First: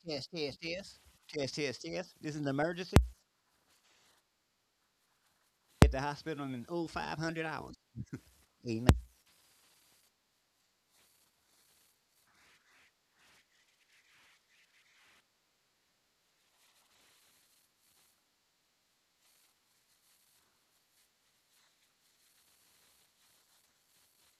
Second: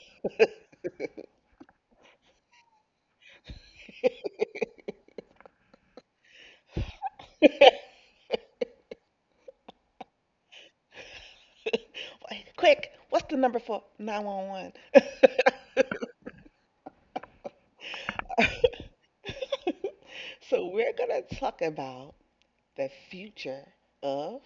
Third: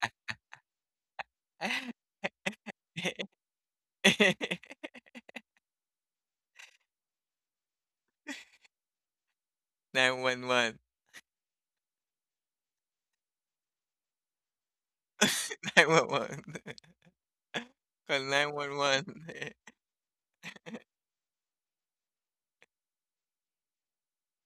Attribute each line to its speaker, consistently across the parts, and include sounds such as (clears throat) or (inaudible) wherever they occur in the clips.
Speaker 1: (laughs)
Speaker 2: Test, test, test. Test, test, test. This is an emergency. At the hospital in oh 0500 hours. Amen.
Speaker 3: 911.
Speaker 1: Quick, what's the number for 911? (laughs)
Speaker 3: (laughs) (laughs) Call 911.
Speaker 1: So we're gonna talk about the future of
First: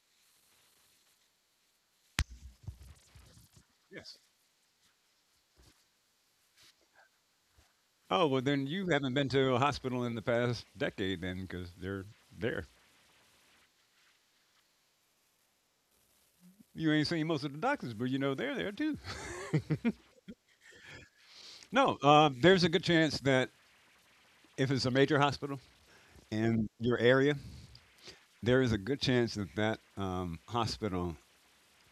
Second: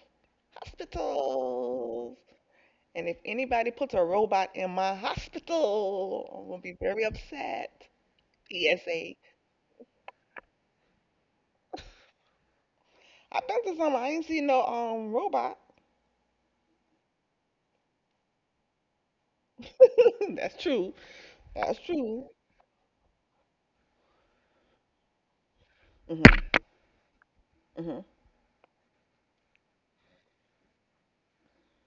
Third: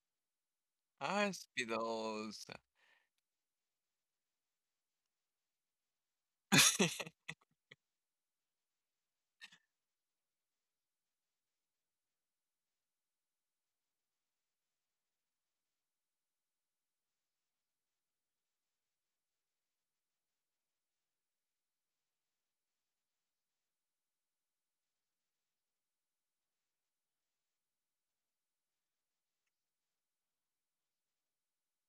Speaker 3: (laughs)
Speaker 1: hospitals.
Speaker 3: Hospitals.
Speaker 1: And if anybody puts a
Speaker 2: Yes.
Speaker 1: robot in my hospital, I'm gonna be very
Speaker 3: (laughs)
Speaker 1: upset.
Speaker 2: Oh well, then you haven't
Speaker 1: PSA.
Speaker 2: been to a hospital in the past decade, then, because they're there.
Speaker 1: I've been to some, I ain't seen no robot.
Speaker 2: You ain't seen most of the doctors, but you know they're there too.
Speaker 1: (laughs) That's true.
Speaker 2: (laughs)
Speaker 1: That's
Speaker 2: No,
Speaker 1: true.
Speaker 2: there's a good chance that if it's a major hospital
Speaker 1: Hmm.
Speaker 2: in your area,
Speaker 1: Hmm.
Speaker 2: there is a good chance that that hospital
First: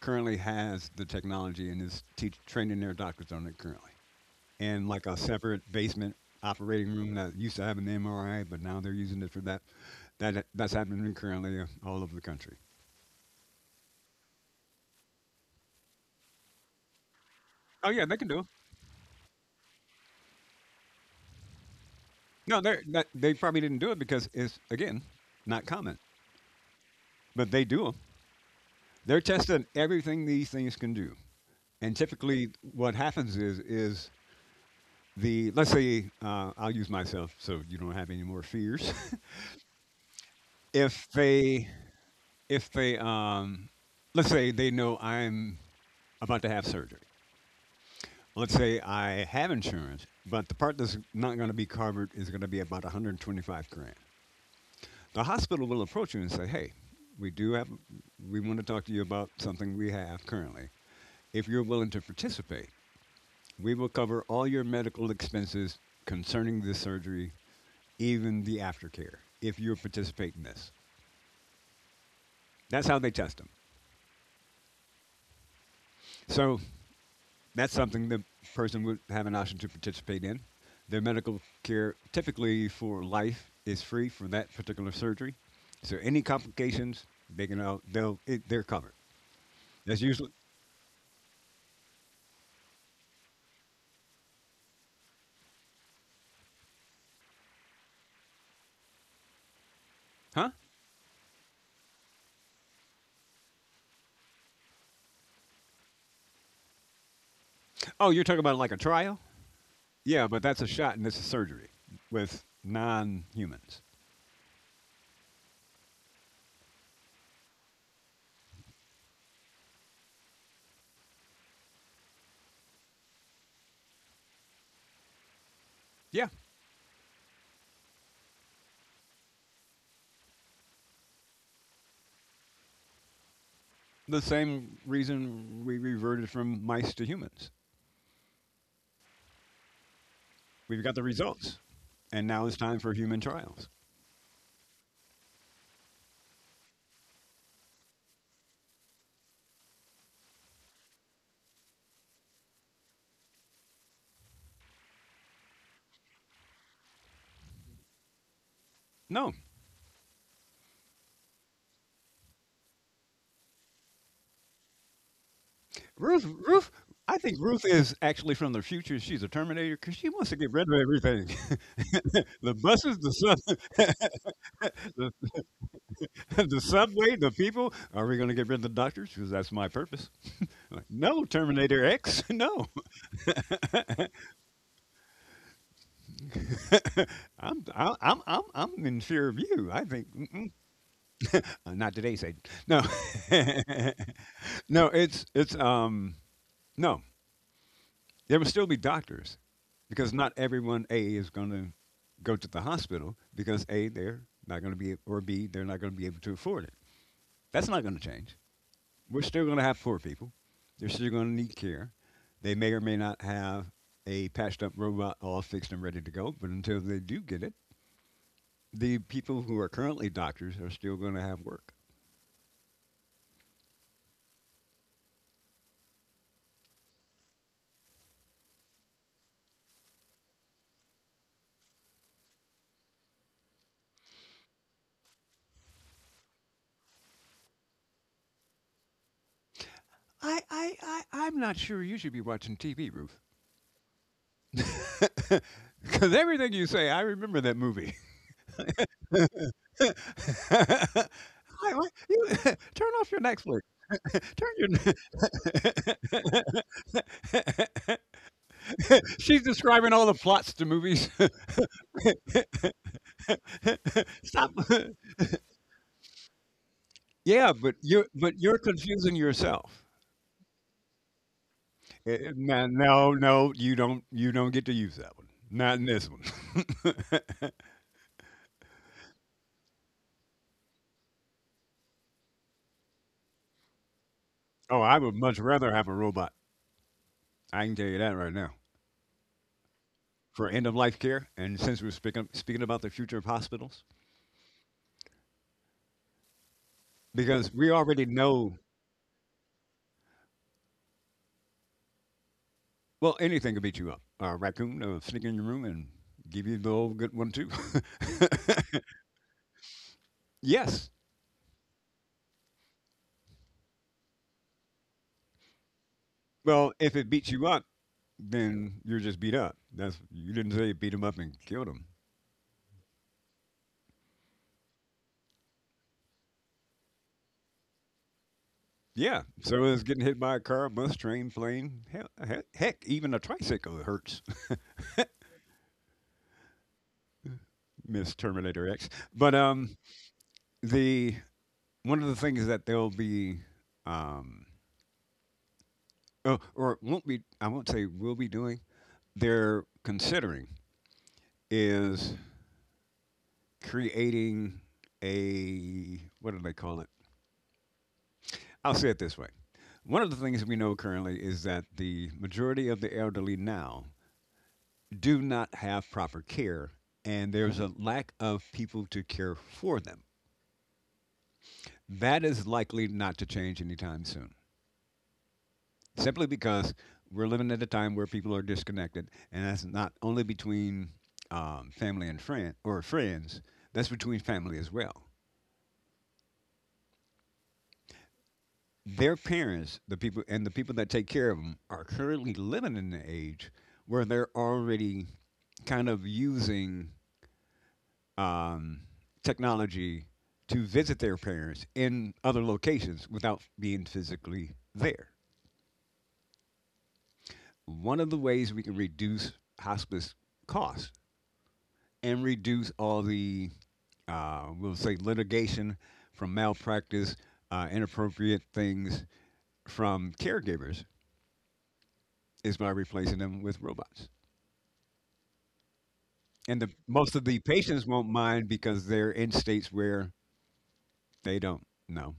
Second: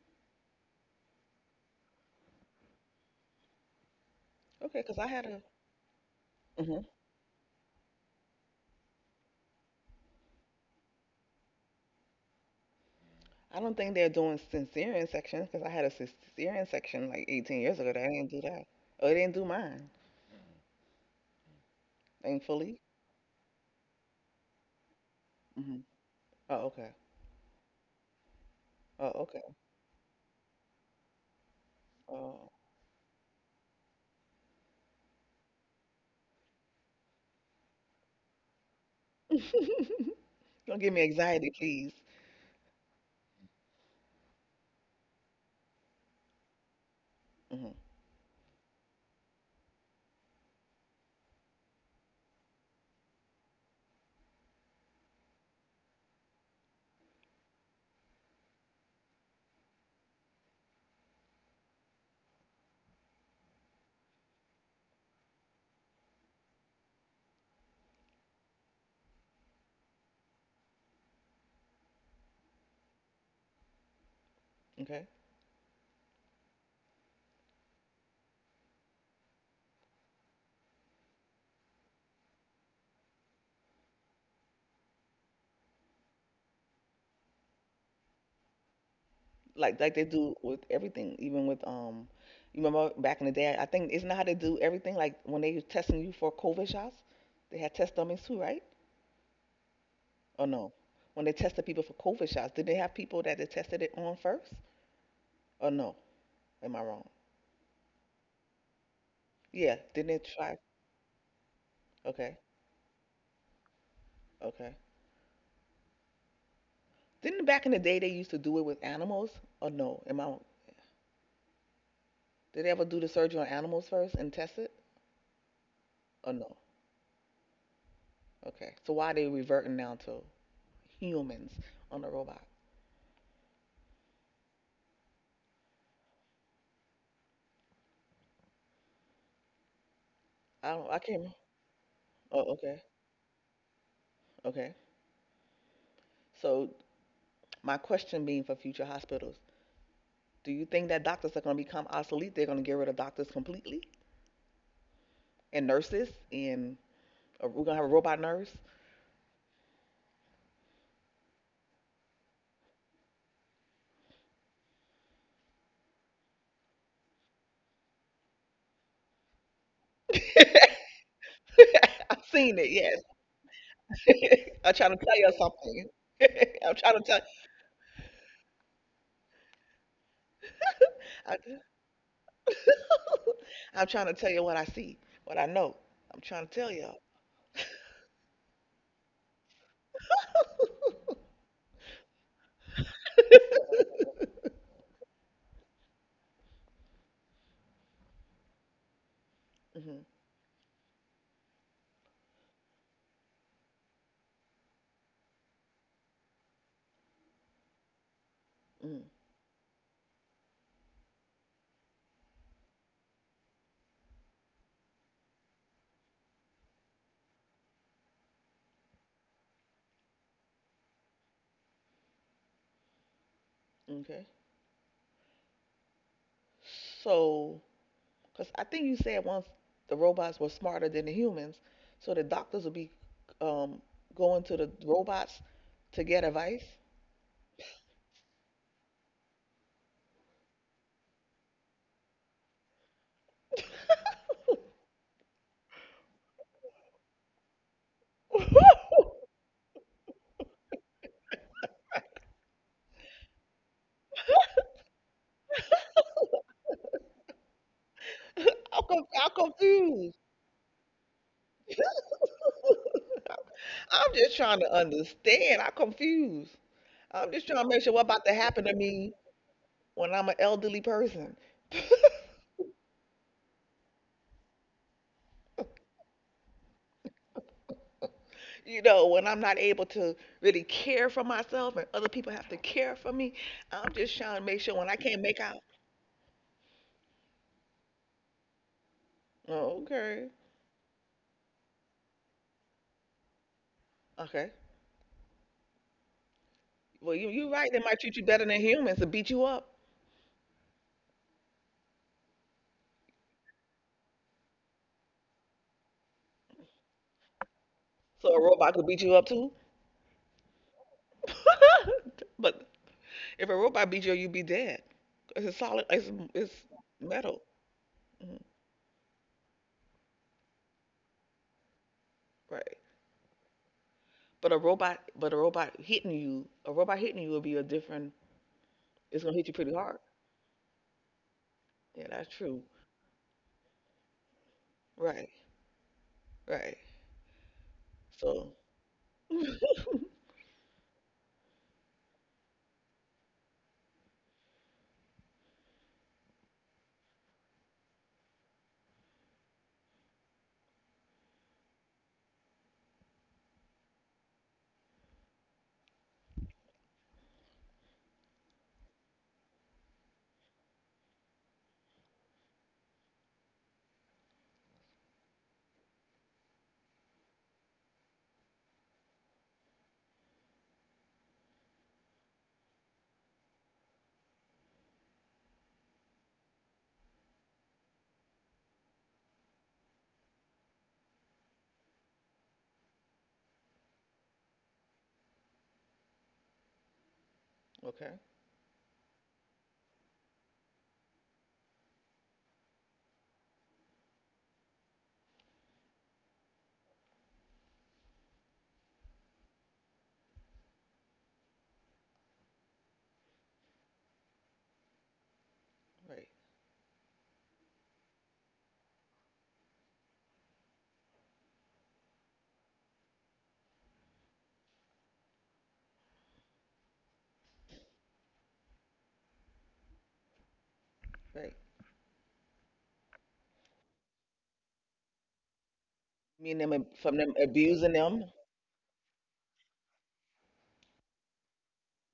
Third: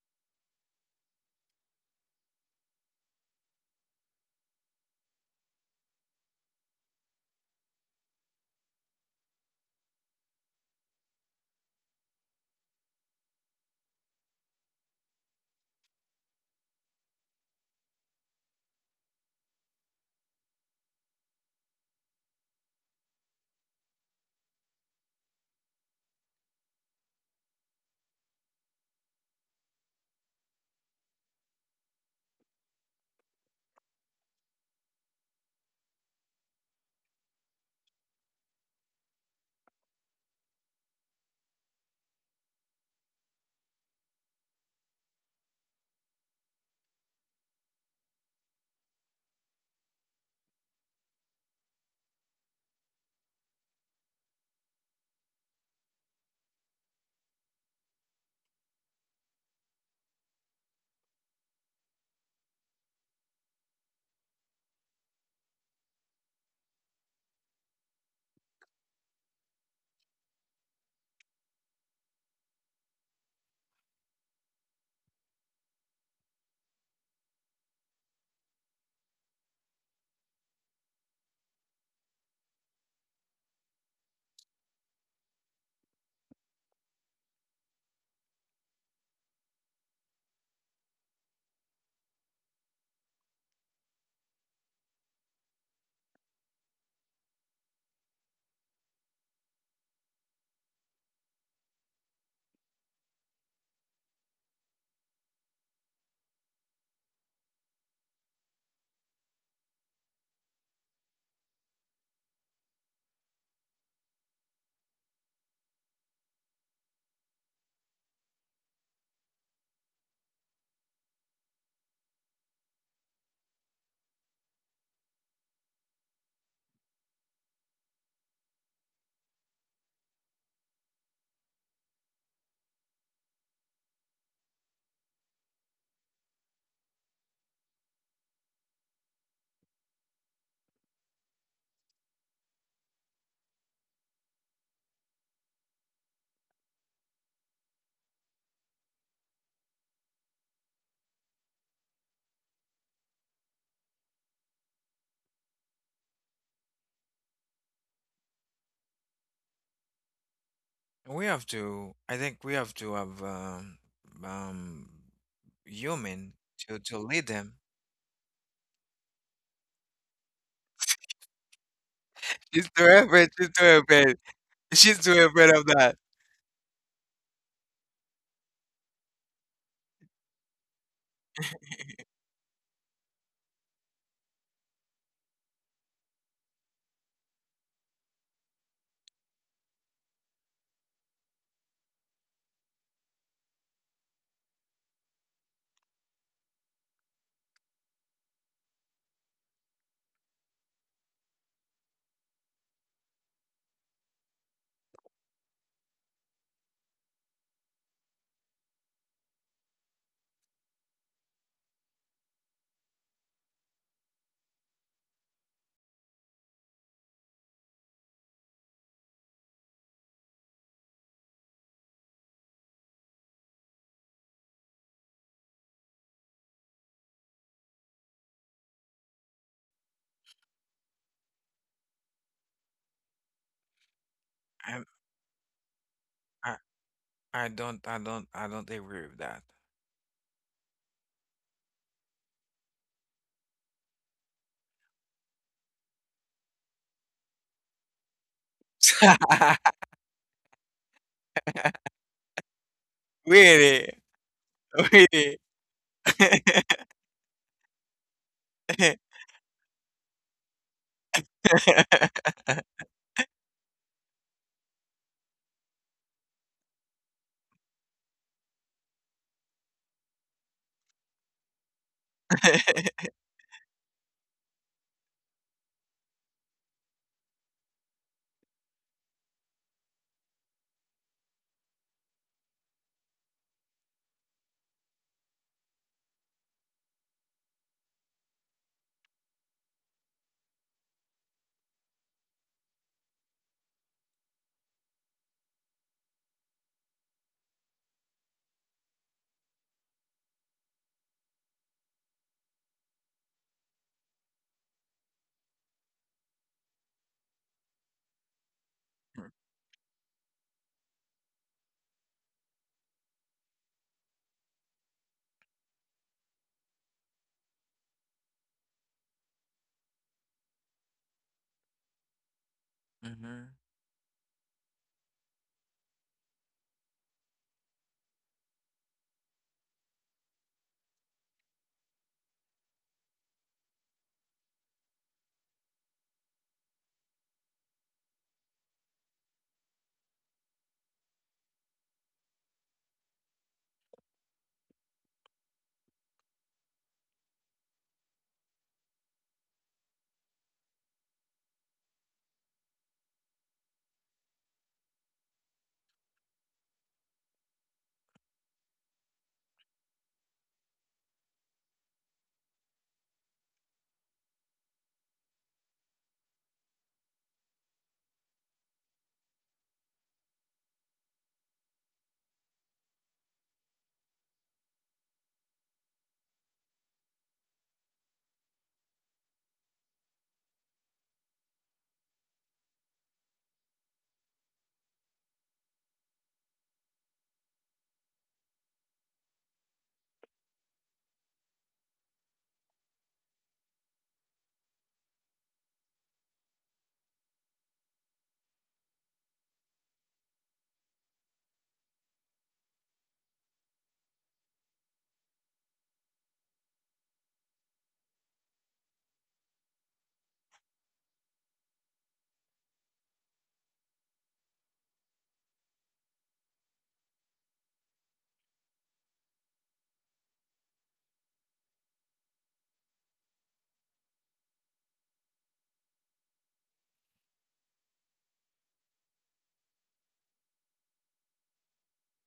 Speaker 2: currently has the technology and is training their doctors on it currently.
Speaker 1: Okay,
Speaker 2: And
Speaker 1: because
Speaker 2: like
Speaker 1: I
Speaker 2: a
Speaker 1: had a,
Speaker 2: separate basement
Speaker 1: hmm
Speaker 2: operating room that used to have an MRI, but now they're using it for that. That's happening currently all over the country.
Speaker 1: I don't think they're doing cesarean sections because I had a cesarean section like 18 years
Speaker 2: Oh
Speaker 1: ago.
Speaker 2: yeah,
Speaker 1: They
Speaker 2: they can
Speaker 1: didn't
Speaker 2: do
Speaker 1: do
Speaker 2: it.
Speaker 1: that. Oh, they didn't do mine.
Speaker 2: No, they
Speaker 1: Thankfully.
Speaker 2: they probably didn't do it because it's again not
Speaker 1: Hmm.
Speaker 2: common,
Speaker 1: Oh, okay.
Speaker 2: but they do them. They're
Speaker 1: Oh, okay.
Speaker 2: testing everything these things can do, and
Speaker 1: Oh.
Speaker 2: typically what happens is the, let's say, I'll use myself so you don't have any more fears. (laughs)
Speaker 1: (laughs) Don't give me
Speaker 2: if
Speaker 1: anxiety,
Speaker 2: they
Speaker 1: please.
Speaker 2: if they let's say they know I'm about to have surgery.
Speaker 1: Hmm.
Speaker 2: Let's say I have insurance, but the part that's not going to be covered is going to be about 125 grand. The hospital will approach you and say, "Hey, we do have, we want to talk to you about something we have currently. If you're willing to participate, we will cover all your medical expenses concerning this surgery, even the aftercare, if you participate in this." That's how they test them.
Speaker 1: Okay.
Speaker 2: So that's something the person would have an option to participate in. Their medical care, typically for life, is free for that particular surgery. So any complications, they're covered.
Speaker 1: Like
Speaker 2: That's
Speaker 1: they
Speaker 2: usually.
Speaker 1: do with everything, even with you remember back in the day? I think isn't that how they do everything? Like when they were testing you for COVID shots, they had test dummies too, right? Or
Speaker 2: Huh?
Speaker 1: no? When they tested people for COVID shots, did they have people that they tested it on first? Or no? Am I wrong?
Speaker 2: Oh, you're talking about like a trial?
Speaker 1: Yeah, didn't
Speaker 2: Yeah,
Speaker 1: they
Speaker 2: but
Speaker 1: try?
Speaker 2: that's a shot and it's a surgery
Speaker 1: Okay,
Speaker 2: with non-humans.
Speaker 1: okay. Didn't back in the day they used to do it with animals? Or no? Am I? Did they ever do the surgery on animals first and test it?
Speaker 2: Yeah,
Speaker 1: Or no? Okay. So why are they reverting now to humans on the robot?
Speaker 2: the same reason we reverted from mice to humans.
Speaker 1: I
Speaker 2: We've
Speaker 1: don't.
Speaker 2: got
Speaker 1: I
Speaker 2: the
Speaker 1: can't.
Speaker 2: results, and now
Speaker 1: Oh,
Speaker 2: it's time
Speaker 1: okay,
Speaker 2: for human trials.
Speaker 1: okay. So my question being for future hospitals, do you think that doctors are going to become obsolete? They're going to get rid of doctors completely and nurses and, or we're gonna have a robot nurse.
Speaker 2: No,
Speaker 3: I think we have to have um, human
Speaker 2: Ruth,
Speaker 3: to
Speaker 2: I
Speaker 3: lead
Speaker 2: think
Speaker 3: them.
Speaker 2: Ruth is actually from the future. She's a Terminator because she
Speaker 1: (laughs)
Speaker 2: wants to
Speaker 1: I've
Speaker 2: get rid of everything. (laughs) the
Speaker 1: seen
Speaker 3: She's
Speaker 1: it.
Speaker 3: too
Speaker 1: Yes.
Speaker 2: buses, the,
Speaker 3: afraid. She's too
Speaker 2: sub,
Speaker 3: afraid.
Speaker 1: (laughs) I'm
Speaker 2: (laughs)
Speaker 1: trying
Speaker 3: She's
Speaker 1: to
Speaker 3: too
Speaker 2: the
Speaker 1: tell you
Speaker 3: afraid of
Speaker 1: something.
Speaker 3: that.
Speaker 2: the
Speaker 1: (laughs) I'm trying to
Speaker 2: subway,
Speaker 1: tell.
Speaker 2: the people. Are we going to get rid of the doctors? Because that's my purpose. (laughs)
Speaker 1: (laughs)
Speaker 2: Like, no,
Speaker 1: I.
Speaker 2: Terminator X, (laughs) no.
Speaker 1: (laughs) I'm trying to tell you what I see, what I know. I'm trying to tell y'all. (laughs)
Speaker 2: (laughs) I'm in fear of you. I think. Mm-mm. Not today, Satan. No, (laughs) no, it's, no, there will still be doctors
Speaker 1: Mhm.
Speaker 2: because not everyone, A, is going to go to the hospital because A, they're not going to be, or B, they're not going to be able to afford it. That's not going to change.
Speaker 1: Mm.
Speaker 2: We're still going to have poor people. They're still going to need care. They may or may not have a patched up robot all fixed and ready to go, but until they do get it, the people who are currently doctors are still going to have work.
Speaker 1: Okay. So, because I think you said once the robots were smarter than the humans, so the doctors would be um, going to the
Speaker 3: I,
Speaker 1: robots to get
Speaker 3: I,
Speaker 1: advice.
Speaker 3: I don't, I don't agree with that.
Speaker 2: I'm not sure you should be watching TV, Ruth.
Speaker 1: (laughs)
Speaker 2: (laughs) Because everything you say, I remember that movie. (laughs)
Speaker 1: (laughs) I'm,
Speaker 2: (laughs) Like, what? You (laughs) turn off
Speaker 3: (laughs)
Speaker 2: your Netflix.
Speaker 3: Really?
Speaker 2: Turn
Speaker 3: Really?
Speaker 2: your
Speaker 3: (laughs)
Speaker 2: (laughs)
Speaker 1: I'm
Speaker 2: She's describing all the
Speaker 1: confused.
Speaker 2: plots to movies.
Speaker 1: (laughs)
Speaker 3: (laughs)
Speaker 1: I'm
Speaker 2: (laughs)
Speaker 1: just
Speaker 2: Stop.
Speaker 1: trying to
Speaker 2: (laughs)
Speaker 1: understand. I'm confused. I'm just
Speaker 2: Yeah,
Speaker 1: trying
Speaker 2: but
Speaker 1: to make sure
Speaker 2: you're
Speaker 1: what about
Speaker 2: but
Speaker 1: to
Speaker 2: you're
Speaker 1: happen to
Speaker 2: confusing
Speaker 1: me
Speaker 2: yourself.
Speaker 1: when I'm an elderly person.
Speaker 2: No, no, no, you don't. You don't get to use that one. Not in
Speaker 1: (laughs)
Speaker 2: this one. (laughs)
Speaker 1: When I'm not able to really care for myself and other people have to care for me. I'm just trying to make sure
Speaker 2: Oh,
Speaker 1: when I
Speaker 2: I would
Speaker 1: can't make
Speaker 2: much
Speaker 1: out.
Speaker 2: rather have a robot. I can tell you that right now
Speaker 1: Oh, okay.
Speaker 2: for end of life care. And since we're speaking about the future of hospitals,
Speaker 1: Okay. Well, you're
Speaker 2: because we
Speaker 1: right. They might
Speaker 2: already
Speaker 1: treat you better
Speaker 2: know.
Speaker 1: than humans to beat you up.
Speaker 2: Well, anything could beat you up. A raccoon sneak in your room and give you the old good one too.
Speaker 1: So a robot
Speaker 2: (laughs)
Speaker 1: could beat you up too.
Speaker 2: Yes.
Speaker 1: (laughs) But if a robot beat you, you'd be dead. It's a solid. It's
Speaker 2: Well, if it beats
Speaker 1: metal.
Speaker 2: you up,
Speaker 1: Mhm.
Speaker 2: then you're just beat up. That's, you didn't say beat him up and killed him.
Speaker 1: Right.
Speaker 3: Mhm,
Speaker 1: But a robot hitting you, A robot hitting you will be a different.
Speaker 2: Yeah.
Speaker 1: It's gonna hit you
Speaker 2: So
Speaker 1: pretty
Speaker 2: it's
Speaker 1: hard.
Speaker 2: getting hit by a car, bus, train, plane.
Speaker 1: Yeah,
Speaker 2: Hell,
Speaker 1: that's true.
Speaker 2: heck, even a tricycle hurts.
Speaker 1: Right. Right.
Speaker 2: (laughs) Miss
Speaker 1: So.
Speaker 2: Terminator X. But
Speaker 1: (laughs)
Speaker 2: the one of the things that they'll be, um, oh, or won't be. I won't say will be doing. They're considering is creating a, what do they call it? I'll say it this way. One of the things we know currently is that the majority of the elderly now do not have proper care, and there's a lack of people to care for them. That is likely not to change anytime soon, simply because we're living at a time where people are disconnected, and that's not only between family and friend or friends, that's between family as well.
Speaker 1: Okay.
Speaker 2: Their parents, the people, and the people that take care of them, are currently living in the age where they're already kind of using um, technology to visit their parents in other locations without being physically there.
Speaker 1: Right.
Speaker 2: One of the ways we can reduce hospice costs and reduce all the, we'll say, litigation from malpractice, inappropriate things from caregivers
Speaker 1: Right.
Speaker 2: is by replacing them with robots.
Speaker 1: Me
Speaker 2: And
Speaker 1: and
Speaker 2: the
Speaker 1: them
Speaker 2: most
Speaker 1: from
Speaker 2: of the
Speaker 1: them
Speaker 2: patients
Speaker 1: abusing
Speaker 2: won't
Speaker 1: them.
Speaker 2: mind because they're in states where they don't know,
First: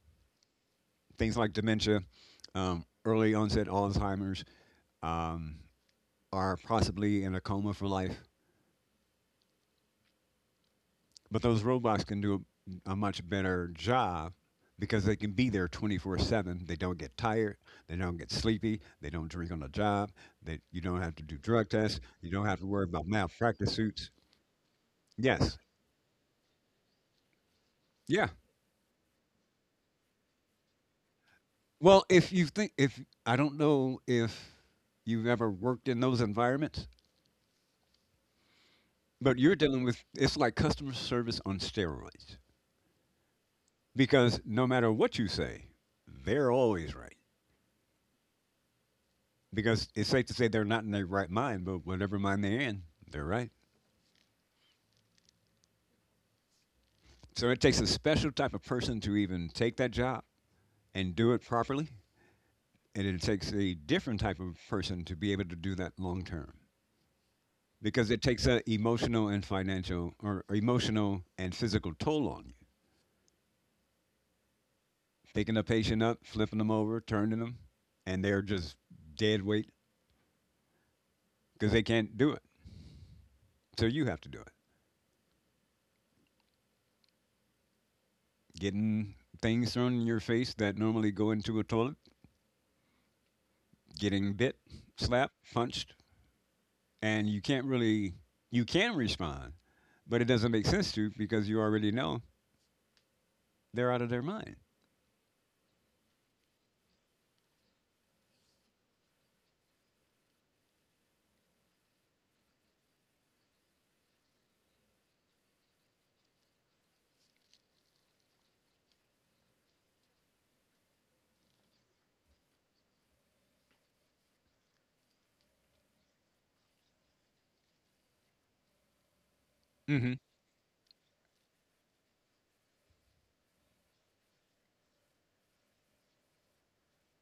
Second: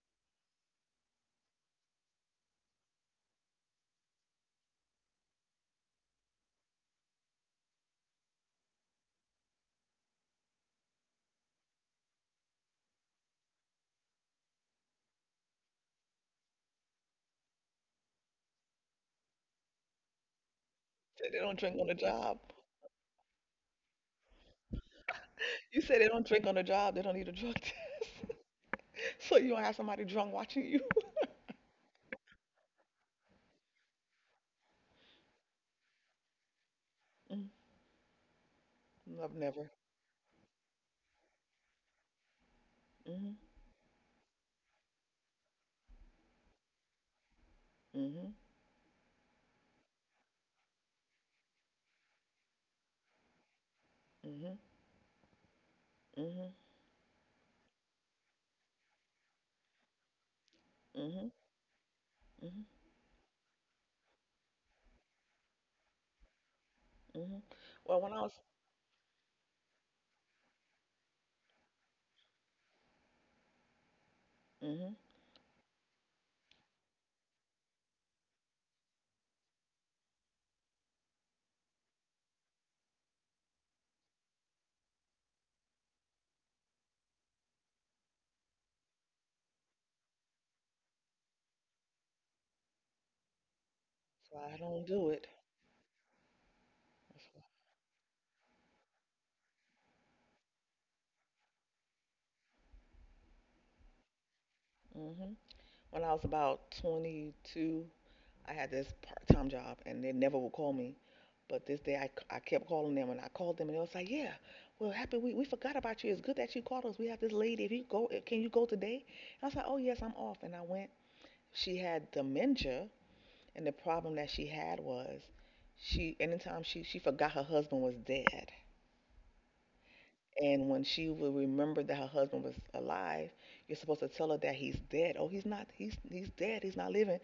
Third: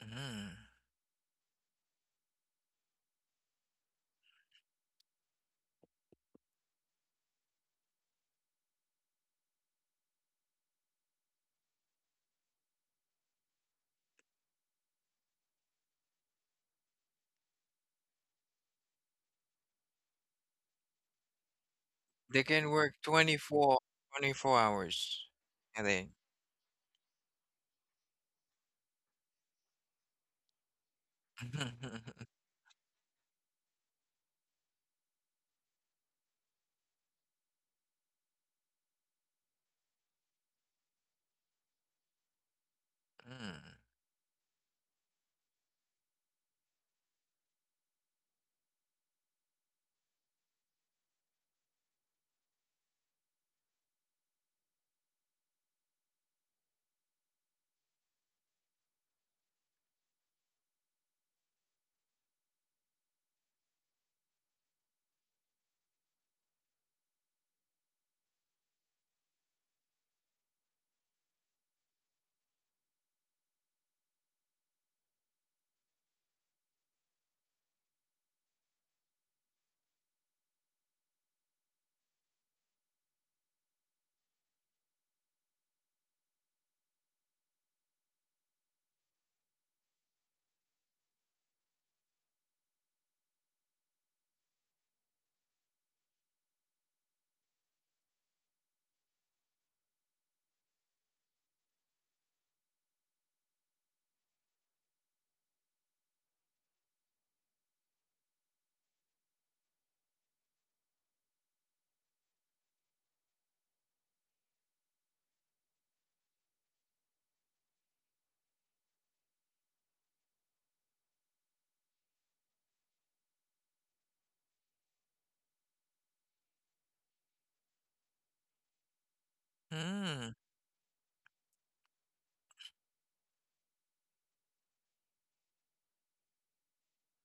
Speaker 3: mhm.
Speaker 2: things like dementia, early onset Alzheimer's, um, are possibly in a coma for life. But those robots can do a much better job because they can be there 24/7. They don't get tired, they don't get sleepy, they don't drink on the job, they, you don't have to
Speaker 1: Said
Speaker 2: do
Speaker 1: they don't
Speaker 2: drug
Speaker 1: drink on the
Speaker 2: tests, you
Speaker 1: job.
Speaker 3: They
Speaker 2: don't have to
Speaker 3: can
Speaker 2: worry
Speaker 3: work
Speaker 2: about
Speaker 3: twenty
Speaker 2: malpractice
Speaker 3: four
Speaker 2: suits.
Speaker 3: twenty four hours
Speaker 2: Yes.
Speaker 1: You
Speaker 3: a
Speaker 1: said they
Speaker 3: day.
Speaker 1: don't drink on the job. They don't need a drug (laughs) test.
Speaker 2: Yeah.
Speaker 1: So you don't have somebody drunk watching you. (laughs)
Speaker 2: Well, if
Speaker 3: (laughs)
Speaker 2: you think if, I don't know if you've ever worked in those environments,
Speaker 1: Mm. I've
Speaker 2: but you're
Speaker 1: never.
Speaker 2: dealing with, it's like customer service on steroids
Speaker 1: Mhm.
Speaker 2: because no matter what you say, they're always right.
Speaker 1: Mhm.
Speaker 2: Because it's safe to say they're not in their right mind, but whatever mind they're in, they're right.
Speaker 1: Mhm. Mhm.
Speaker 2: So it takes a special type of person to even take that job and
Speaker 1: Hmm.
Speaker 2: do it properly,
Speaker 1: Hmm.
Speaker 2: and it takes a different type of person to be able to do that long term.
Speaker 1: Hmm. Well, when
Speaker 2: Because
Speaker 1: I
Speaker 2: it
Speaker 1: was,
Speaker 2: takes an emotional and financial, or emotional and physical, toll on you.
Speaker 1: hmm
Speaker 2: Picking a patient up, flipping them over, turning them, and they're just dead weight because they can't do it. So you have to do it. Getting things thrown in your face that normally go into a toilet, getting
Speaker 1: so I
Speaker 2: bit,
Speaker 1: don't do it.
Speaker 2: slapped, punched, and you can't really, you can respond, but it doesn't make sense to you because you already know they're out of their mind.
Speaker 1: Hmm. When I was about 22, I had this part-time job, and they never would call me. But this day, I kept calling them, and I called them, and they was like, "Yeah, well, happy we forgot about you. It's good that you called us. We have this lady. If you go, can you go today?" And I was like, "Oh yes, I'm off." And I went. She had dementia, and the problem that she had was, she anytime she forgot her husband was dead.
Speaker 2: hmm.
Speaker 1: And when she will remember that her husband was alive, you're supposed to tell her that he's dead. Oh, he's not. He's dead. He's not living.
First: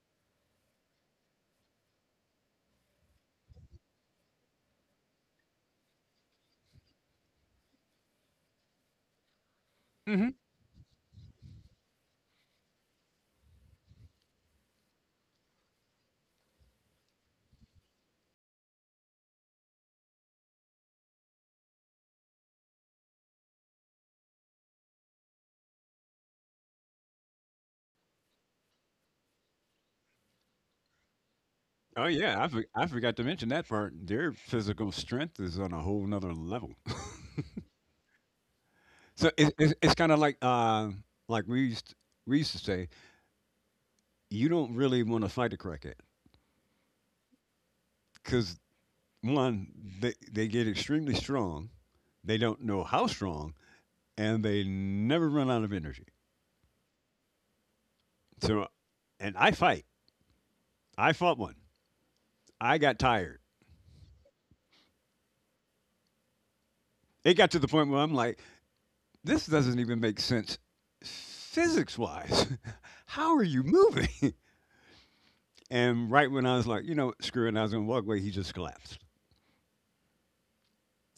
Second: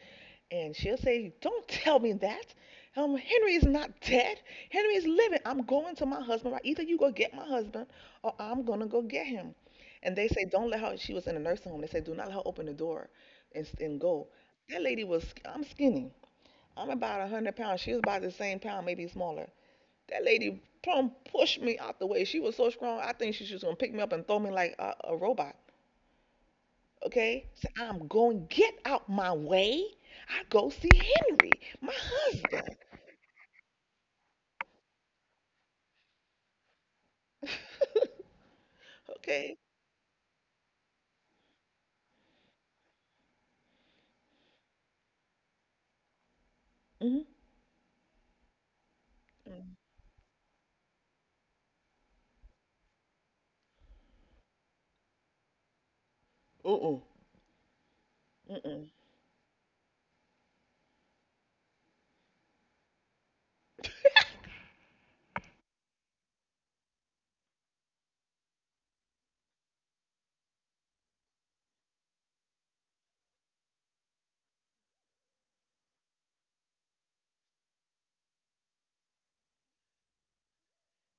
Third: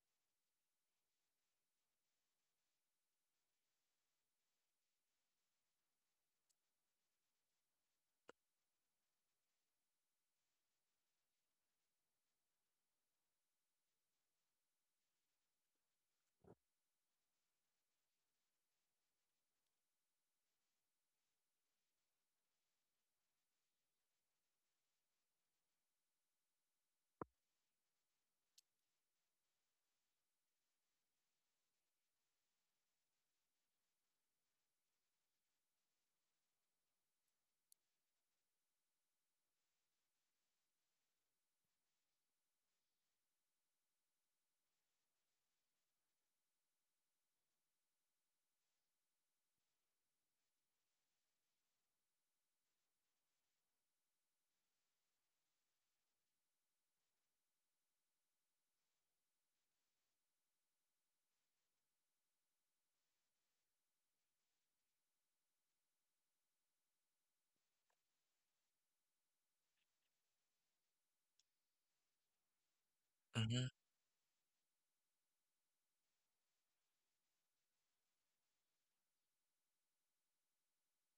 Speaker 1: And she'll say, "Don't tell me that. Henry is not dead. Henry is living. I'm going to my husband. Right? Either you go get my husband, or I'm gonna go get him." And they say, "Don't let her." She was in a nursing home. They say, "Do not let her open the door, and go." That lady was. I'm skinny. I'm about 100 pounds. She was about the same pound, maybe smaller. That lady plumb pushed me out the way. She was so strong, I think she was gonna pick me up and throw me like a robot. Okay? So I'm going, get out my way. I go see Henry, my
Speaker 2: Oh yeah,
Speaker 1: husband.
Speaker 2: I forgot to mention that part. Their physical strength is on a whole nother level. (laughs)
Speaker 1: (laughs)
Speaker 2: So
Speaker 1: Okay?
Speaker 2: it's kind of like, like we used to say, you don't really want to fight a crackhead
Speaker 1: Mm-hmm.
Speaker 2: because one, they get extremely strong, they don't know how strong, and they never run out of energy.
Speaker 1: Mm-hmm. Mm-mm.
Speaker 2: So,
Speaker 1: Mm-mm.
Speaker 2: and I fight. I fought one. I got tired. It got to the point where I'm like, this doesn't even make sense physics wise. (laughs) How
Speaker 3: Mhm,
Speaker 2: are you
Speaker 3: mhm.
Speaker 2: moving? (laughs) And right when I was like, you know, screw it, and I was going to walk away, he just collapsed.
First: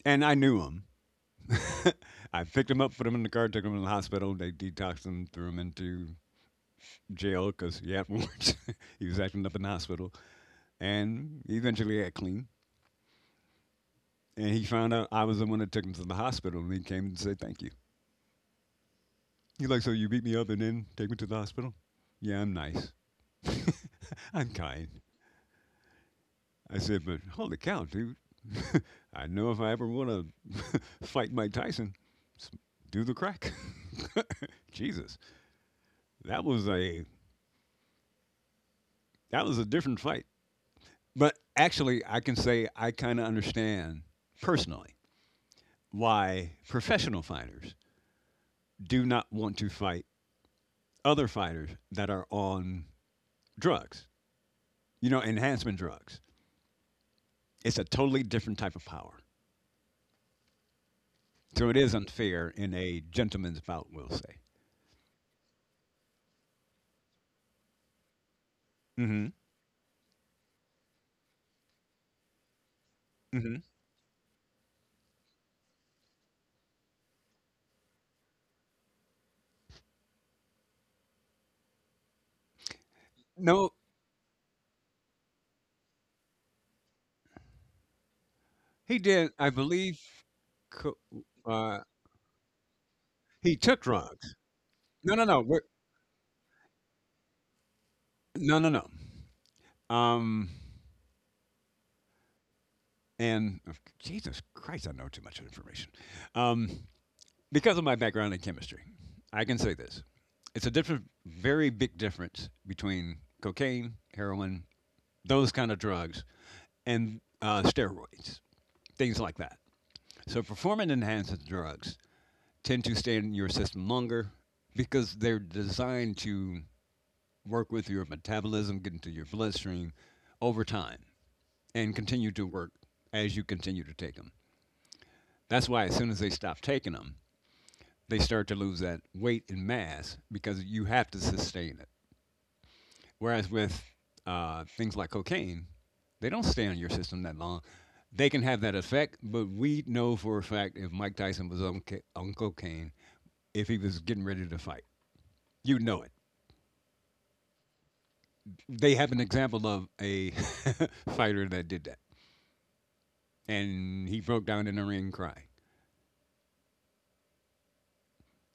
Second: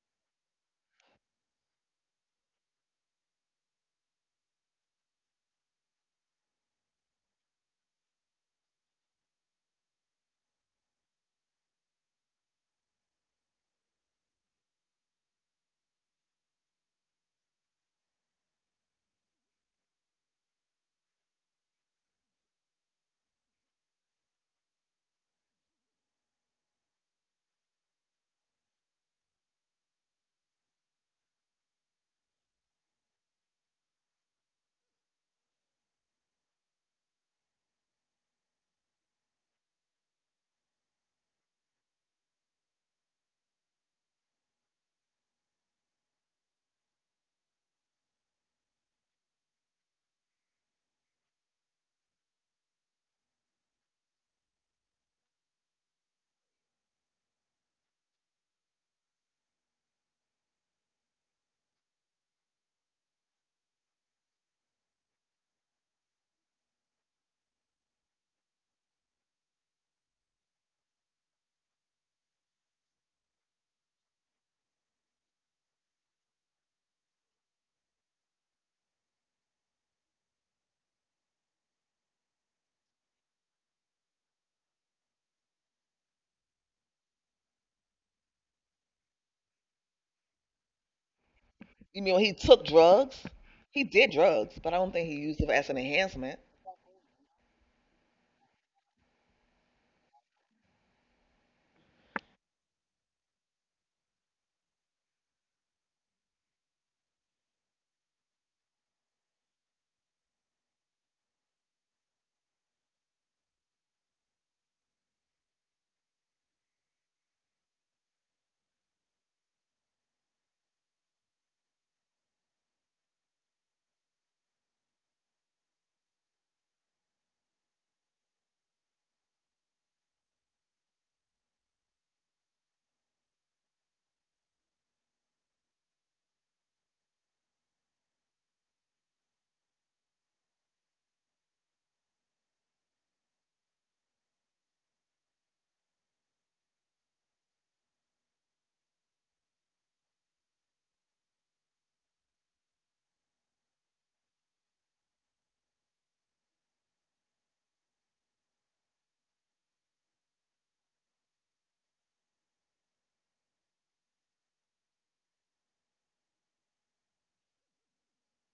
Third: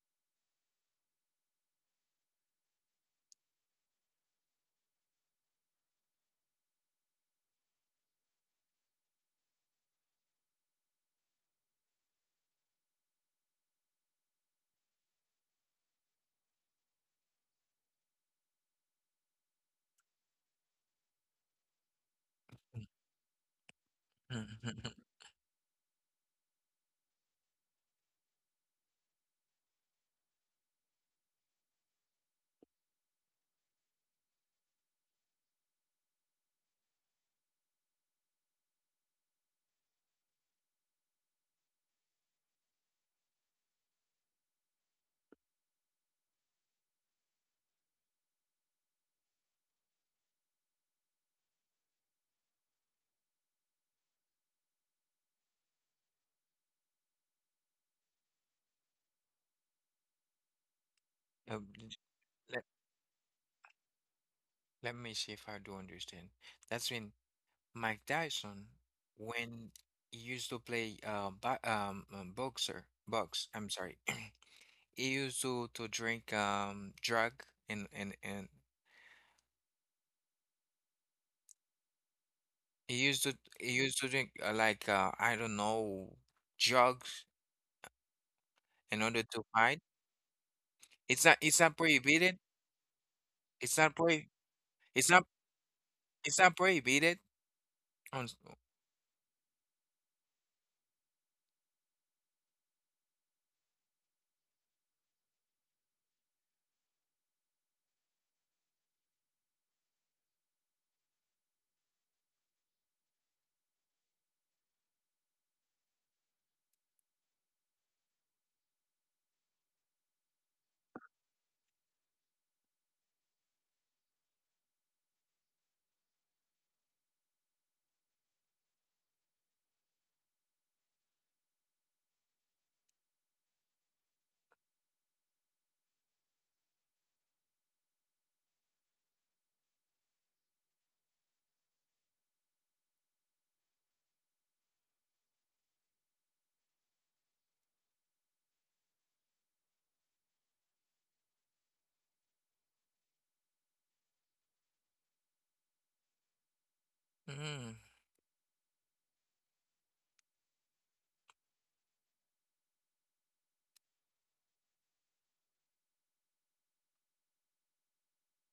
Speaker 2: And I knew him. (laughs) I picked him up, put him in the car, took him to the hospital. They detoxed him, threw him into jail because he had warrants. (laughs) He was acting up in the hospital. And he eventually got clean. And he found out I was the one that took him to the hospital. And he came and said, thank you. He's like, so you beat me up and then take me to the hospital? Yeah, I'm nice. (laughs) I'm kind.
Speaker 3: (laughs)
Speaker 2: I said, but holy cow, dude. (laughs) I know if I ever want to (laughs) fight Mike Tyson, s- do the crack. (laughs) Jesus, that was a that was a different fight. But actually, I can say I kind of understand personally why professional fighters do not want to fight other fighters that are on drugs, you know, enhancement drugs. It's a totally different type of power.
Speaker 3: Uh,
Speaker 2: So it is unfair
Speaker 3: Let,
Speaker 2: in a gentleman's bout, we'll say.
Speaker 3: let me see if I do understand. That's when Mike Tyson,
Speaker 2: Hmm.
Speaker 3: when he used to play bo boxer, box,
Speaker 2: Hmm.
Speaker 3: I'm sorry, (clears throat) he used to drink drug and he used to he
Speaker 2: No.
Speaker 3: used to drink like I don't know drugs
Speaker 2: He
Speaker 3: in order
Speaker 2: did,
Speaker 3: to
Speaker 2: I
Speaker 3: hide.
Speaker 2: believe, co
Speaker 3: It's not
Speaker 2: uh,
Speaker 1: You mean when he
Speaker 3: prohibited.
Speaker 1: took drugs?
Speaker 2: he
Speaker 3: It's
Speaker 2: took
Speaker 1: He
Speaker 3: not pro
Speaker 1: did
Speaker 2: drugs.
Speaker 1: drugs, but I don't think
Speaker 3: it's
Speaker 1: he
Speaker 2: No, no,
Speaker 3: not
Speaker 1: used
Speaker 2: no,
Speaker 1: it
Speaker 2: we're
Speaker 1: as an enhancement
Speaker 3: it's not prohibited on
Speaker 2: no, no, no, um, and of Jesus Christ, I know too much information. Um, because of my background in chemistry, I can say this. It's a different, very big difference between cocaine, heroin, those kind of drugs, and steroids, things like that. So performance enhancing drugs tend to stay in your system longer because they're designed to work with your metabolism, get into your bloodstream over time, and continue to work as you continue to take them. That's why as soon as they stop taking them, they start to lose that weight and mass because you have to sustain it. Whereas with things like cocaine, they don't stay on your system that long. They can have that effect, but we know for a fact if Mike Tyson was on, on cocaine, if he was getting ready to fight, you know it.
Speaker 3: mm-hmm.
Speaker 2: They have an example of a (laughs) fighter that did that, and he broke down in the ring crying.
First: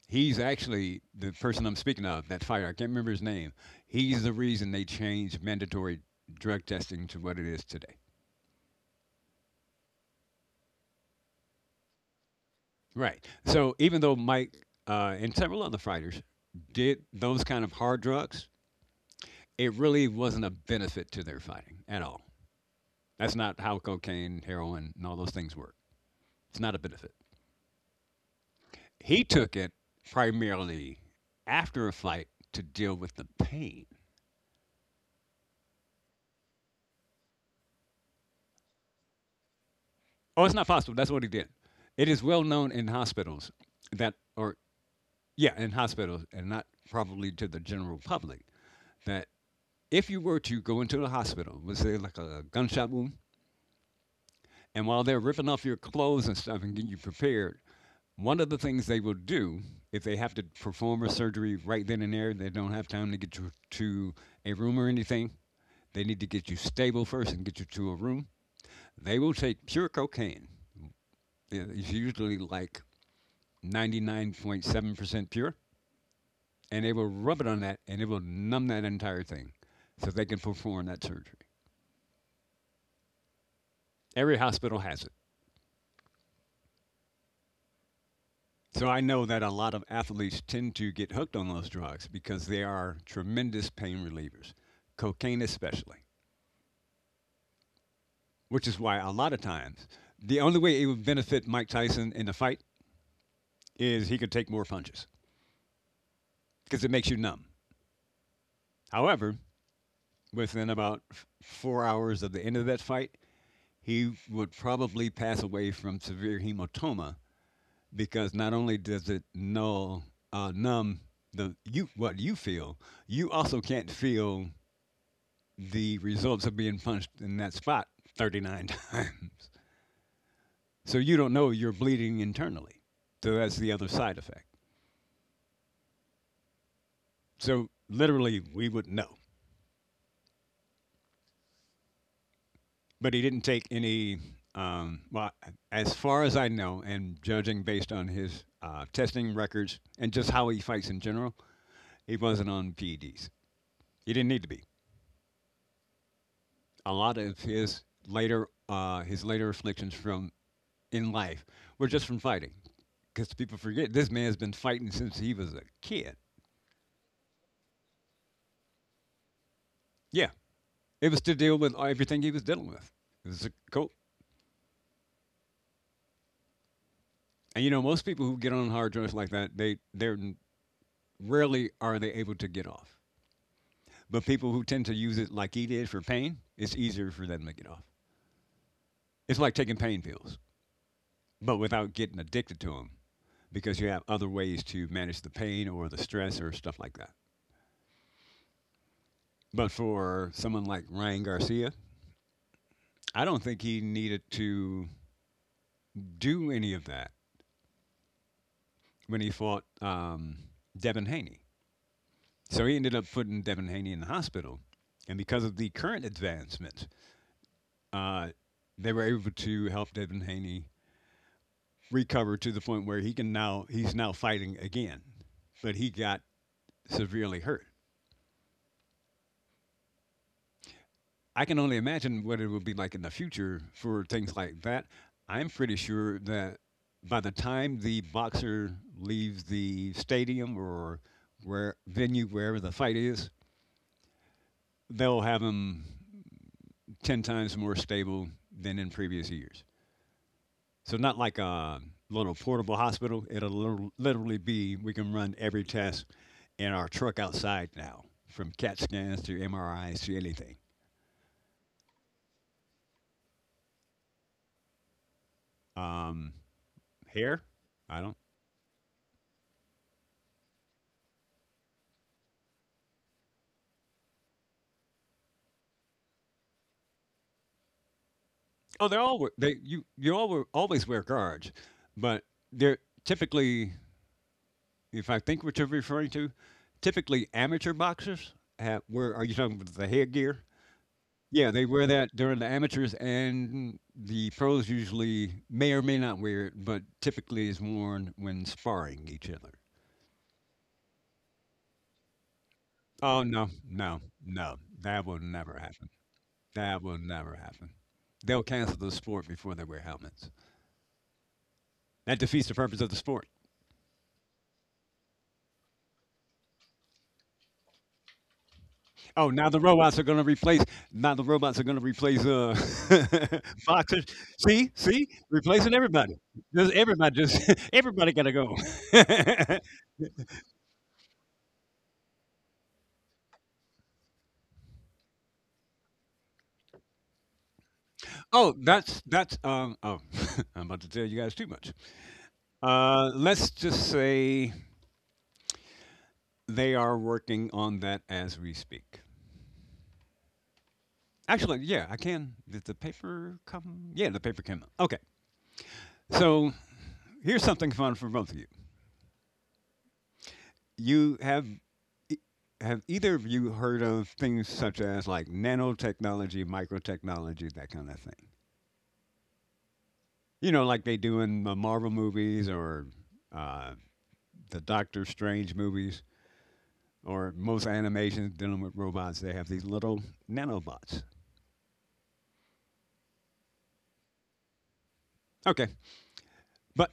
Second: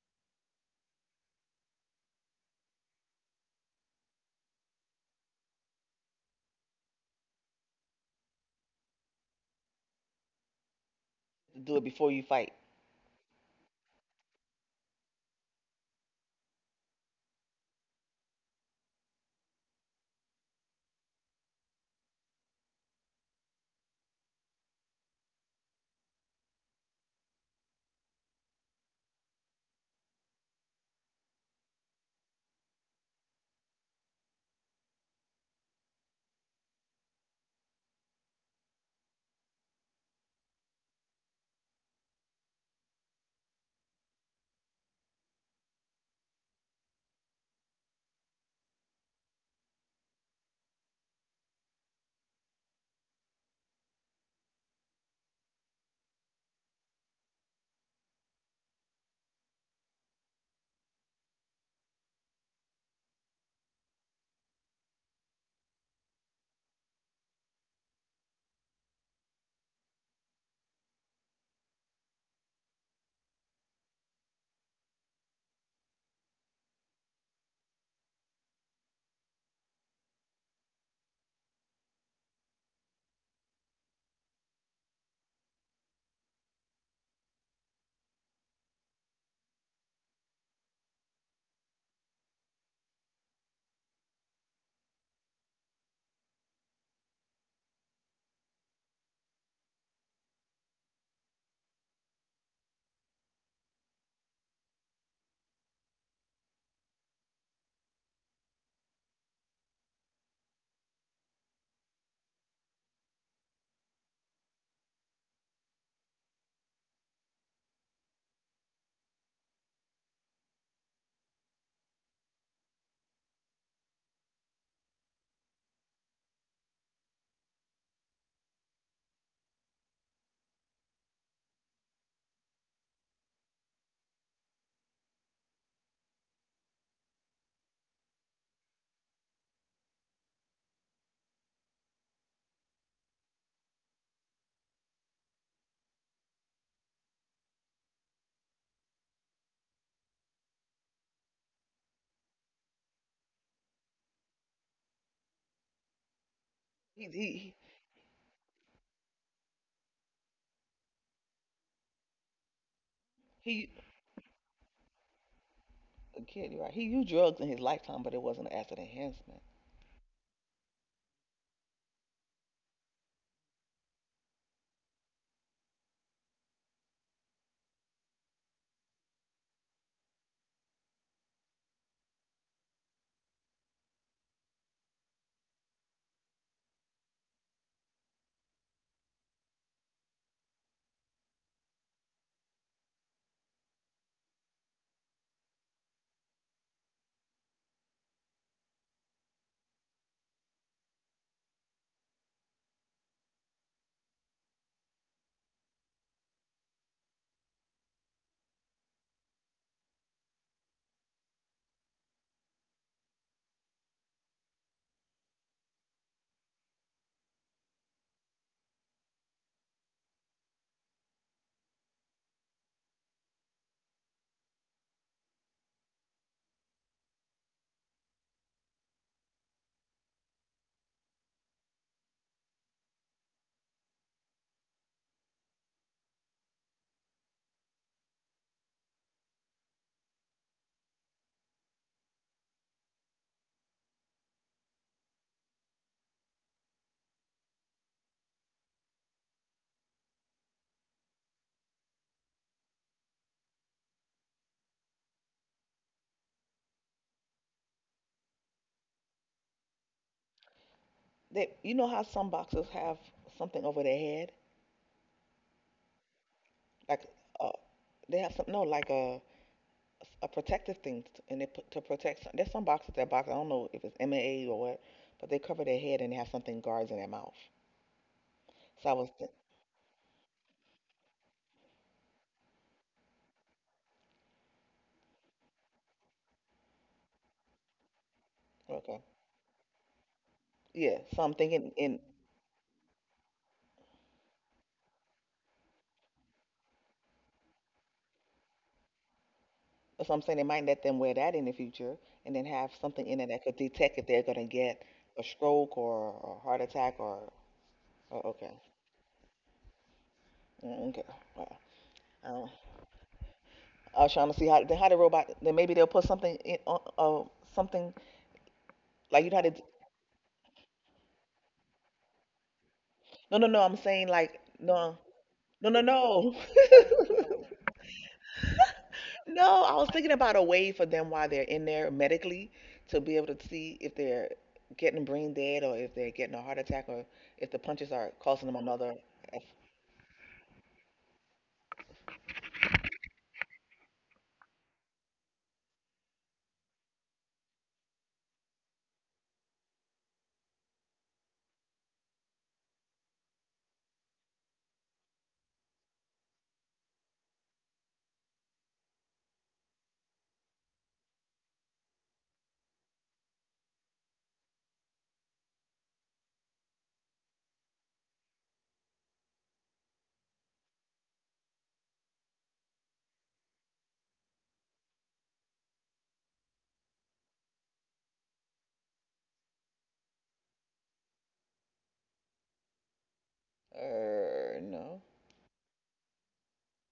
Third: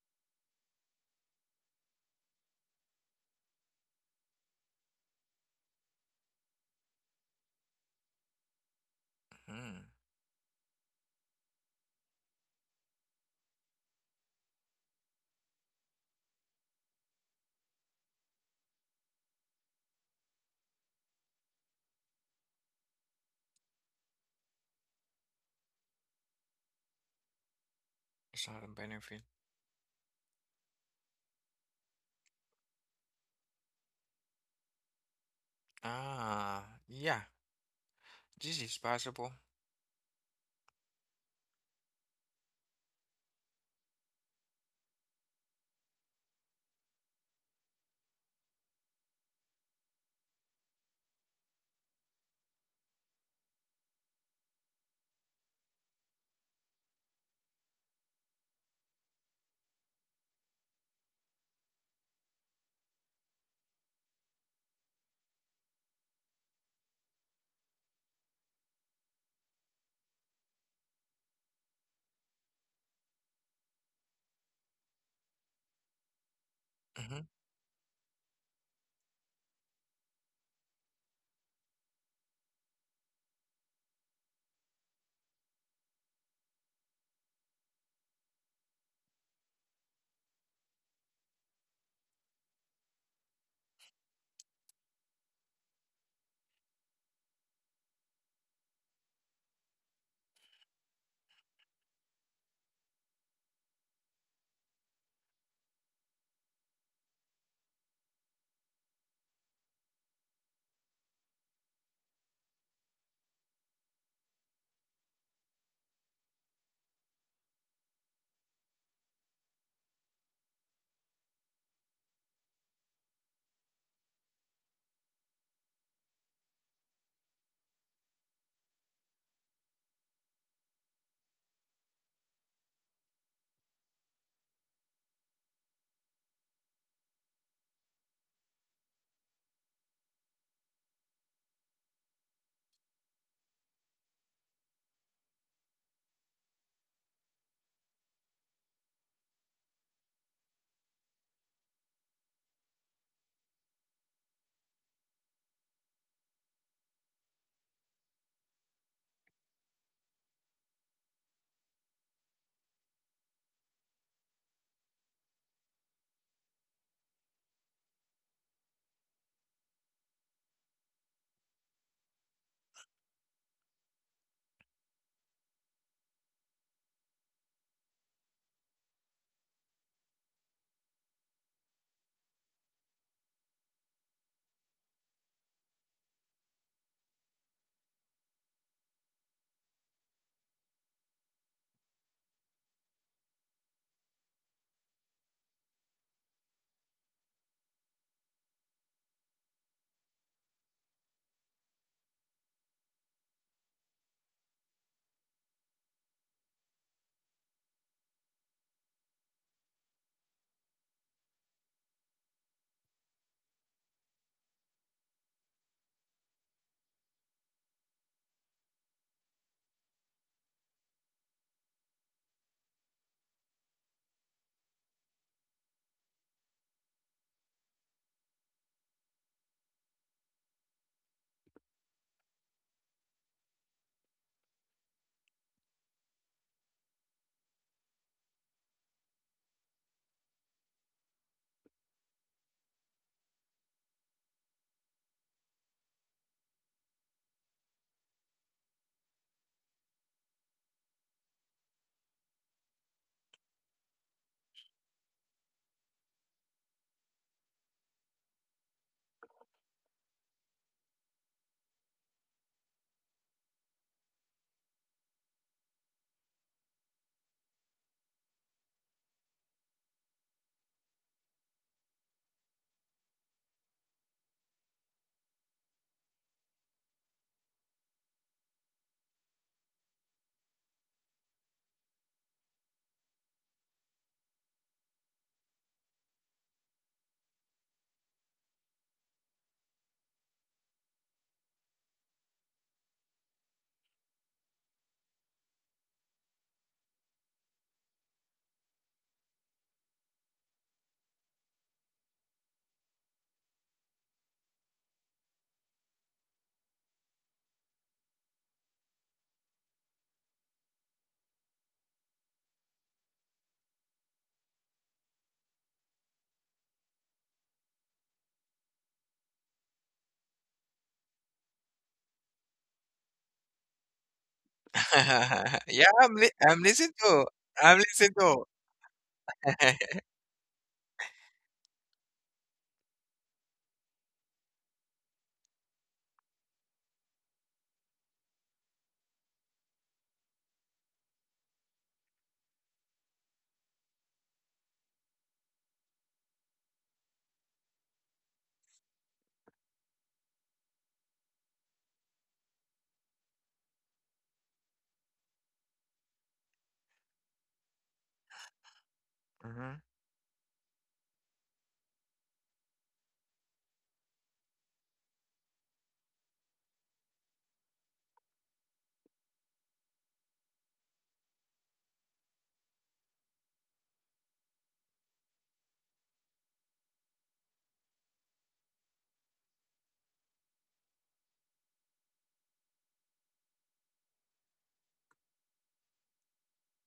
Speaker 2: He's actually the person I'm speaking of, that fighter. I can't remember his name. He's the reason they changed mandatory drug testing to what it is today.
Speaker 3: Mm-hmm.
Speaker 1: to do it before you fight.
Speaker 2: Right. So even though Mike and several other fighters did those kind of hard drugs, it really wasn't a benefit to their fighting at all. That's not how cocaine, heroin, and all those things work. It's not a benefit.
Speaker 3: It's not a benefit.
Speaker 2: He took it primarily after a fight to deal with the pain.
Speaker 3: Ah, yeah. This is possible.
Speaker 2: Oh, it's not possible. That's what he did. It is well known in hospitals that, or yeah, in hospitals and not probably to the general public, that if you were to go into the hospital, let's say like a gunshot wound, and while they're ripping off your clothes and stuff and getting you prepared, one of the things they will do if they have to perform a surgery right then and there, they don't have time to get you to a room or anything. They need to get you stable first and get you to a room. They will take pure cocaine. Yeah, it's usually like 99.7% pure, and they will
Speaker 3: Hmm.
Speaker 2: rub it on that and it will numb that entire thing so they can perform that surgery. Every hospital has it. So I know that a lot of athletes tend to get hooked on those drugs because they are tremendous pain relievers, cocaine especially, which is why a lot of times the only way it would benefit Mike Tyson in the fight is he could take more punches because it makes you numb. However, within about 4 hours of the end of that fight, he would probably pass away from severe hematoma because not only does it null numb the you what you feel, you also can't feel the results of being punched in that spot 39 (laughs) times. So you don't know you're bleeding internally. So that's the other side effect. So literally, we would know. But he didn't take any. Um, well, as far as I know, and judging based on his testing records and just how he fights in general, he wasn't on PEDs. He didn't need to be. A
Speaker 1: He,
Speaker 2: lot of
Speaker 1: he,
Speaker 2: his later afflictions from in life were just from fighting, because people
Speaker 1: he,
Speaker 2: forget this man's been fighting since he was a kid.
Speaker 1: Kid, you're right. He used drugs in his lifetime, but it wasn't as an enhancement.
Speaker 2: Yeah, it was to deal with everything he was dealing with. It was a cool. And you know, most people who get on hard drugs like that, they they're rarely are they able to get off. But people who tend to use it like he did for pain, it's easier for them to get off. It's like taking pain pills, but without getting addicted to them because you have other ways to manage the pain or the stress or stuff like that. But for someone like Ryan Garcia, I don't think he needed to do any of that when he fought Devin Haney. So he ended up putting Devin Haney in the hospital. And because of the current advancements, uh, they were able to help Devin Haney recover to the point where he's now fighting again, but he got severely hurt. I can only imagine what it will be like in the future for things like that. I'm pretty sure that by the time the boxer leaves the stadium or wherever the fight is, they'll have him 10 times more stable than in previous years. So not like a little portable hospital. It'll literally be we can run every test in our truck outside now, from CAT scans to MRIs to anything.
Speaker 1: You know how some boxers have something over their head,
Speaker 2: Um,
Speaker 1: like
Speaker 2: hair,
Speaker 1: uh,
Speaker 2: I don't
Speaker 1: they have some no, like a protective thing, and they put to protect. There's some boxers that box. I don't know if it's MMA or what, but they cover their head and they have something guards in their mouth.
Speaker 2: oh,
Speaker 1: So I
Speaker 2: they're
Speaker 1: was
Speaker 2: all
Speaker 1: thinking,
Speaker 2: they you you all always wear guards, but they're typically, if I think what you're referring to, typically amateur boxers have.
Speaker 1: okay,
Speaker 2: Where are you talking about the headgear?
Speaker 1: yeah. So I'm
Speaker 2: Yeah, they
Speaker 1: thinking,
Speaker 2: wear
Speaker 1: in
Speaker 2: that during the amateurs, and the pros usually may or may not wear it, but typically is worn when sparring each other.
Speaker 1: so I'm saying they might let them wear that in the future, and then have something in
Speaker 2: Oh
Speaker 1: it that
Speaker 2: no,
Speaker 1: could detect
Speaker 2: no,
Speaker 1: if they're gonna
Speaker 2: no,
Speaker 1: get
Speaker 2: that will
Speaker 1: a
Speaker 2: never
Speaker 1: stroke
Speaker 2: happen.
Speaker 1: or a heart
Speaker 2: That
Speaker 1: attack
Speaker 2: will
Speaker 1: or,
Speaker 2: never happen.
Speaker 1: or
Speaker 2: They'll
Speaker 1: okay.
Speaker 2: cancel the sport before they wear helmets.
Speaker 1: Mm, okay.
Speaker 2: That defeats
Speaker 1: Wow.
Speaker 2: the purpose of the sport.
Speaker 1: I was trying to see how the robot. Then maybe they'll put something in on something like
Speaker 2: Oh,
Speaker 1: you know how
Speaker 2: now
Speaker 1: to.
Speaker 2: the robots are going to replace. Now the robots are going to replace
Speaker 1: No, no, no.
Speaker 2: (laughs)
Speaker 1: I'm
Speaker 2: boxers.
Speaker 1: saying like
Speaker 2: See,
Speaker 1: no,
Speaker 2: see,
Speaker 1: no,
Speaker 3: (laughs)
Speaker 2: replacing
Speaker 1: no,
Speaker 2: everybody.
Speaker 1: no.
Speaker 3: I'm
Speaker 2: Just
Speaker 3: listening
Speaker 2: everybody,
Speaker 1: (laughs)
Speaker 3: to.
Speaker 2: just (laughs)
Speaker 3: I'm
Speaker 2: everybody
Speaker 3: listening
Speaker 2: got to
Speaker 3: to.
Speaker 2: go. (laughs)
Speaker 1: No, I was
Speaker 3: (laughs)
Speaker 1: thinking about a way for them while they're in there medically to be able to see if they're getting brain dead or if they're getting a heart attack or if the punches are causing
Speaker 2: oh,
Speaker 1: them another.
Speaker 2: that's that's. Oh, (laughs) I'm about to tell you guys too much. Let's just say they are working on that as we speak. Actually, yeah, I can. Did the paper come? Yeah, the paper came out. Okay, so here's something fun for both of you.
Speaker 3: Mm-hmm.
Speaker 2: You have e- have either of you heard of things such as like nanotechnology, microtechnology, that kind of thing? You know, like they do in the Marvel movies or uh, the Doctor Strange movies or most animations dealing with robots. They have these little nanobots.
Speaker 1: No,
Speaker 2: Okay, but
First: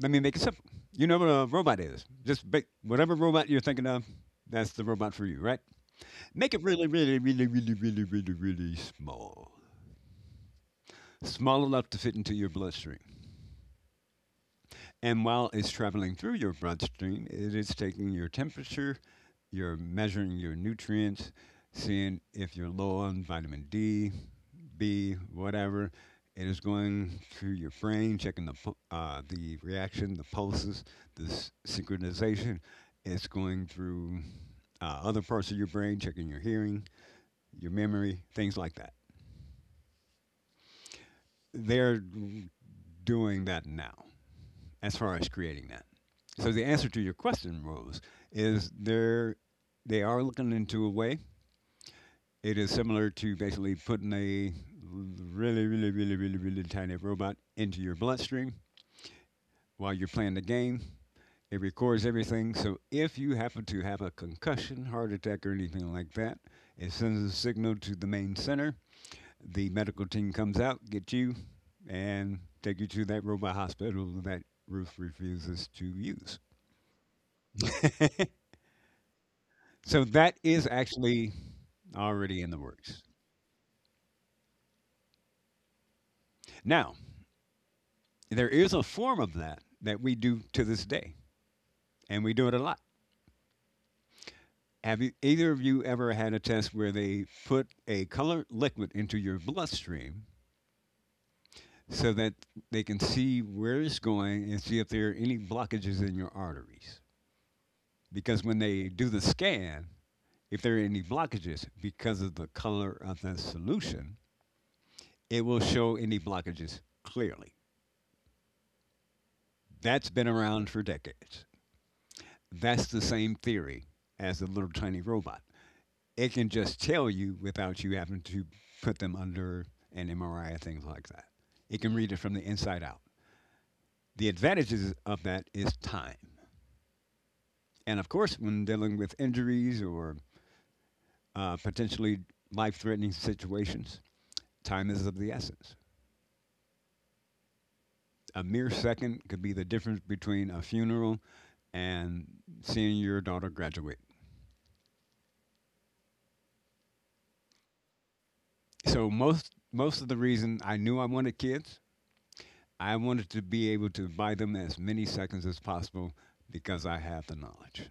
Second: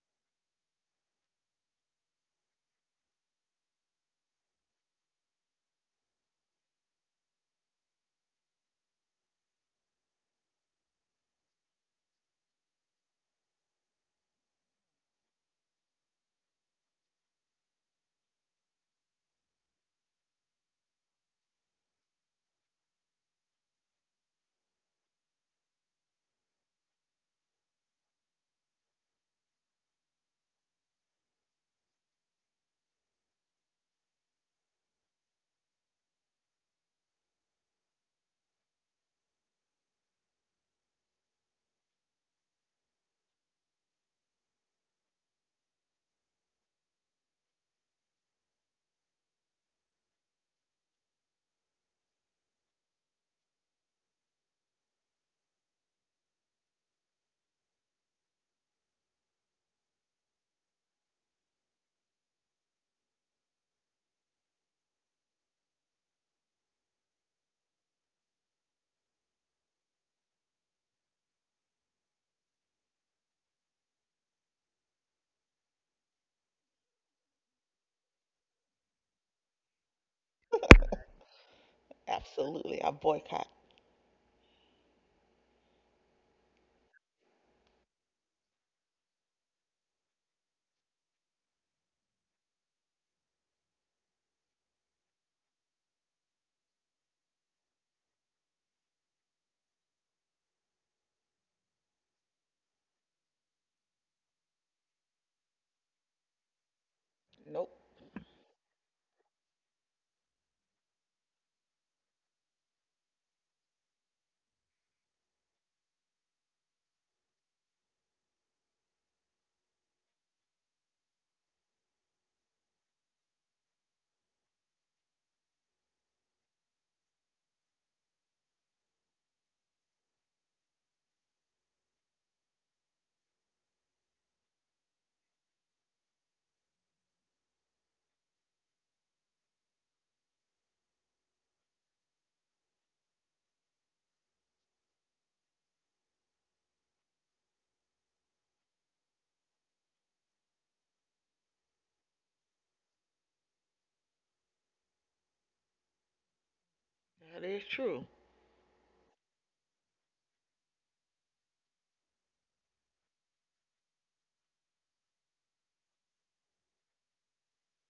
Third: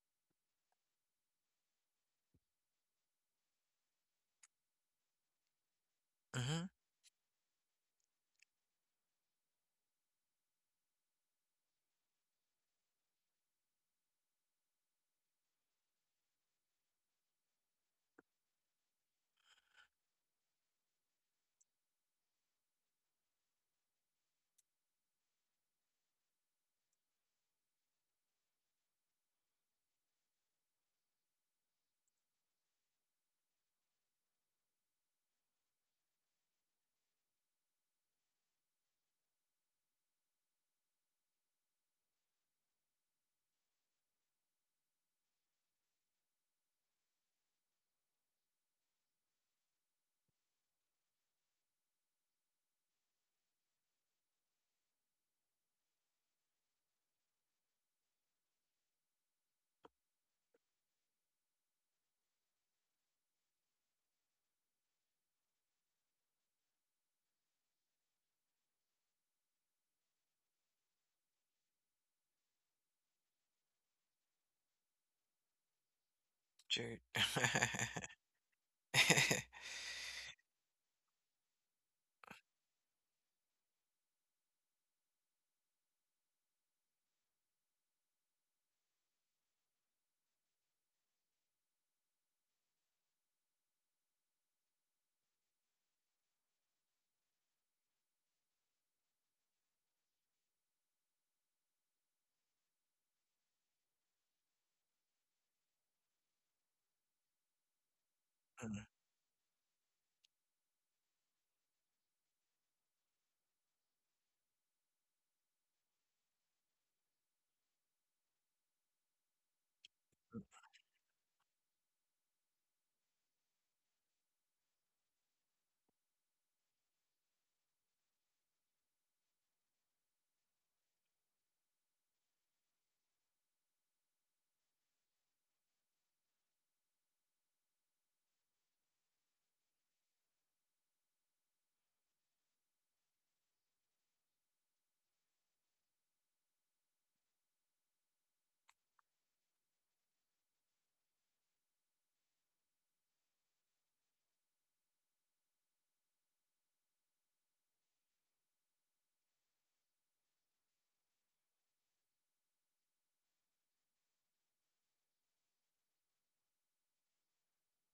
Speaker 2: let me make it simple. You know what a robot is. Just make whatever robot you're thinking of, that's the robot for you, right? Make it
Speaker 3: Mm-hmm.
Speaker 2: really, really, really, really, really, really, really small. Small enough to fit into your bloodstream. And while it's traveling through your bloodstream, it is taking your temperature, you're measuring your nutrients, seeing if you're low on vitamin D, B, whatever. It is going through your brain, checking the reaction, the pulses, the synchronization. It's going through other parts of your brain, checking your hearing, your memory, things like that. They're doing that now, as far as creating that. So the answer to your question, Rose, is they are looking into a way. It is similar to basically putting a really, really, really, really, really tiny robot into your bloodstream while you're playing the game. It records everything. So if you happen to have a concussion, heart attack, or anything like that, it sends a signal to the main center. The medical team comes out, get you, and take you to that robot hospital that Ruth refuses to use.
Speaker 3: True. (laughs)
Speaker 2: So that is actually already in the
Speaker 1: absolutely. I
Speaker 2: works.
Speaker 1: boycott.
Speaker 2: Now, there is a form of that that we do to this day, and we do it a lot. Have you, either of you ever had a test where they put a colored liquid into your bloodstream so that they can see where it's going and see if there are any blockages in your arteries?
Speaker 1: Nope.
Speaker 2: Because when they do the scan, if there are any blockages because of the color of the solution, it will show any blockages clearly. That's been around for decades. That's the same theory as the little tiny robot. It can just tell you without you having to put them under an MRI, or things like that. It can read it from the inside out. The advantages of that is time. And of course, when dealing with injuries or potentially life threatening situations, time is of the essence. A mere second could be the difference between a funeral and seeing your daughter graduate.
Speaker 1: That is true.
Speaker 2: So, most of the reason I knew I wanted kids I wanted to be able to buy them as many seconds as possible because I have the knowledge.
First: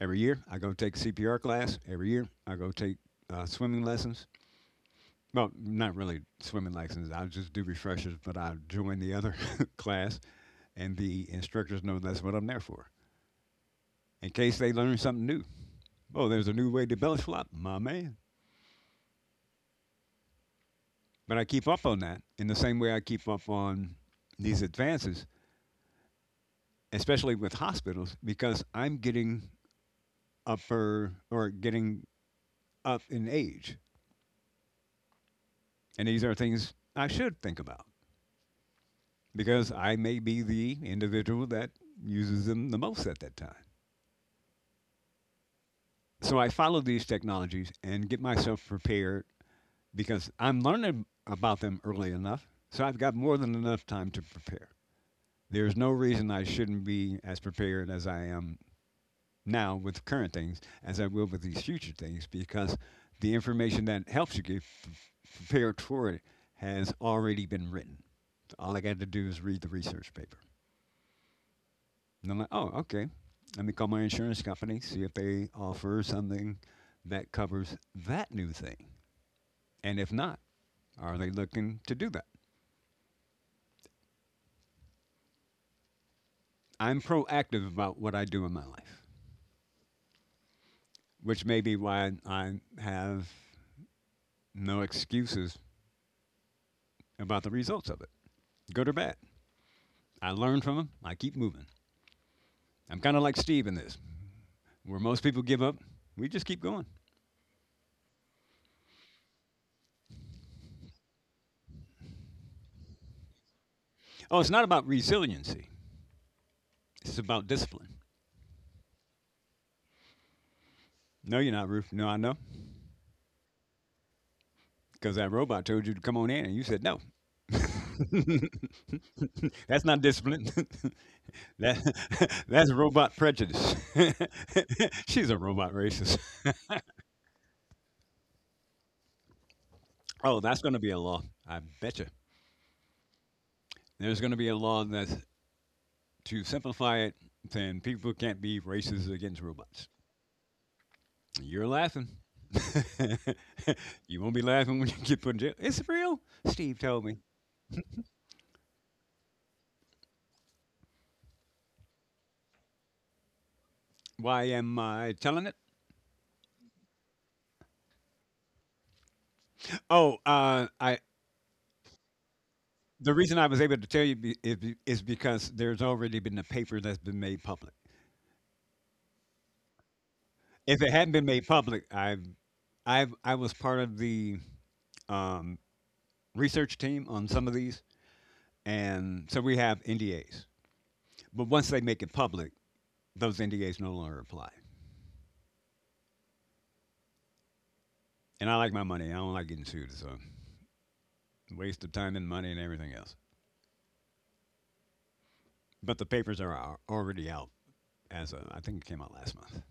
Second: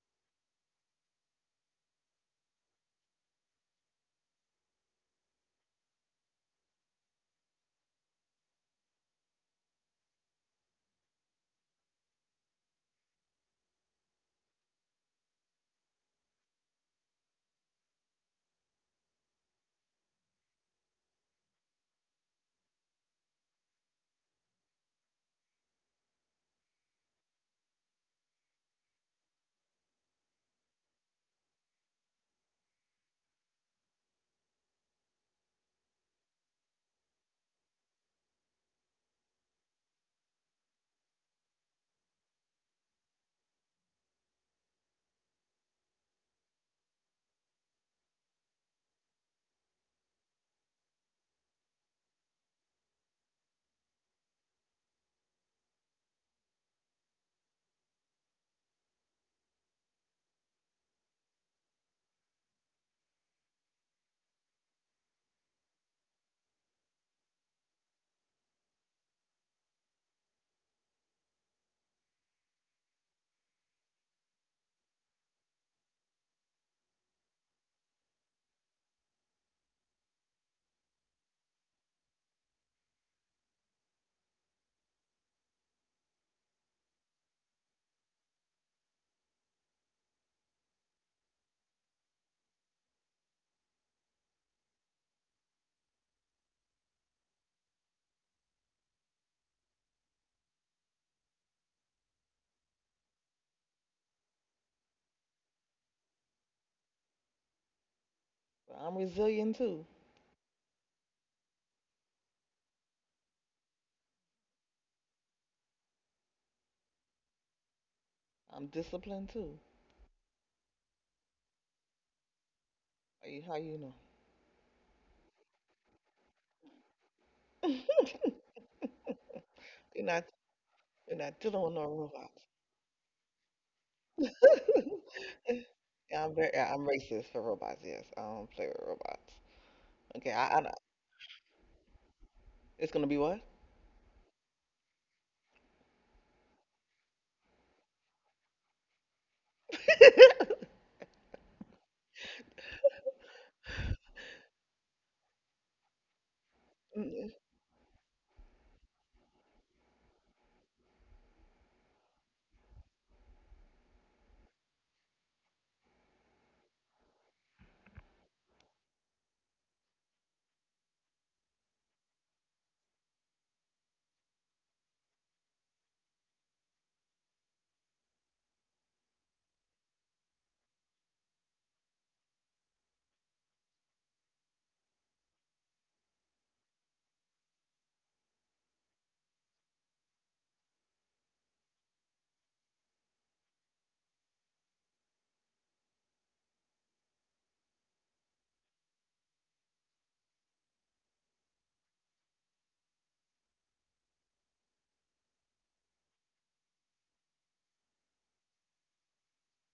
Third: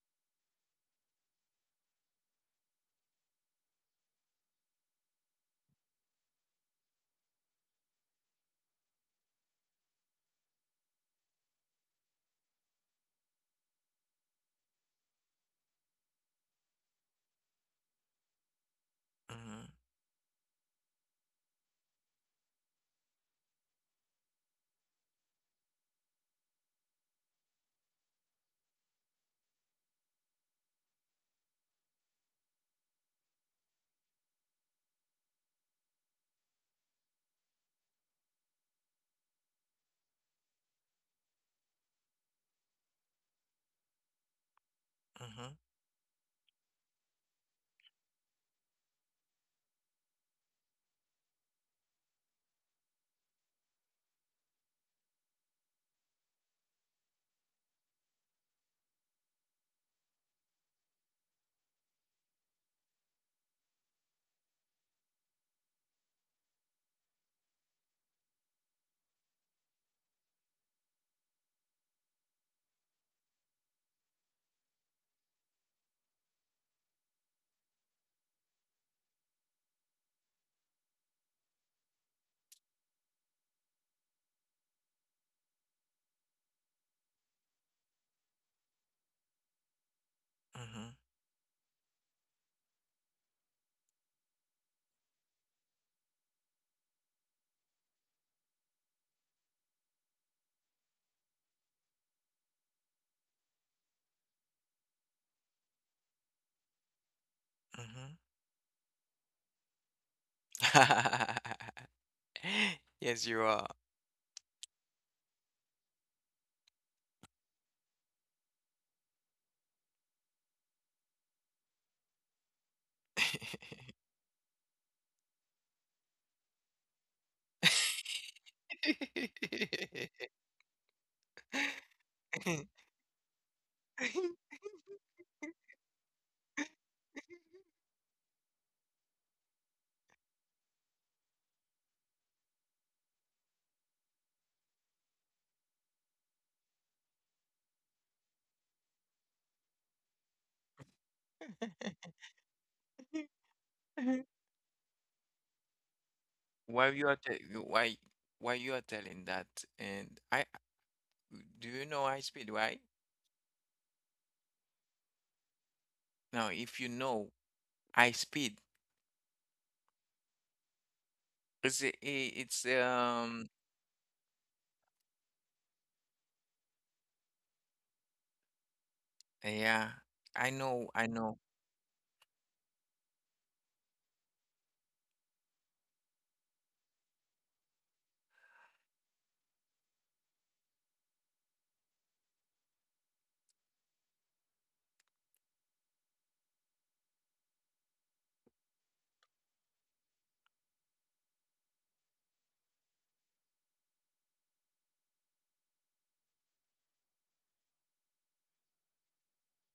Speaker 2: Every year, I go take CPR class. Every year, I go take swimming lessons. Well, not really swimming lessons. I just do refreshers, but I join the other (laughs) class, and the instructors know that's what I'm there for. In case they learn something new. Oh, there's a new way to belly flop, my man.
Speaker 3: Mm-hmm.
Speaker 2: But I keep up on that in the same way I keep up on these advances, especially with hospitals, because I'm getting upper or getting up in age. And these are things I should think about because I may be the individual that uses them the most at that time.
Speaker 3: Mm-hmm.
Speaker 2: So I follow these technologies and get myself prepared because I'm learning about them early enough. So I've got more than enough time to prepare. There's no reason I shouldn't be as prepared as I am now with current things as I will with these future things because the information that helps you get prepared for it has already been written. All I got to do is read the research paper. And I'm like, oh, okay. Let me call my insurance company, see if they offer something that covers that new thing. And if not, are they looking to do that? I'm proactive about what I do in my life,
Speaker 3: Mm-hmm.
Speaker 2: which may be why I have no excuses about the results of it, good or bad. I learn from them. I keep moving. I'm kind of like Steve in this, where most people give up. We just keep going.
Speaker 1: But I'm resilient too.
Speaker 3: Mm-hmm. (laughs) (laughs) (laughs) Yes, you are.
Speaker 2: Oh, it's not about resiliency. It's about discipline.
Speaker 1: I'm disciplined too.
Speaker 2: No, you're not, Ruth. No, I know.
Speaker 1: How you know?
Speaker 2: Because that robot told you to come on in, and you said no. (laughs) That's
Speaker 1: (laughs)
Speaker 2: not
Speaker 1: You're not
Speaker 2: discipline.
Speaker 1: They're not
Speaker 2: (laughs)
Speaker 1: dealing with no
Speaker 2: that,
Speaker 1: robots.
Speaker 2: that's robot prejudice. (laughs)
Speaker 3: (laughs)
Speaker 2: She's a robot
Speaker 1: (laughs)
Speaker 2: racist.
Speaker 1: Yeah, yeah, I'm racist for robots. Yes, I don't play with robots. Okay,
Speaker 2: Oh,
Speaker 1: I
Speaker 2: that's going
Speaker 1: don't-
Speaker 2: to be a law. I betcha.
Speaker 1: it's gonna be what? (laughs)
Speaker 2: There's going to be a law that's to simplify it, saying people can't be racist against robots. You're laughing. (laughs) You won't be laughing when you get put in jail. It's real. Steve
Speaker 3: Why you
Speaker 2: told
Speaker 3: are
Speaker 2: me.
Speaker 1: Mm.
Speaker 3: te- why why you are telling that, and I do you know high speed? Why?
Speaker 2: Why am I telling it?
Speaker 3: Now, if you know high speed,
Speaker 2: Oh, I.
Speaker 3: it's a- i- it's
Speaker 2: The reason I was able to tell you is because there's already been a paper that's been made public.
Speaker 3: yeah, I
Speaker 2: If
Speaker 3: know,
Speaker 2: it
Speaker 3: I
Speaker 2: hadn't been
Speaker 3: know.
Speaker 2: made public, I was part of the um, research team on some of these, and so we have NDAs. But once they make it public, those NDAs no longer apply. And I like my money. I don't like getting sued. So waste of time and money and everything else. But the papers are already out as of, I think it came out last month.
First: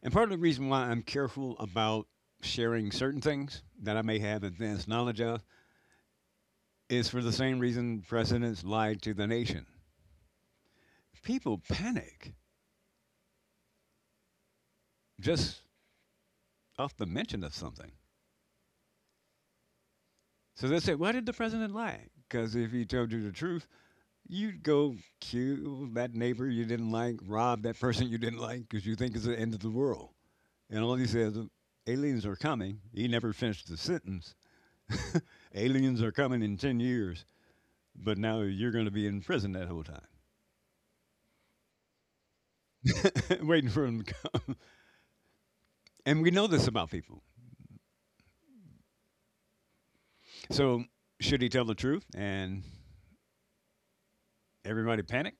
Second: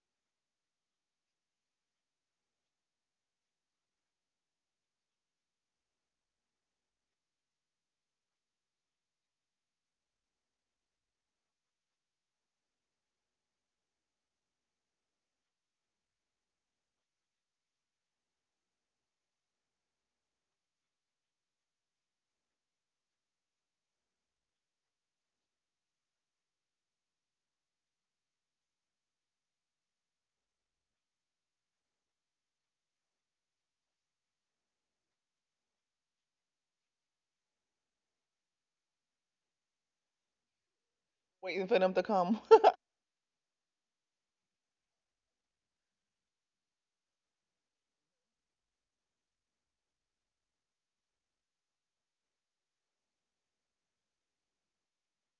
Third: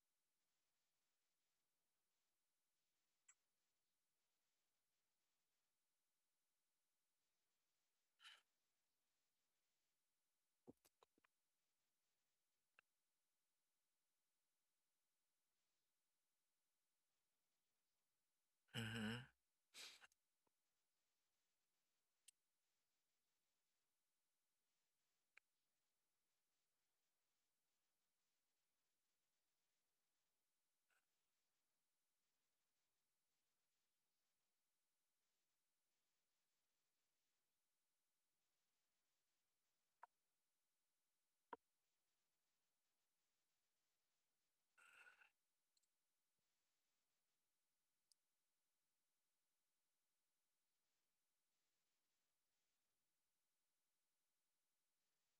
Speaker 2: And part of the reason why I'm careful about sharing certain things that I may have advanced knowledge of is for the same reason presidents lied to the nation. People panic just off the mention of something.
Speaker 3: Mhm.
Speaker 2: So they say, why did the president lie? Because if he told you the truth, you'd go kill that neighbor you didn't like, rob that person you didn't like, because you think it's the end of the world. And all he says, aliens are coming. He never finished the sentence. Aliens are coming in 10 years, but now you're going to be in prison that whole time,
Speaker 1: Waiting for them to come. (laughs)
Speaker 2: (laughs) waiting for them to come. (laughs) And we know this about people. So, should he tell the truth and everybody panic?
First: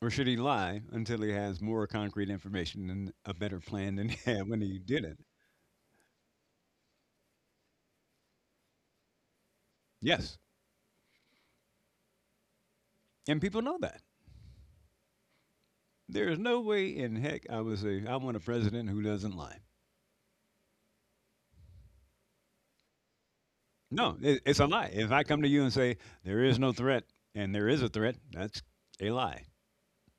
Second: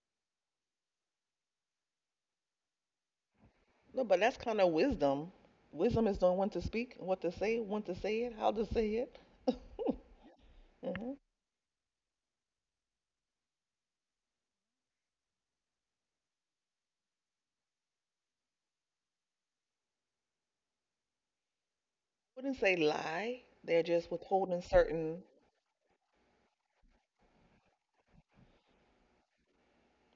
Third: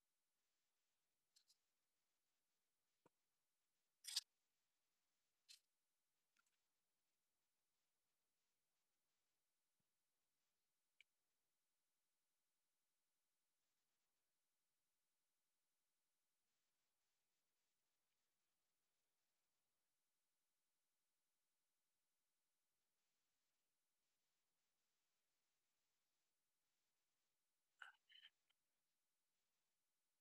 Speaker 2: Or should he lie until he has more concrete information and a better plan
Speaker 1: No,
Speaker 2: than (laughs) he
Speaker 1: but that's
Speaker 2: had
Speaker 1: kind
Speaker 2: when
Speaker 1: of
Speaker 2: he did it?
Speaker 1: wisdom. Wisdom is knowing when to speak, what to say, when to say it, how to say it.
Speaker 2: Yes.
Speaker 1: Hmm.
Speaker 2: And people know that. There is no way in heck I would say, I want a president who doesn't lie.
Speaker 1: Wouldn't say lie. They're just
Speaker 2: No, it's
Speaker 1: withholding
Speaker 2: a lie. If I
Speaker 1: certain.
Speaker 2: come to you and say, there is no threat and there is a threat, that's a lie.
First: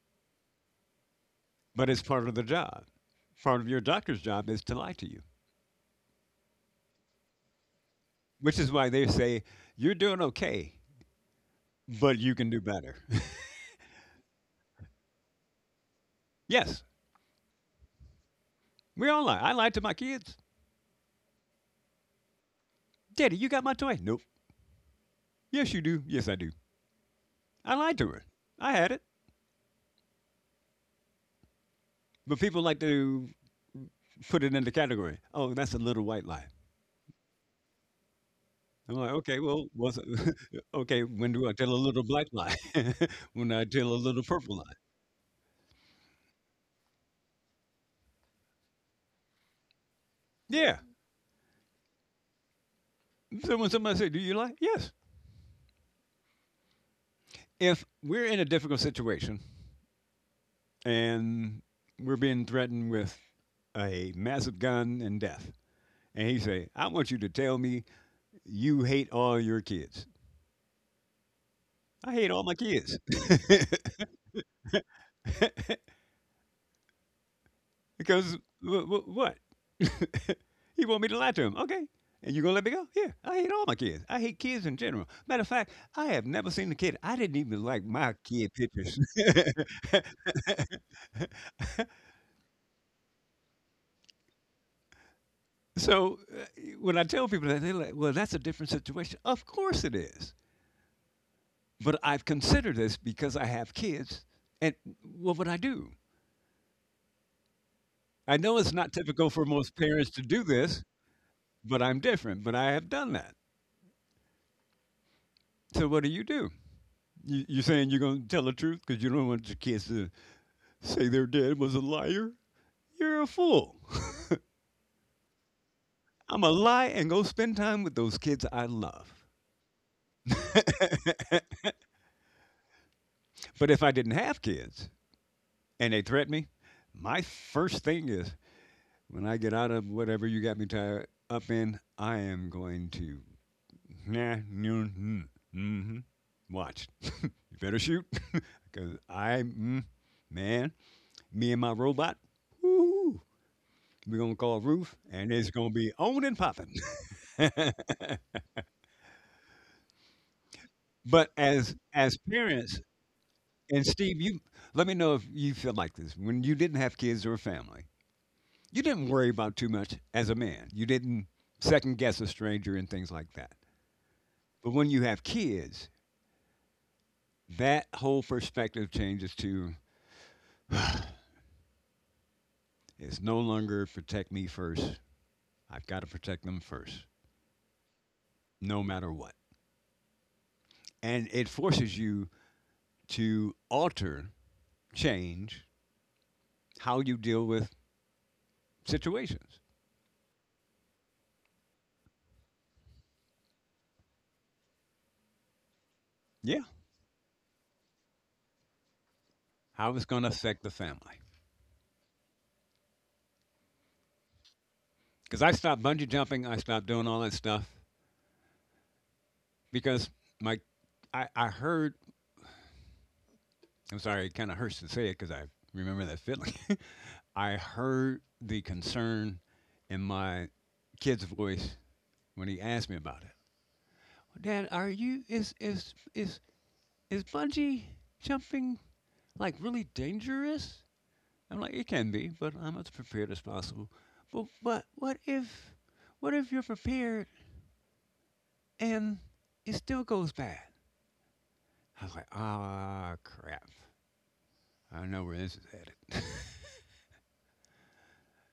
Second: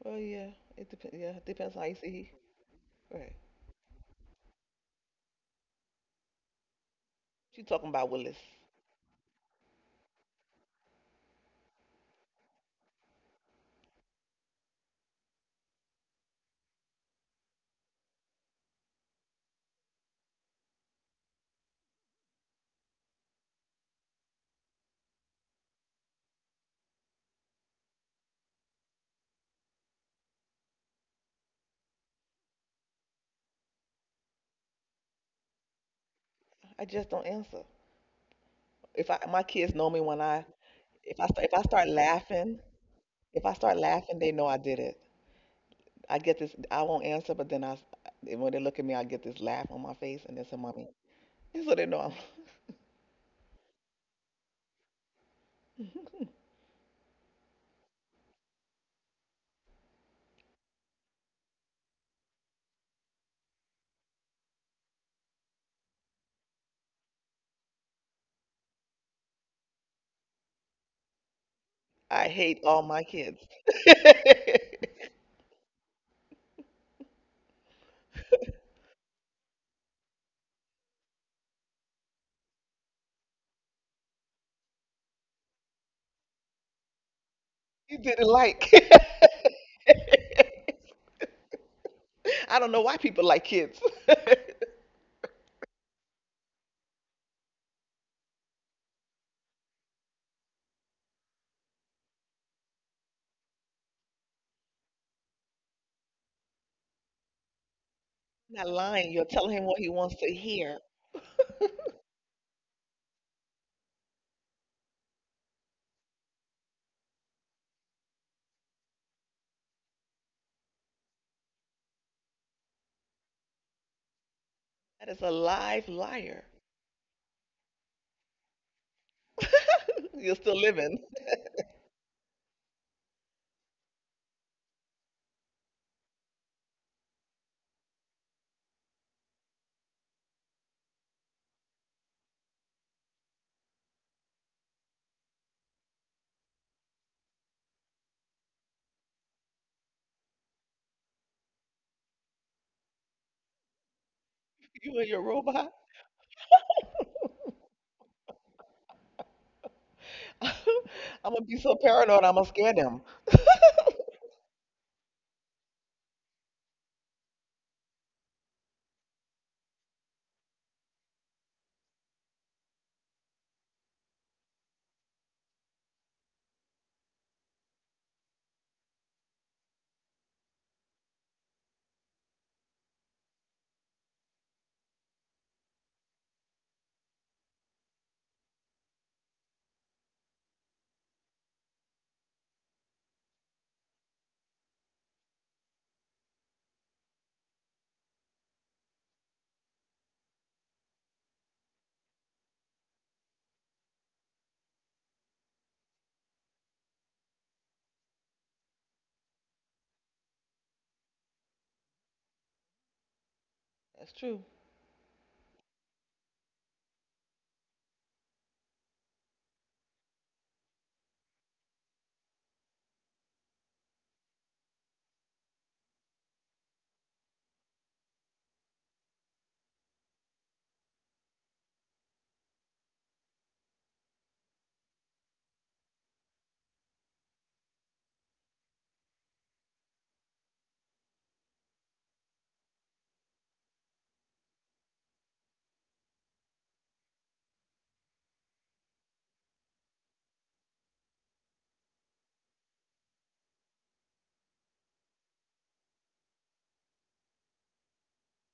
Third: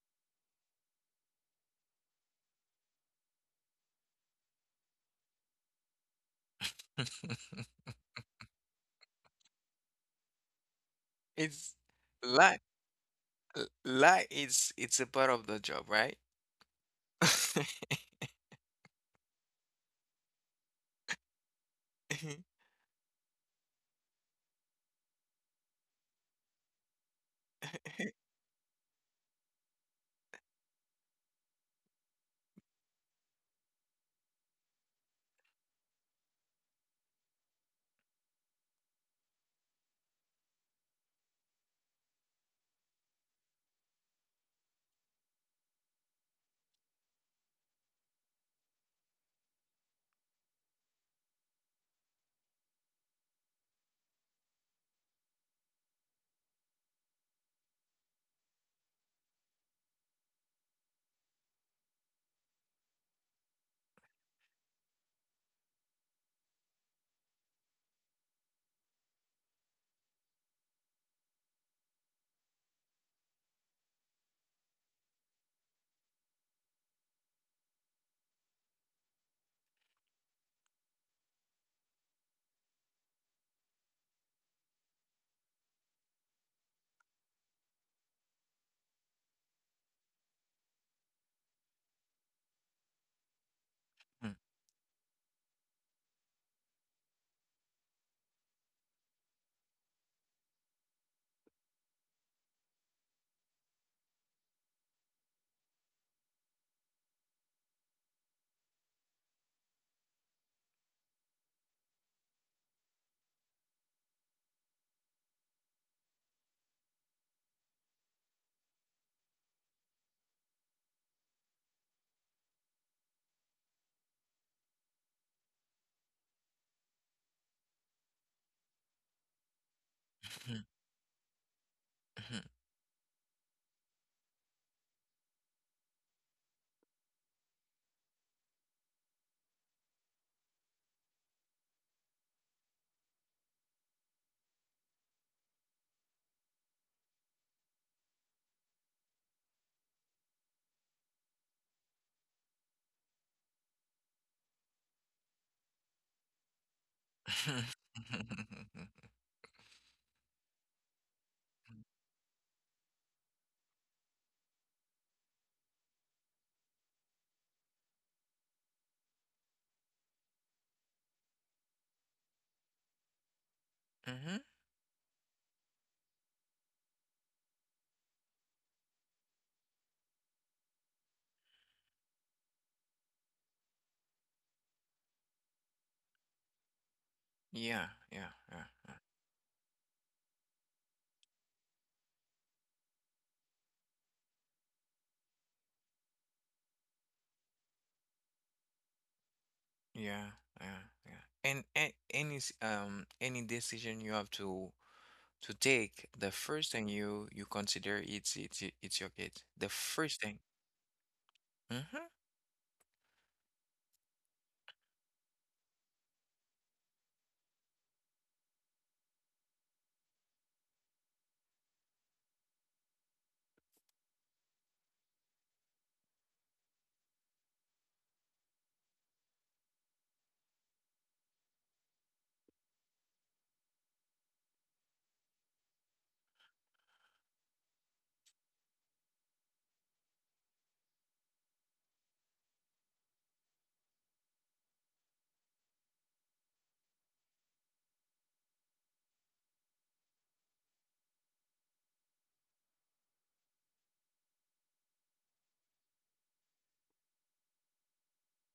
Speaker 1: Well, yeah, it depends. Yeah, it depends how
Speaker 2: But
Speaker 1: you
Speaker 2: it's part
Speaker 1: see.
Speaker 2: of the job.
Speaker 1: Right.
Speaker 2: Part of your doctor's job is to lie to you,
Speaker 1: She
Speaker 3: (laughs)
Speaker 1: talking about Willis.
Speaker 2: which is why they say you're doing okay,
Speaker 3: It's
Speaker 2: but you can do
Speaker 3: like
Speaker 2: better. (laughs)
Speaker 3: like it's a part of the job, right?
Speaker 2: Yes, we all lie. I lied to my kids.
Speaker 3: (laughs)
Speaker 2: Daddy, you got my toy? Nope. Yes, you do. Yes, I do. I lied to her. I had it. But people like to put it in the category. Oh, that's a little white lie.
Speaker 1: I just don't answer.
Speaker 2: I'm
Speaker 1: If
Speaker 2: like,
Speaker 1: I
Speaker 2: okay,
Speaker 1: my
Speaker 2: well,
Speaker 1: kids know
Speaker 2: was
Speaker 1: me
Speaker 2: it,
Speaker 1: when I
Speaker 2: (laughs) okay.
Speaker 1: if I
Speaker 2: When do
Speaker 1: if
Speaker 2: I
Speaker 1: I
Speaker 2: tell a
Speaker 1: start
Speaker 2: little black lie?
Speaker 1: laughing.
Speaker 2: (laughs)
Speaker 1: If
Speaker 2: When
Speaker 1: I
Speaker 2: I
Speaker 1: start
Speaker 2: tell a
Speaker 1: laughing,
Speaker 2: little
Speaker 1: they know I
Speaker 2: purple lie?
Speaker 1: did it. I get this, I won't answer, but then when they look at me, I get this laugh on my face and they say,
Speaker 2: Yeah.
Speaker 1: Mommy. (laughs) So they know
Speaker 2: So when somebody say, "Do you lie?" Yes.
Speaker 1: I'm. (laughs)
Speaker 2: If we're in a difficult situation and we're being threatened with a massive gun and death. And he say, I want you to tell me you hate all your kids. I
Speaker 1: I
Speaker 2: hate all my
Speaker 1: hate all
Speaker 2: kids.
Speaker 1: my kids.
Speaker 2: (laughs)
Speaker 1: (laughs)
Speaker 2: Because what? (laughs) He want me to lie to him. Okay. And you going to let me go? Yeah. I hate all my kids. I hate kids in general. Matter of fact, I have never seen a kid. I didn't even like
Speaker 1: You
Speaker 2: my
Speaker 1: didn't
Speaker 2: kid
Speaker 1: like.
Speaker 2: pictures.
Speaker 1: (laughs) I don't know why people like kids. (laughs) You're
Speaker 2: (laughs) So when I tell people that, they're like, well, that's a different situation. Of course it is. But I've considered this because I have kids, and what would I do? I know
Speaker 1: Not
Speaker 2: it's not
Speaker 1: lying, you're
Speaker 2: typical for
Speaker 1: telling him
Speaker 2: most
Speaker 1: what he
Speaker 2: parents
Speaker 1: wants
Speaker 2: to
Speaker 1: to
Speaker 2: do
Speaker 1: hear.
Speaker 2: this, but I'm different. But I have done that. So what do you do? You're saying you're going to tell the truth because you don't want your kids to say their dad was a liar? You're a fool.
Speaker 1: That is a live
Speaker 2: I'm
Speaker 1: liar.
Speaker 2: a lie and go spend time with those kids I love.
Speaker 1: (laughs) You're still living. (laughs)
Speaker 3: (laughs)
Speaker 2: But if I didn't have kids and they threaten me, my first thing is when I get out of whatever you got me tied up in, I am going to nah, noon, mm, mm-hmm. Watch. (laughs) You better shoot. (laughs) Because man, me and my robot, woo, we're going to call Ruth,
Speaker 1: You and your
Speaker 2: and it's going to
Speaker 1: robot.
Speaker 2: be on and popping.
Speaker 3: (laughs)
Speaker 1: (laughs) I'm
Speaker 2: (laughs) But
Speaker 1: gonna be
Speaker 2: as
Speaker 1: so
Speaker 2: as
Speaker 1: paranoid, I'm gonna scare
Speaker 2: parents,
Speaker 1: them.
Speaker 2: and Steve, you let me know if you feel like this. When you didn't have kids or a family, you didn't worry about too much as a man. You didn't second guess a stranger and things like that.
Speaker 3: Mm-hmm.
Speaker 2: But when you have kids, that whole perspective changes to it's no longer protect me first. I've got to protect them first,
Speaker 3: Yeah, yeah,
Speaker 2: no
Speaker 3: yeah,
Speaker 2: matter what. And it forces you to alter, change how you deal with situations.
Speaker 3: yeah, yeah, yeah. And any any decision you have to take, the
Speaker 2: Yeah.
Speaker 3: first thing you you consider it's your kid. The
Speaker 2: How it's
Speaker 3: first
Speaker 2: going to
Speaker 3: thing.
Speaker 2: affect the family.
Speaker 3: Mm-hmm.
Speaker 1: That's true.
Speaker 2: Because I stopped bungee jumping, I stopped doing all that stuff because my, I heard, I'm sorry, it kind of hurts to say it because I remember that feeling. (laughs) I heard the concern in my kid's voice when he asked me about it. Dan, are you is bungee jumping like really dangerous? I'm like, it can be, but I'm as prepared as possible. But what if you're prepared and it still goes bad? I was like, ah crap. I know where this is headed.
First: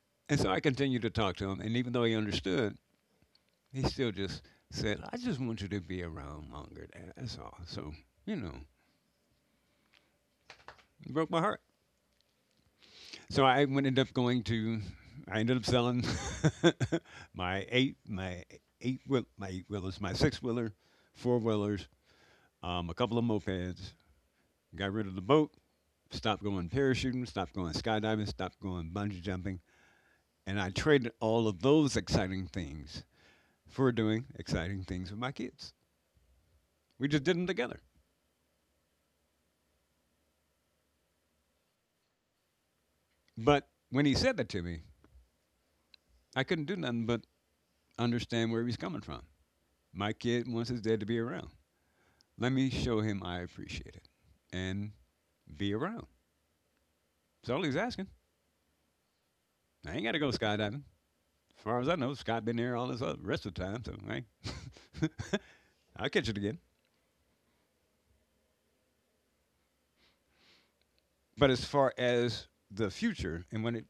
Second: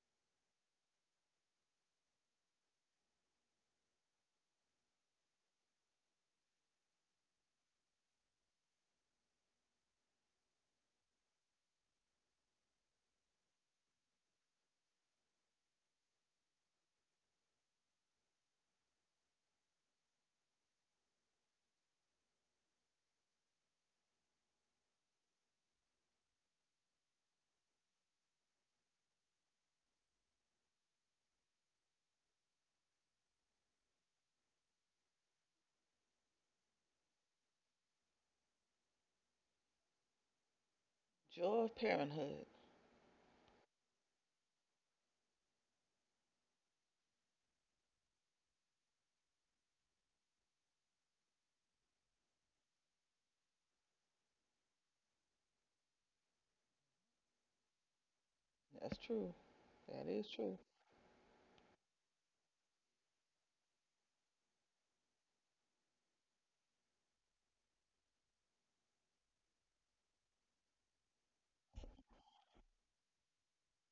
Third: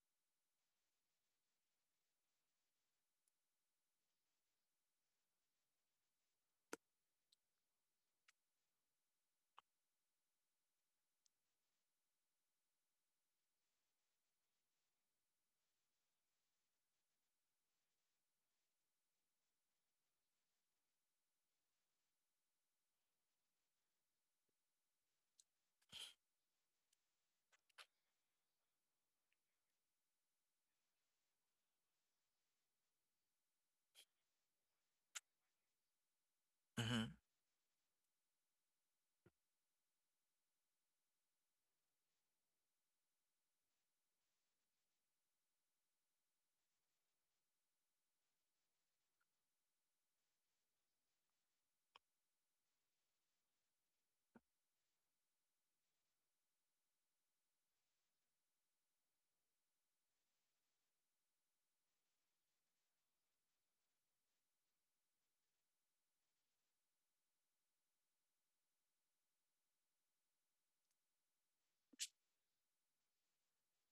Speaker 2: (laughs) And so I continued to talk to him and even though he understood, he still just said, I just want you to be around longer, Dad. That's all. So, you know, it broke my heart. So I ended up going to. I ended up selling (laughs) my eight, my my eight wheelers, my six wheeler, four wheelers, a couple of mopeds. Got rid of the boat. Stopped going parachuting. Stopped going skydiving. Stopped going bungee jumping. And I traded all of those exciting things for doing exciting things with my kids.
Speaker 3: Mm-hmm.
Speaker 2: We just did them together.
Speaker 1: Joy of parenthood.
Speaker 2: But when he said that to me, I couldn't do nothing but understand where he was coming from. My kid wants his dad to be around. Let me show him I appreciate it and be around. That's all he's asking.
Speaker 1: That's true.
Speaker 2: I ain't
Speaker 1: That
Speaker 2: got to
Speaker 1: is
Speaker 2: go
Speaker 1: true.
Speaker 2: skydiving. As far as I know, Scott has been there all this other rest of the time, so hey, (laughs) I'll catch it again. But as far as the future and when it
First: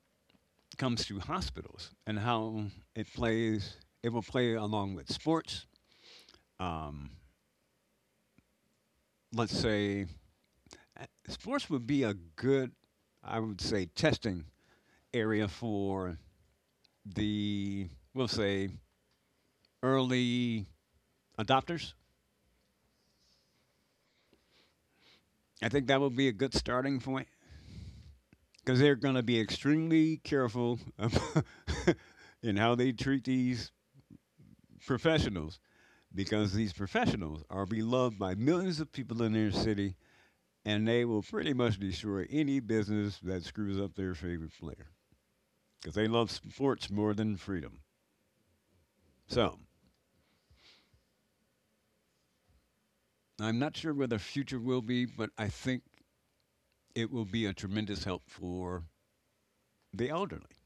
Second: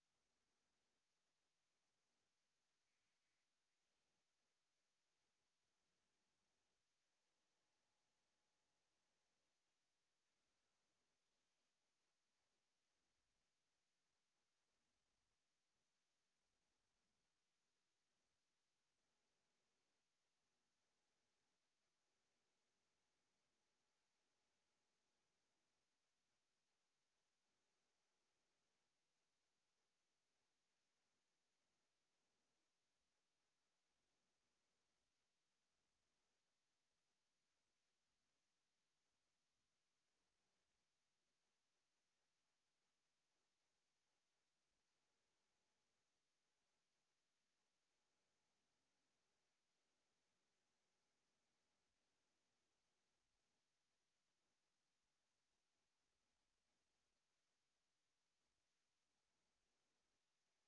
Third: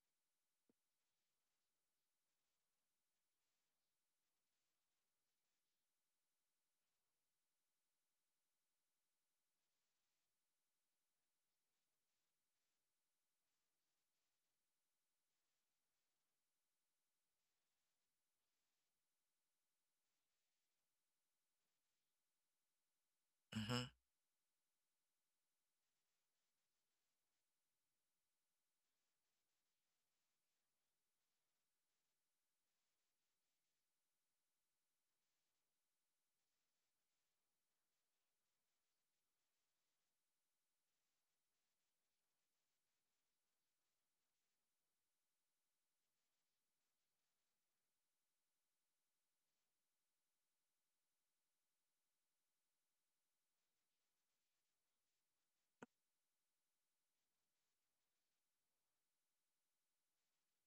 Speaker 2: comes to hospitals and how it plays, it will play along with sports. Um, let's say sports would be a good, I would say, testing area for the, we'll say, early adopters.
Speaker 3: Mm-hmm.
Speaker 2: I think that would be a good starting point because they're going to be extremely careful ab- (laughs) in how they treat these professionals because these professionals are beloved by millions of people in their city and they will pretty much destroy any business that screws up their favorite player because they love sports more than freedom. So I'm not sure where the future will be, but I think it will be a tremendous help for the elderly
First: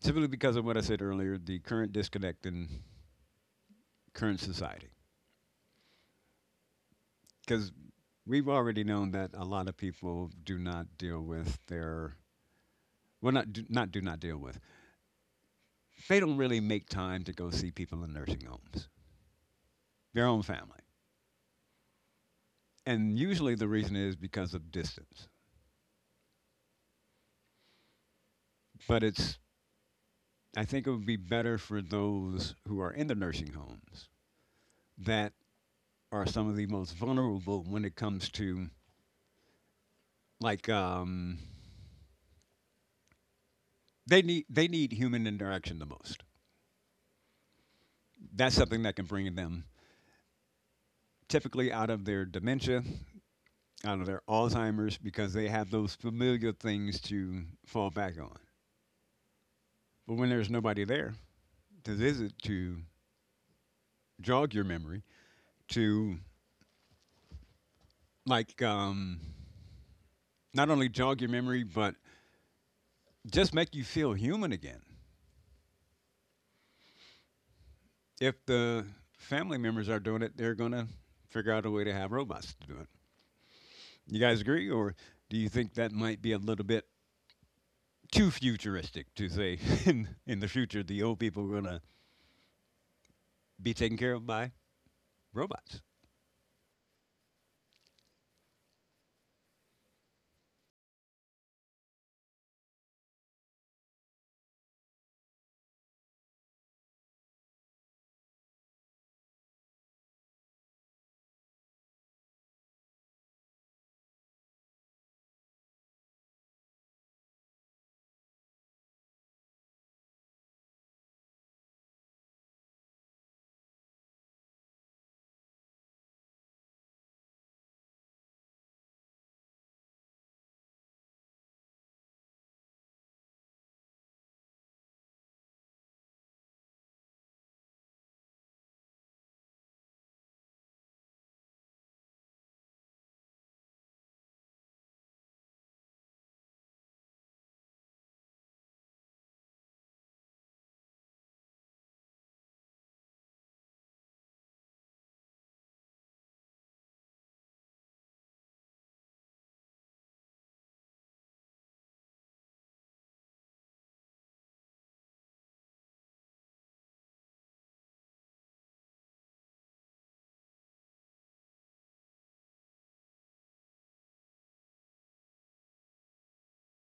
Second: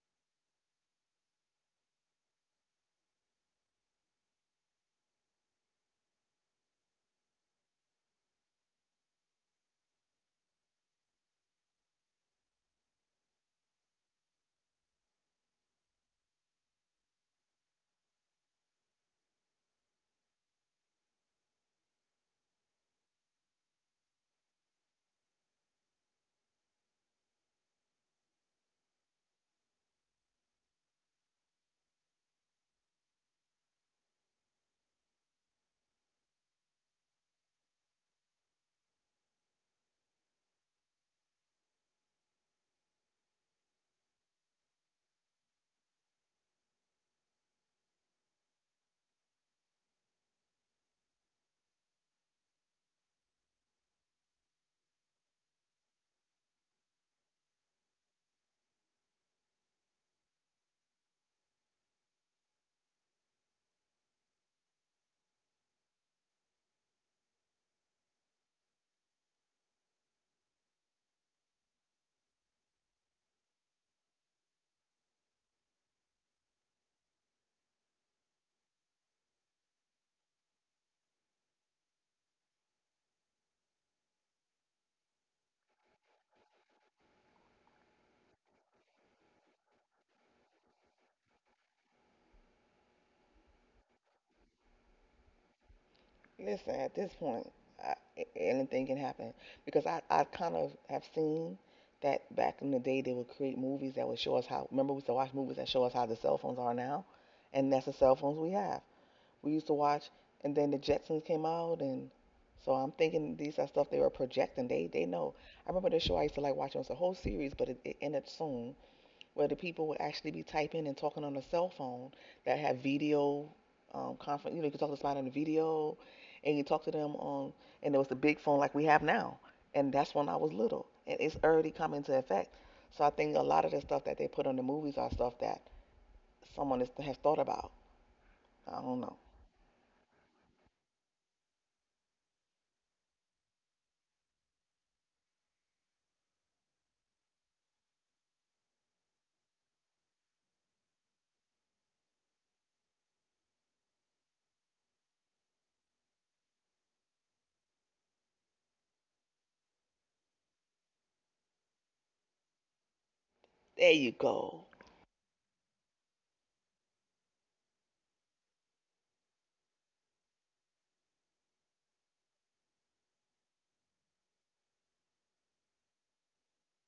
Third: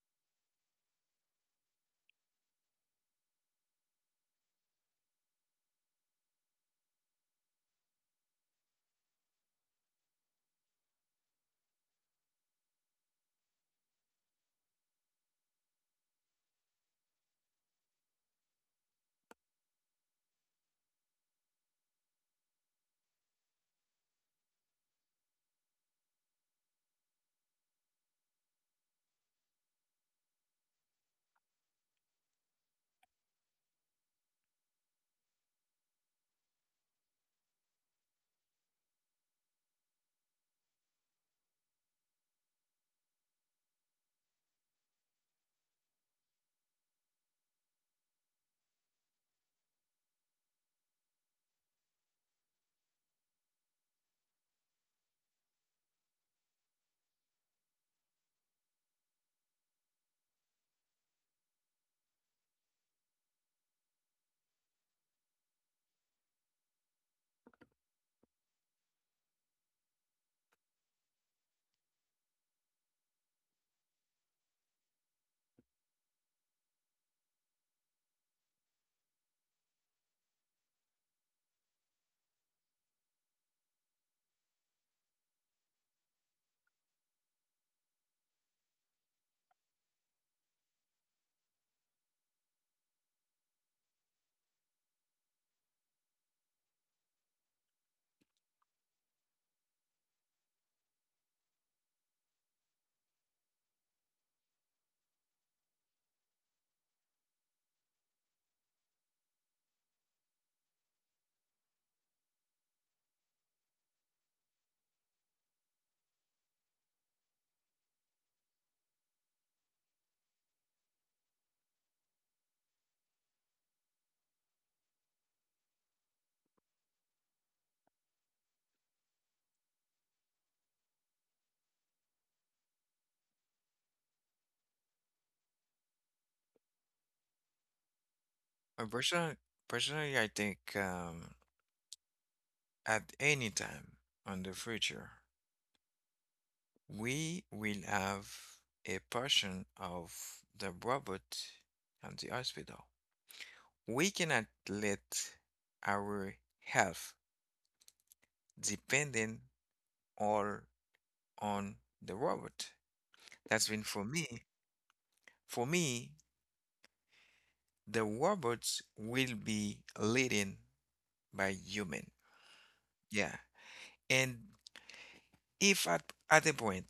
Speaker 2: simply because of what I said earlier, the current disconnect in current society. Because we've already known that a lot of people do not deal with their well, not do not deal with. They don't really make time to go see people in nursing homes, their own family, and usually the reason is because of distance. But it's, I think it would be better for those who are in the nursing homes that are some of the most vulnerable when it comes to like they need human interaction the most. That's something that can bring them typically out of their dementia, out of their Alzheimer's because they have those familiar things to fall back on. But when there's nobody there to visit to jog your memory, to like not only jog your memory, but just make you feel human again. If the family members are doing it, they're going to figure out a way to have robots to do it. You guys agree, or do you think that might be a little bit too futuristic to say (laughs) in the future the old people are going to be taken care of by robots?
Speaker 1: Listen, at this point, I, anything can happen because I kind of have seen that back in the day they would create movies that would show us how. Remember, we used to watch movies that show us how the cell phones are now, and that's the cell phones we have. We used to watch, and then the Jetsons came out, and so I'm thinking these are stuff they were projecting. They know. I remember the show I used to like watching. It was a whole series, but it ended soon, where the people would actually be typing and talking on a cell phone that have video conference. You know, you could talk to somebody on the video, and you talk to them on, and there was the big phone like we have now, and that's when I was little, and it's already come into effect. So I think a lot of the stuff that they put on the movies are stuff that someone has thought about. I
Speaker 3: But
Speaker 1: don't know.
Speaker 3: personally, personally, I think at any time in the future, we will have a portion of the robot at the hospital. We cannot let our health dependent all on the robot. That's been
Speaker 1: There
Speaker 3: for
Speaker 1: you
Speaker 3: me.
Speaker 1: go.
Speaker 3: For me, the robots will be leading by human. Yeah. And if at a point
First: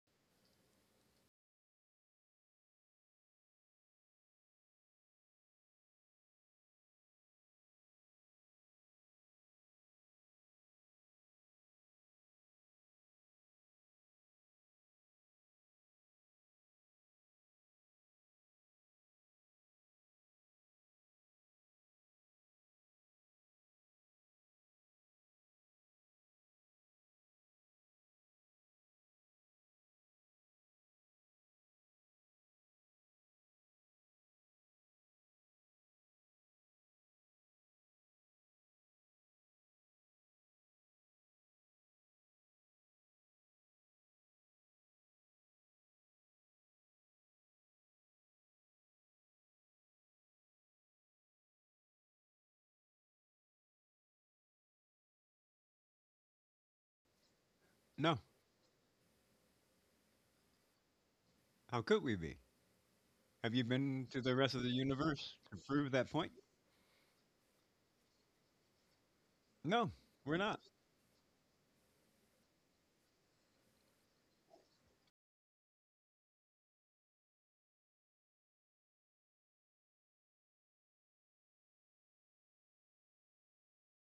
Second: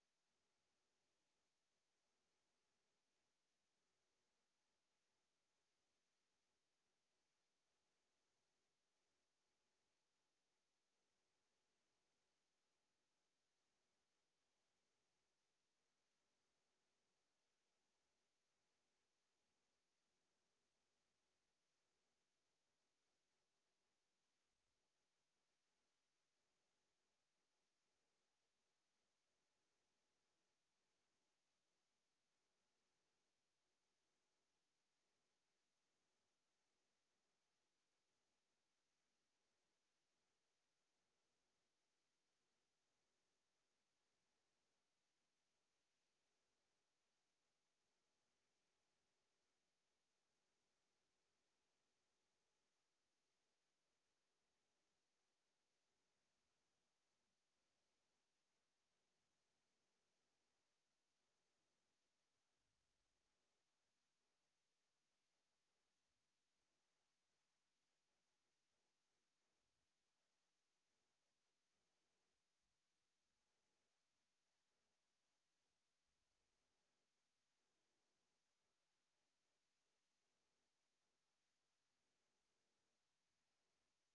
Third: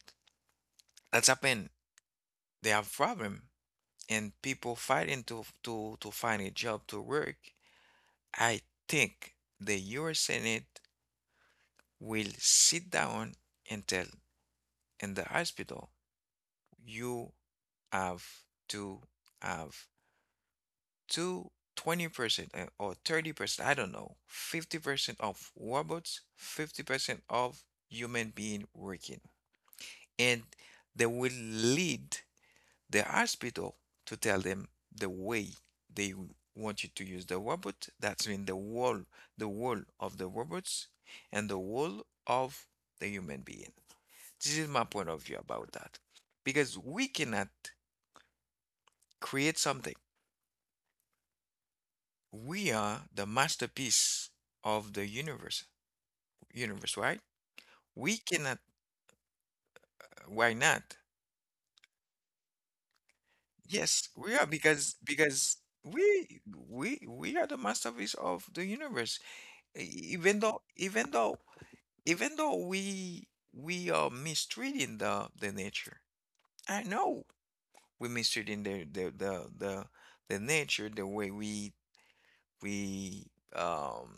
Speaker 3: that's happened, they have problem and people fighting to find a job to work, I think the US Senate will sit down and tell in the hospital, you have to have to 20% and- or 30%, I don't know, 50% of robots, 50% of human being working. And they will lead the hospital to tell them the way they want you to use the robot. That's mean the wall of the robots and the wall of the human being. This is my point of view about that. Because we cannot create something. We are the masterpiece of the universe, right? We
Speaker 2: No.
Speaker 3: cannot. Why not?
Speaker 2: How could we be? Have you been
Speaker 3: Yes,
Speaker 2: to the
Speaker 3: we are,
Speaker 2: rest of the
Speaker 3: because
Speaker 2: universe to prove that point?
Speaker 3: we we are the masterpiece of the universe.
Speaker 2: No,
Speaker 3: E-
Speaker 2: we're
Speaker 3: even
Speaker 2: not.
Speaker 3: though even though Even though we are mistreating the nature. I know we're mistreating the nature, the way we we um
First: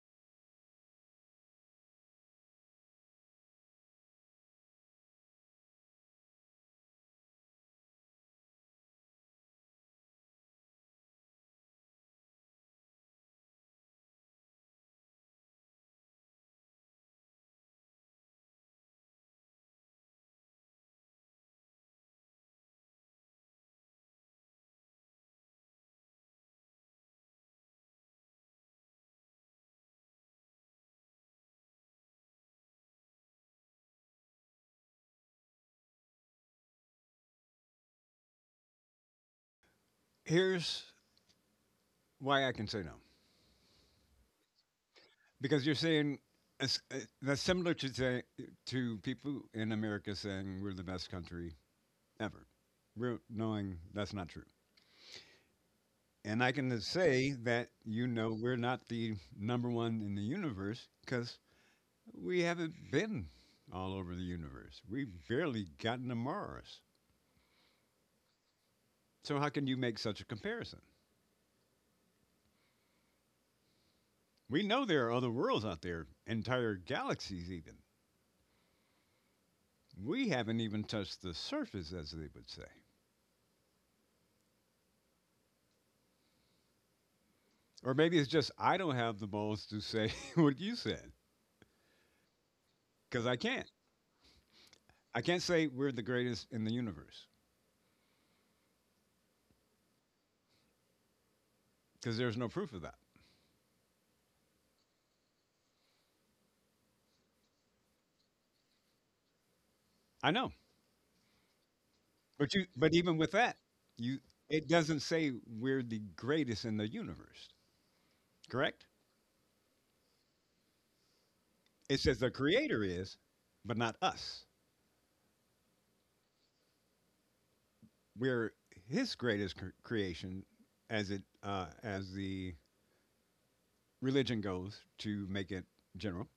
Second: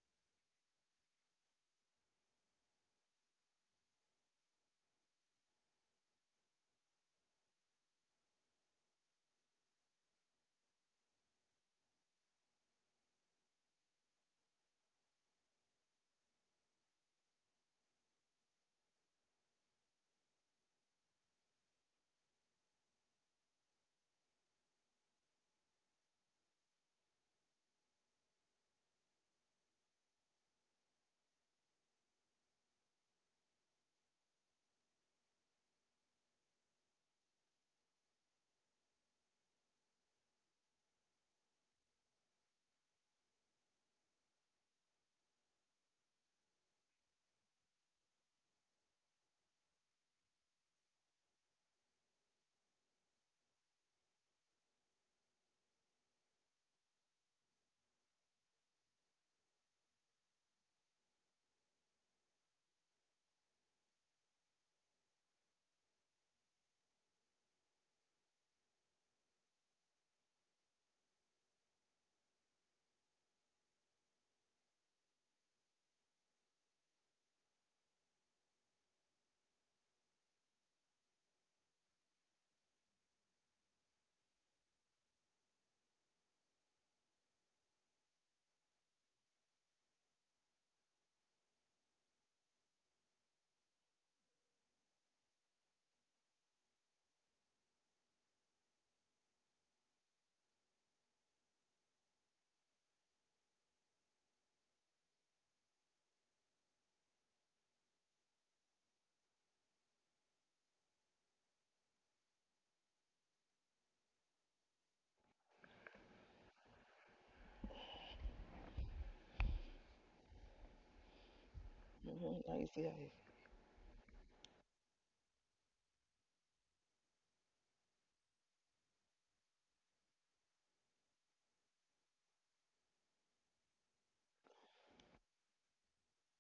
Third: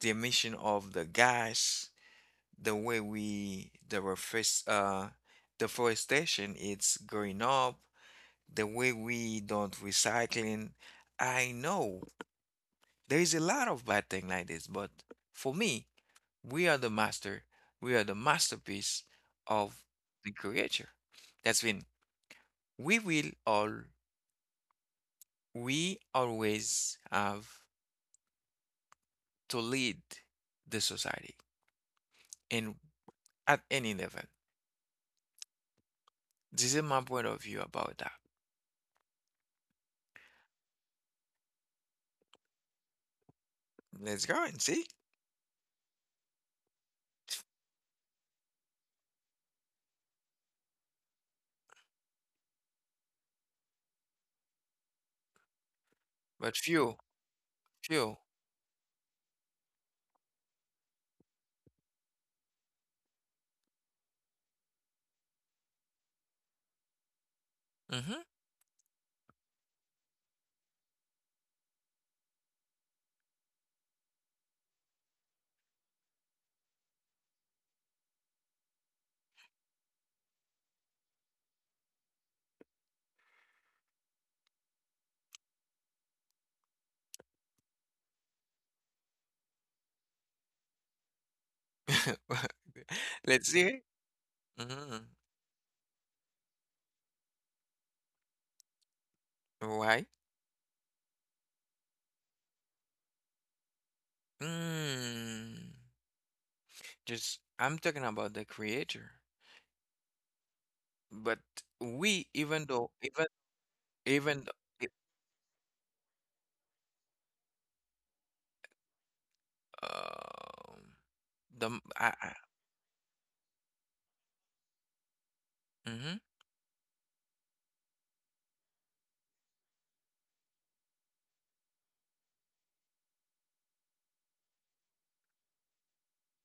Speaker 3: the emission of the gas, the way we deforestation, it's going up, the way we don't recycling. I know there is a lot of bad thing like this, but for me, we are the master we are the masterpiece of the creator. That's when we will all we always have to lead the society and at any level. This is my point of view about that.
Speaker 2: Here's why I can say no.
Speaker 3: Let's go and see.
Speaker 2: Because you're saying that's similar to say, to people in America saying we're the best country ever. We're knowing that's not true. And I
Speaker 3: But
Speaker 2: can
Speaker 3: few.
Speaker 2: say that you
Speaker 3: Sure.
Speaker 2: know we're not the number one in the universe because we haven't been all over the universe. We've barely gotten to Mars.
Speaker 3: Mhm.
Speaker 2: So how can you make such a comparison? We know there are other worlds out there, entire galaxies, even. We haven't even touched the surface, as they would say. Or maybe it's just I don't have the balls to say (laughs) what you said
Speaker 3: (laughs)
Speaker 2: because I
Speaker 3: Let's see.
Speaker 2: can't.
Speaker 3: Hear. Mhm.
Speaker 2: I can't say we're the greatest in the universe
Speaker 3: Why?
Speaker 2: because there's no proof of that.
Speaker 3: Mm. Just I'm talking about the creator.
Speaker 2: I know,
Speaker 3: But we
Speaker 2: but
Speaker 3: even
Speaker 2: you,
Speaker 3: though
Speaker 2: but even
Speaker 3: even
Speaker 2: with that, you,
Speaker 3: even
Speaker 2: it
Speaker 3: th-
Speaker 2: doesn't say we're the greatest in the universe, correct?
Speaker 3: um
Speaker 2: It says
Speaker 3: I
Speaker 2: the
Speaker 1: Hmm. Now you see
Speaker 2: creator
Speaker 1: how it- is.
Speaker 2: is, but not us.
Speaker 3: mhm.
Speaker 2: We're his greatest creation as it, as the religion goes to make it general,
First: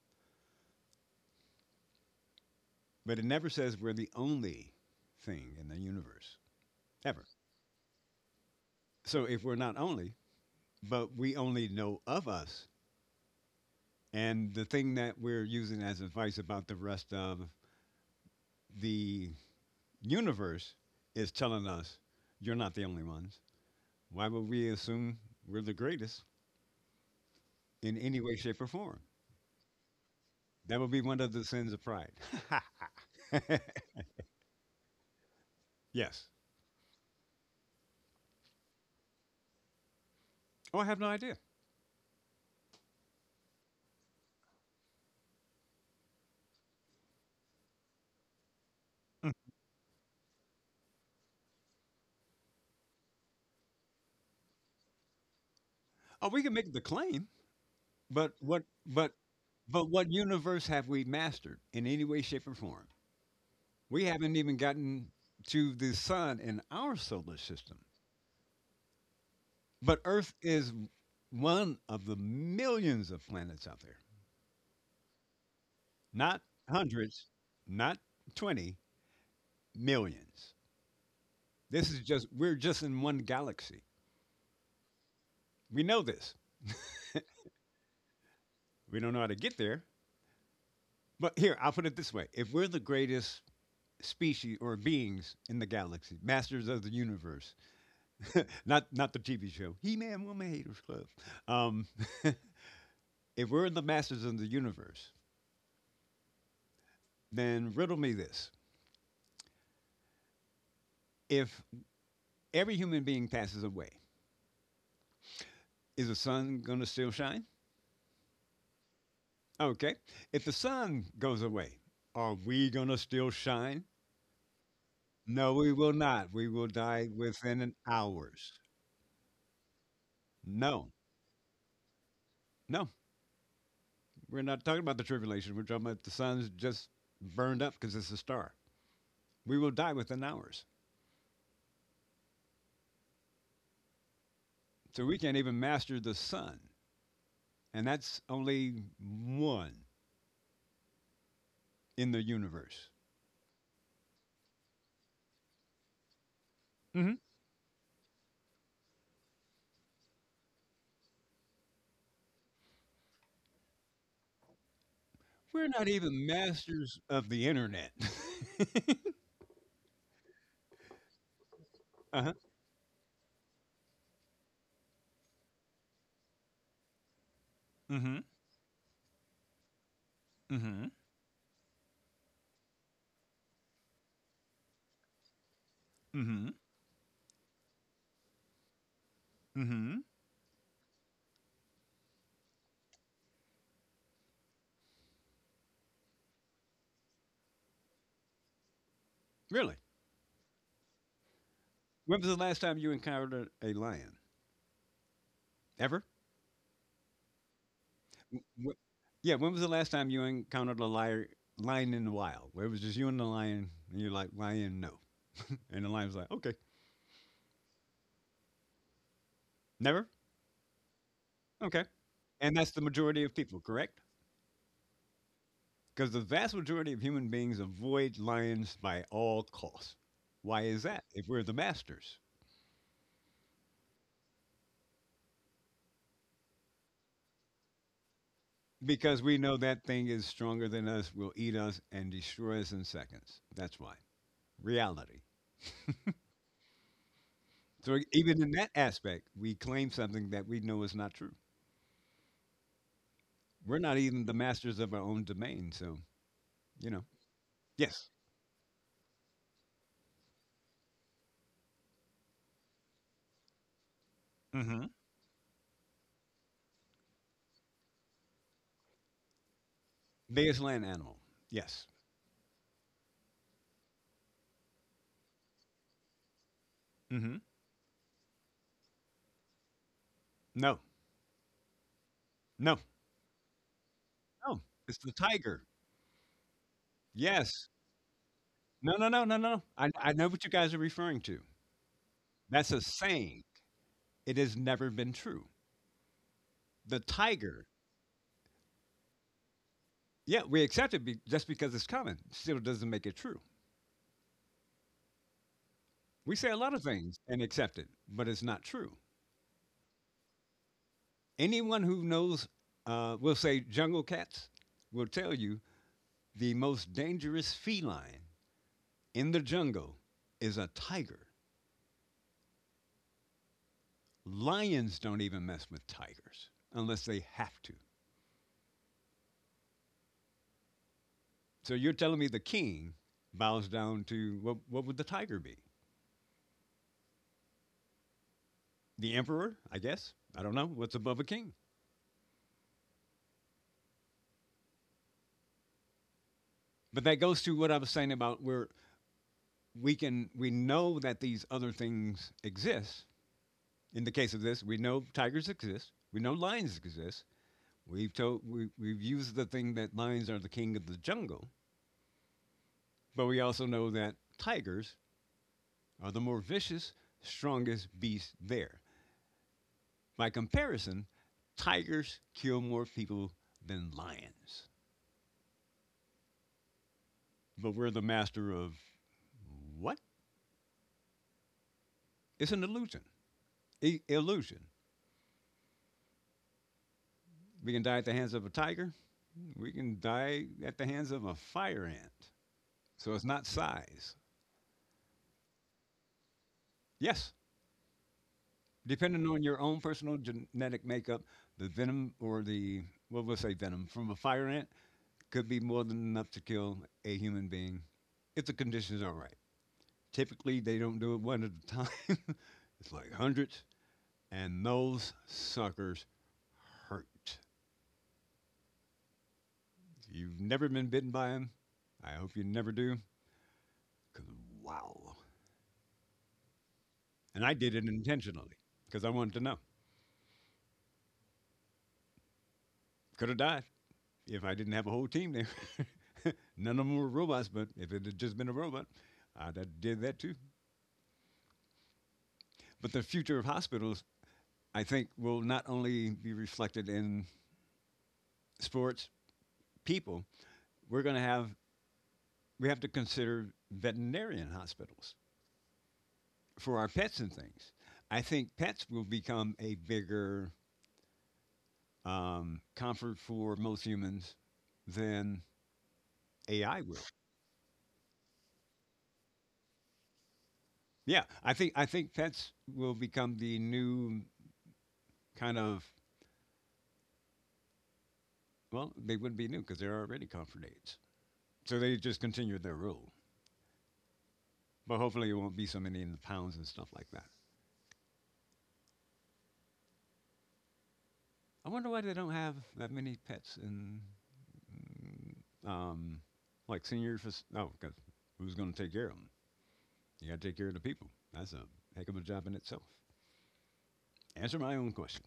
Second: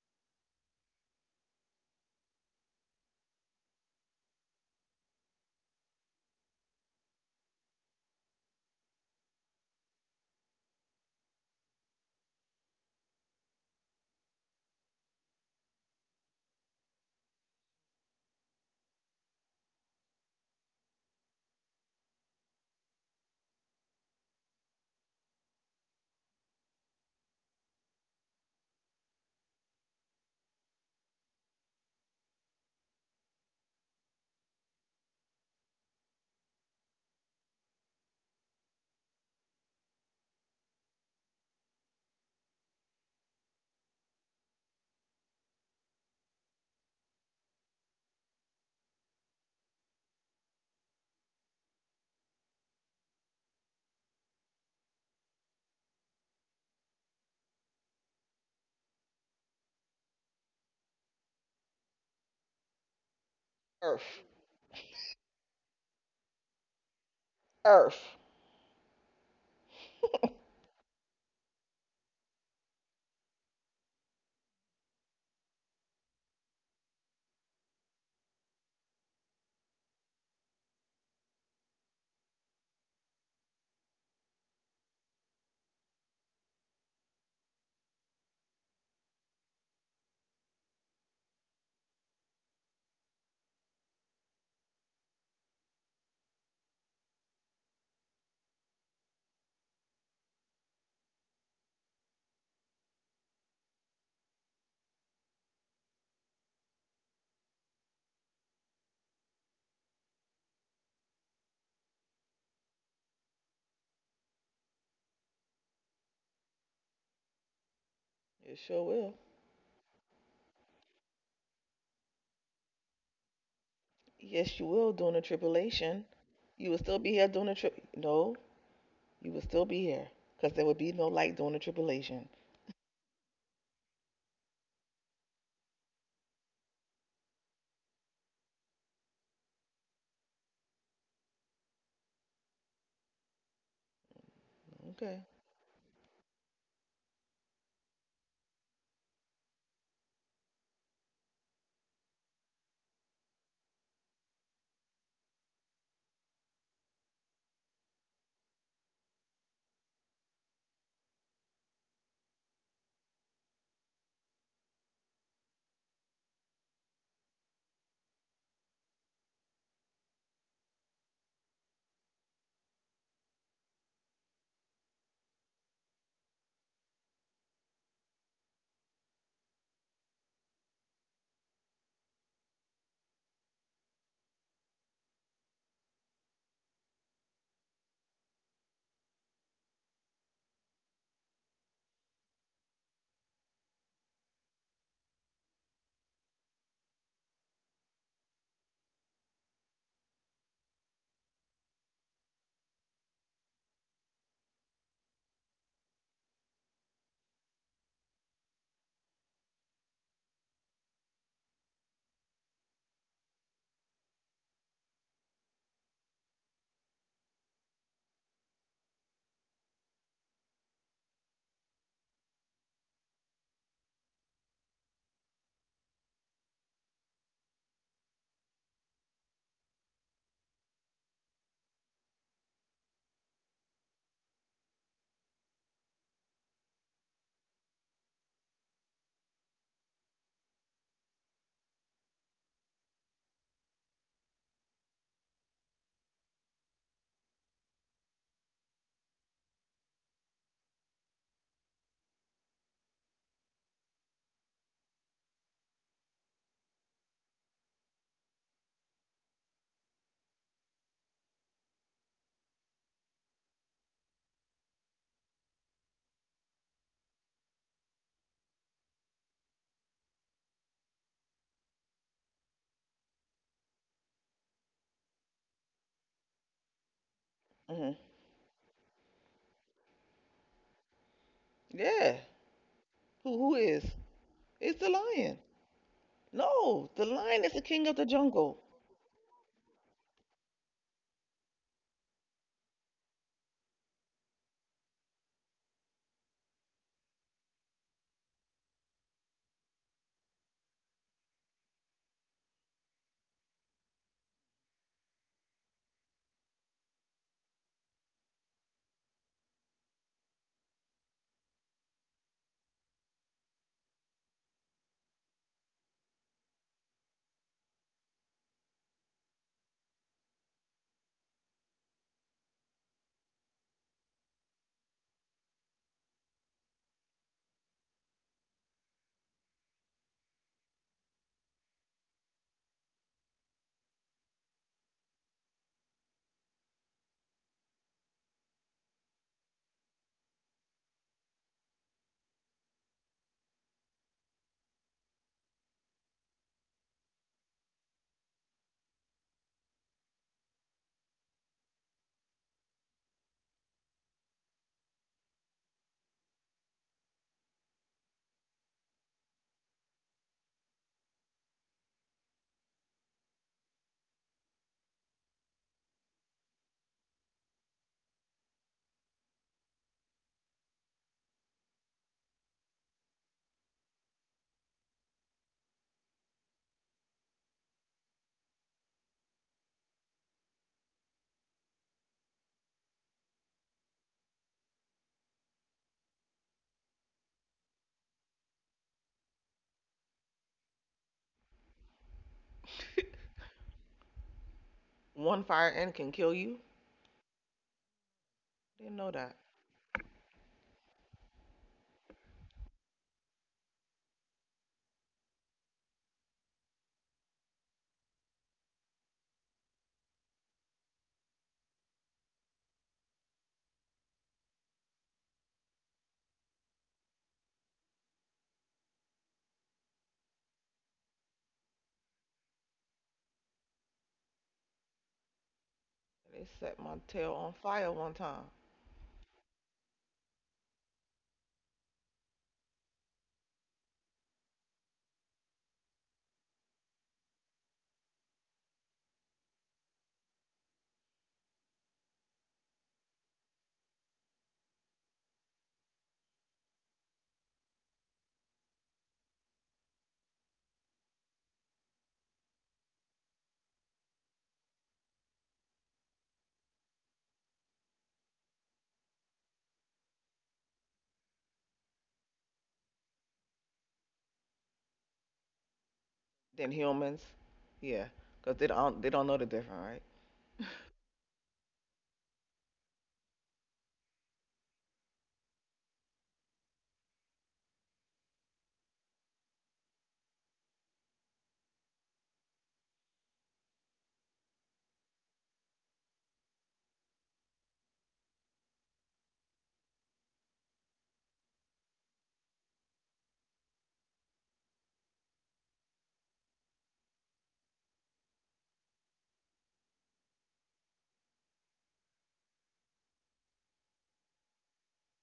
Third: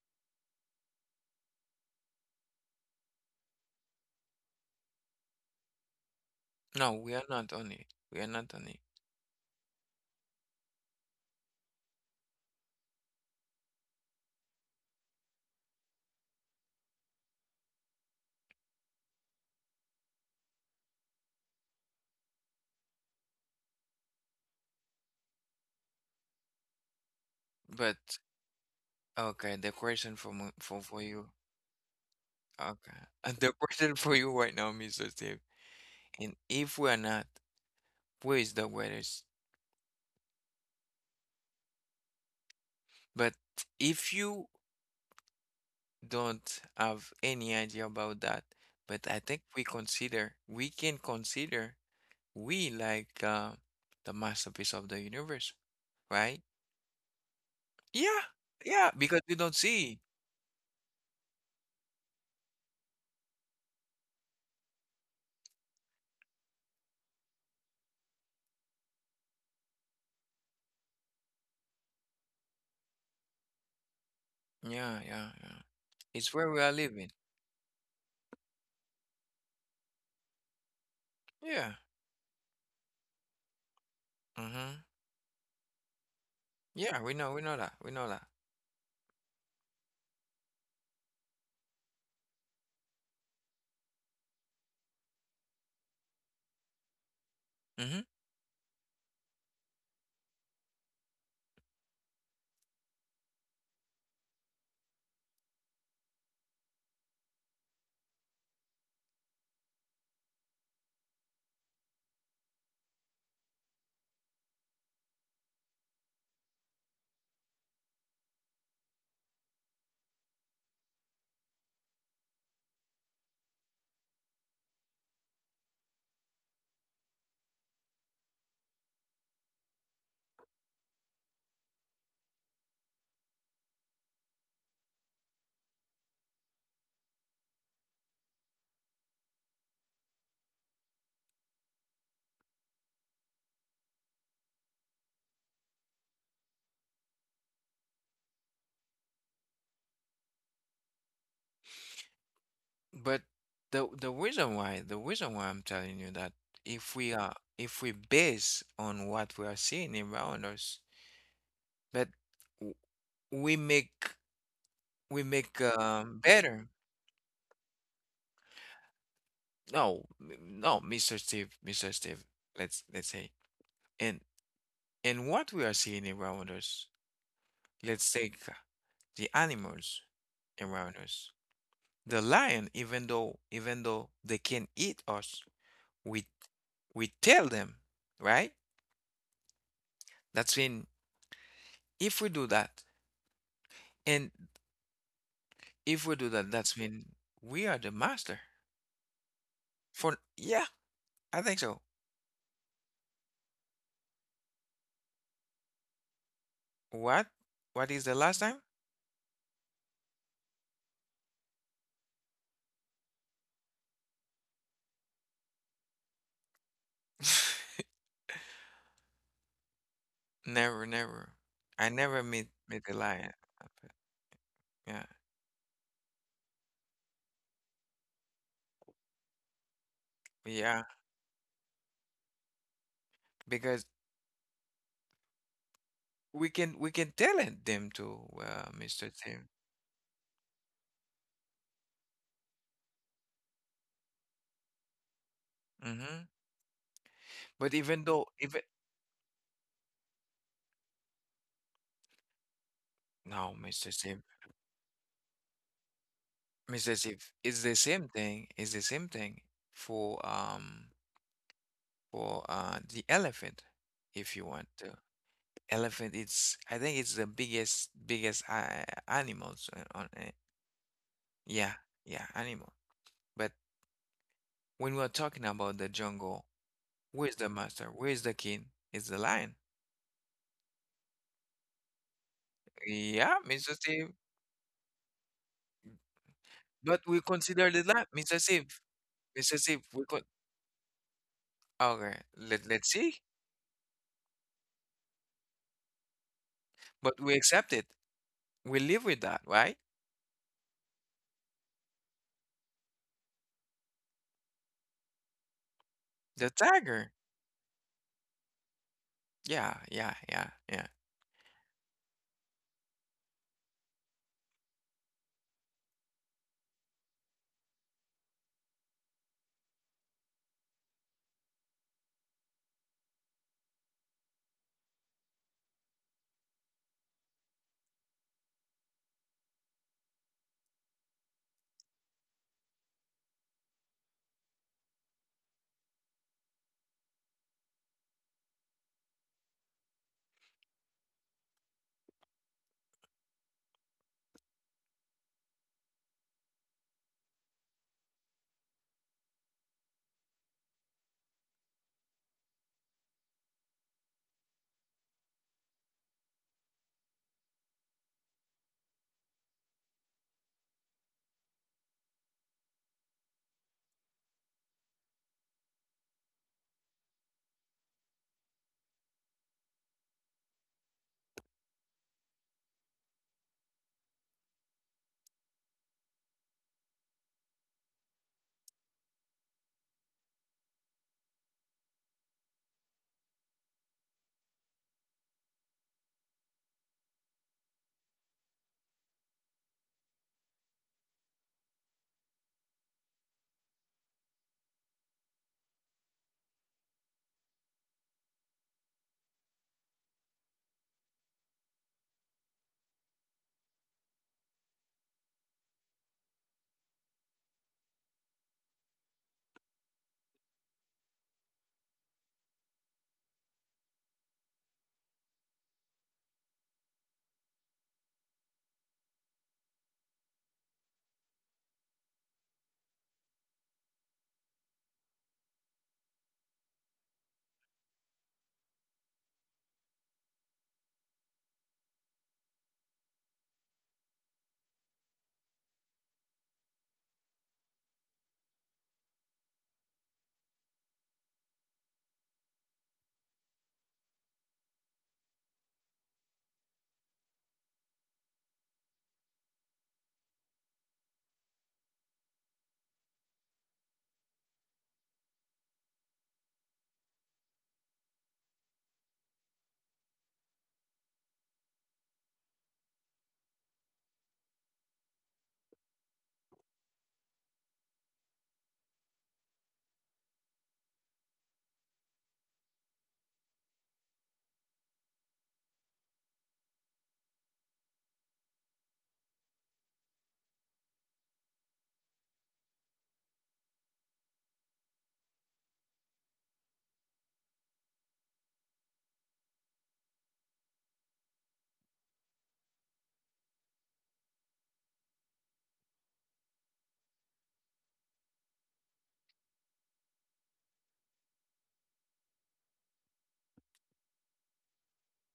Speaker 2: but it never says we're the only thing in the universe,
Speaker 3: No, we
Speaker 2: ever.
Speaker 3: are not on it. We are not on it.
Speaker 2: So if we're not only, but we only know of us, and the thing that we're using as advice about the rest of the universe is telling us you're not the only ones. Why would we assume we're the greatest in
Speaker 3: But
Speaker 2: any way, shape, or form?
Speaker 3: okay, the question for
Speaker 2: That would
Speaker 3: for
Speaker 2: be one
Speaker 3: you.
Speaker 2: of the sins of pride. (laughs)
Speaker 3: Okay. (laughs) The question for you right now, Mr. Steve.
Speaker 2: Yes.
Speaker 3: And if we are not, where is the greatest?
Speaker 2: Oh, I have no idea.
Speaker 3: But if you don't have any idea about that. But I think we consider, we can consider we like the masterpiece of the universe,
Speaker 2: Oh,
Speaker 3: right?
Speaker 2: we can make the claim.
Speaker 3: Yeah,
Speaker 2: But what
Speaker 3: yeah,
Speaker 2: but
Speaker 3: because we don't
Speaker 2: but
Speaker 3: see.
Speaker 2: what universe have we mastered in any way, shape, or form? We
Speaker 1: Earth.
Speaker 2: haven't even gotten to the sun in our solar system.
Speaker 1: Earth.
Speaker 2: But Earth is one of the millions of planets out there.
Speaker 3: Yeah, yeah, yeah. It's
Speaker 2: Not
Speaker 3: where we are living.
Speaker 2: hundreds, not 20, millions.
Speaker 3: Yeah.
Speaker 2: We're just in one galaxy.
Speaker 3: Mm-hmm.
Speaker 2: We know this.
Speaker 3: Yeah, we know that. We know that.
Speaker 2: We don't know how to get there. But here, I'll put it this way: if we're the greatest species or beings in the galaxy, masters of the universe.
Speaker 3: Mm-hmm.
Speaker 2: Not the TV show. He Man Woman Haters Club. Um, if we're the masters of the universe, then riddle me this: if every human being passes away, is the sun gonna still shine?
Speaker 1: You sure will.
Speaker 2: Okay. If the sun goes away, are we gonna still shine?
Speaker 1: Yes, you will during the
Speaker 2: No, we will
Speaker 1: tribulation.
Speaker 2: not. We will
Speaker 1: You will still
Speaker 2: die
Speaker 1: be here during the
Speaker 2: within an
Speaker 1: trip. No,
Speaker 2: hours.
Speaker 1: you would still be here because there would
Speaker 2: No,
Speaker 1: be no light during the tribulation.
Speaker 2: no, we're not talking about the tribulation. We're talking about the sun's just burned up because it's a star. We will die within hours. So we
Speaker 1: Okay.
Speaker 2: can't even master the sun, and that's only one in the universe.
Speaker 3: But the reason why I'm telling you that if we
Speaker 2: hmm
Speaker 3: are if we base on what we are seeing around us, but w- we make
Speaker 2: We're not even
Speaker 3: better.
Speaker 2: masters of the internet.
Speaker 3: No, Mr.
Speaker 2: (laughs)
Speaker 3: Steve.
Speaker 2: Uh-huh.
Speaker 3: Let's say, and and what we are seeing around us. Let's
Speaker 2: hmm
Speaker 3: take the animals
Speaker 2: hmm
Speaker 3: around us. The lion, even though they can eat us, we
Speaker 2: hmm
Speaker 3: we tell them, right?
Speaker 2: hmm
Speaker 3: That's when if we do that, and if we do that, that's when we are the master.
Speaker 2: Really?
Speaker 3: For yeah, I think so.
Speaker 2: When was the last time you encountered a lion? Ever?
Speaker 3: What? What is the last time?
Speaker 2: W- yeah, when was the last time you encountered a lion in the wild? Where it was just you and the lion, and you're like, lion, no. And the lion was like, okay,
Speaker 3: (laughs)
Speaker 2: never?
Speaker 3: Never, never.
Speaker 2: Okay.
Speaker 3: I never
Speaker 2: And that's the
Speaker 3: meet a
Speaker 2: majority
Speaker 3: lion.
Speaker 2: of people, correct?
Speaker 3: Yeah,
Speaker 2: Because the vast majority of human beings avoid lions by all costs. Why
Speaker 3: yeah,
Speaker 2: is that if we're the masters?
Speaker 3: because we can tell it them to Mr.
Speaker 2: Because we
Speaker 3: Tim.
Speaker 2: know that thing is stronger than us, will eat us, and destroy us in seconds. That's why. Reality.
Speaker 3: Hmm. But
Speaker 2: So,
Speaker 3: even though
Speaker 2: even in
Speaker 3: even
Speaker 2: that aspect, we claim something that we know is not true.
Speaker 3: no,
Speaker 2: We're
Speaker 3: Mr.
Speaker 2: not
Speaker 3: Tim,
Speaker 2: even the masters of our own domain. So, you
Speaker 3: Mr.
Speaker 2: know,
Speaker 3: Tim, it's the same
Speaker 2: yes.
Speaker 3: thing. It's the same thing for um for the elephant, if you want
Speaker 2: Mm-hmm.
Speaker 3: to. Elephant, it's I think it's the biggest biggest animals on
Speaker 2: Biggest land animal.
Speaker 3: yeah
Speaker 2: Yes.
Speaker 3: yeah animal. But when we're talking about the jungle. Where's
Speaker 2: Mm-hmm.
Speaker 3: the master?
Speaker 1: Hmm.
Speaker 3: Where's the king? It's the lion.
Speaker 2: No.
Speaker 1: Yeah.
Speaker 2: No.
Speaker 3: Yeah,
Speaker 1: Who
Speaker 3: Mr.
Speaker 1: is?
Speaker 3: Steve.
Speaker 2: No.
Speaker 1: It's the
Speaker 2: It's the
Speaker 1: lion.
Speaker 2: tiger.
Speaker 1: No,
Speaker 3: But
Speaker 1: the
Speaker 3: we
Speaker 1: lion is
Speaker 2: Yes.
Speaker 3: consider
Speaker 1: the
Speaker 3: the
Speaker 1: king of
Speaker 3: lion,
Speaker 1: the
Speaker 3: Mr.
Speaker 1: jungle.
Speaker 3: Steve.
Speaker 2: No, no, no, no,
Speaker 3: Mr.
Speaker 2: no.
Speaker 3: Steve,
Speaker 2: I,
Speaker 3: we
Speaker 2: I
Speaker 3: could.
Speaker 2: know what you guys are referring to.
Speaker 3: Okay,
Speaker 2: That's a
Speaker 3: let's see.
Speaker 2: saying. It has never been true. The
Speaker 3: But we
Speaker 2: tiger,
Speaker 3: accept it. We live with that, right?
Speaker 2: yeah, we accept just because it's common, still doesn't make it true. We
Speaker 3: The
Speaker 2: say a lot of
Speaker 3: tiger.
Speaker 2: things and accept it, but it's not true.
Speaker 3: Yeah, yeah, yeah, yeah.
Speaker 2: Anyone who knows will say jungle cats will tell you the most dangerous feline in the jungle is a tiger. Lions don't even mess with tigers unless they have to. So you're telling me the king bows down to what would the tiger be? The emperor, I guess. I don't know what's above a king. But that goes to what I was saying about where we know that these other things exist. In the case of this, we know tigers exist. We know lions exist. We've used the thing that lions are the king of the jungle, but we also know that tigers are the more vicious, strongest beast there. By comparison, tigers kill more people than lions. But we're the master of what? It's an illusion. Illusion. We can die at the hands of a tiger. We can die at the hands of a fire ant. So it's not size.
Speaker 1: One fire and can kill you.
Speaker 2: Yes,
Speaker 1: Didn't know
Speaker 2: depending on
Speaker 1: that.
Speaker 2: your own personal genetic makeup, the venom or the, well, we'll say venom from a fire ant could be more than enough to kill a human being if the conditions are right. Typically, they don't do it one at a time. (laughs) It's like hundreds, and those suckers hurt. If you've never been bitten by them, I hope you never do. 'Cause wow.
Speaker 1: They set my tail
Speaker 2: And I
Speaker 1: on
Speaker 2: did it
Speaker 1: fire one
Speaker 2: intentionally
Speaker 1: time.
Speaker 2: because I wanted to know. Could have died if I didn't have a whole team there. (laughs) None of them were robots, but if it had just been a robot, I'd have did that too. But the future of hospitals, I think, will not only be reflected in sports people. We're going to have we have to consider veterinarian hospitals for our pets and things. I think pets will become a bigger comfort for most humans than
Speaker 1: Then
Speaker 2: AI will.
Speaker 1: humans. Yeah, because they don't know the difference, right?
Speaker 2: Yeah, I think pets will become the new kind of, well, they wouldn't be new because they're already comfort aids. So they just continue their rule. But hopefully it won't be so many in the pounds and stuff like that. I wonder why they don't have that many pets in um like senior fac, oh, because who's going to take care of them? You got to take care of the people. That's a heck of a job in itself. Answer my own question.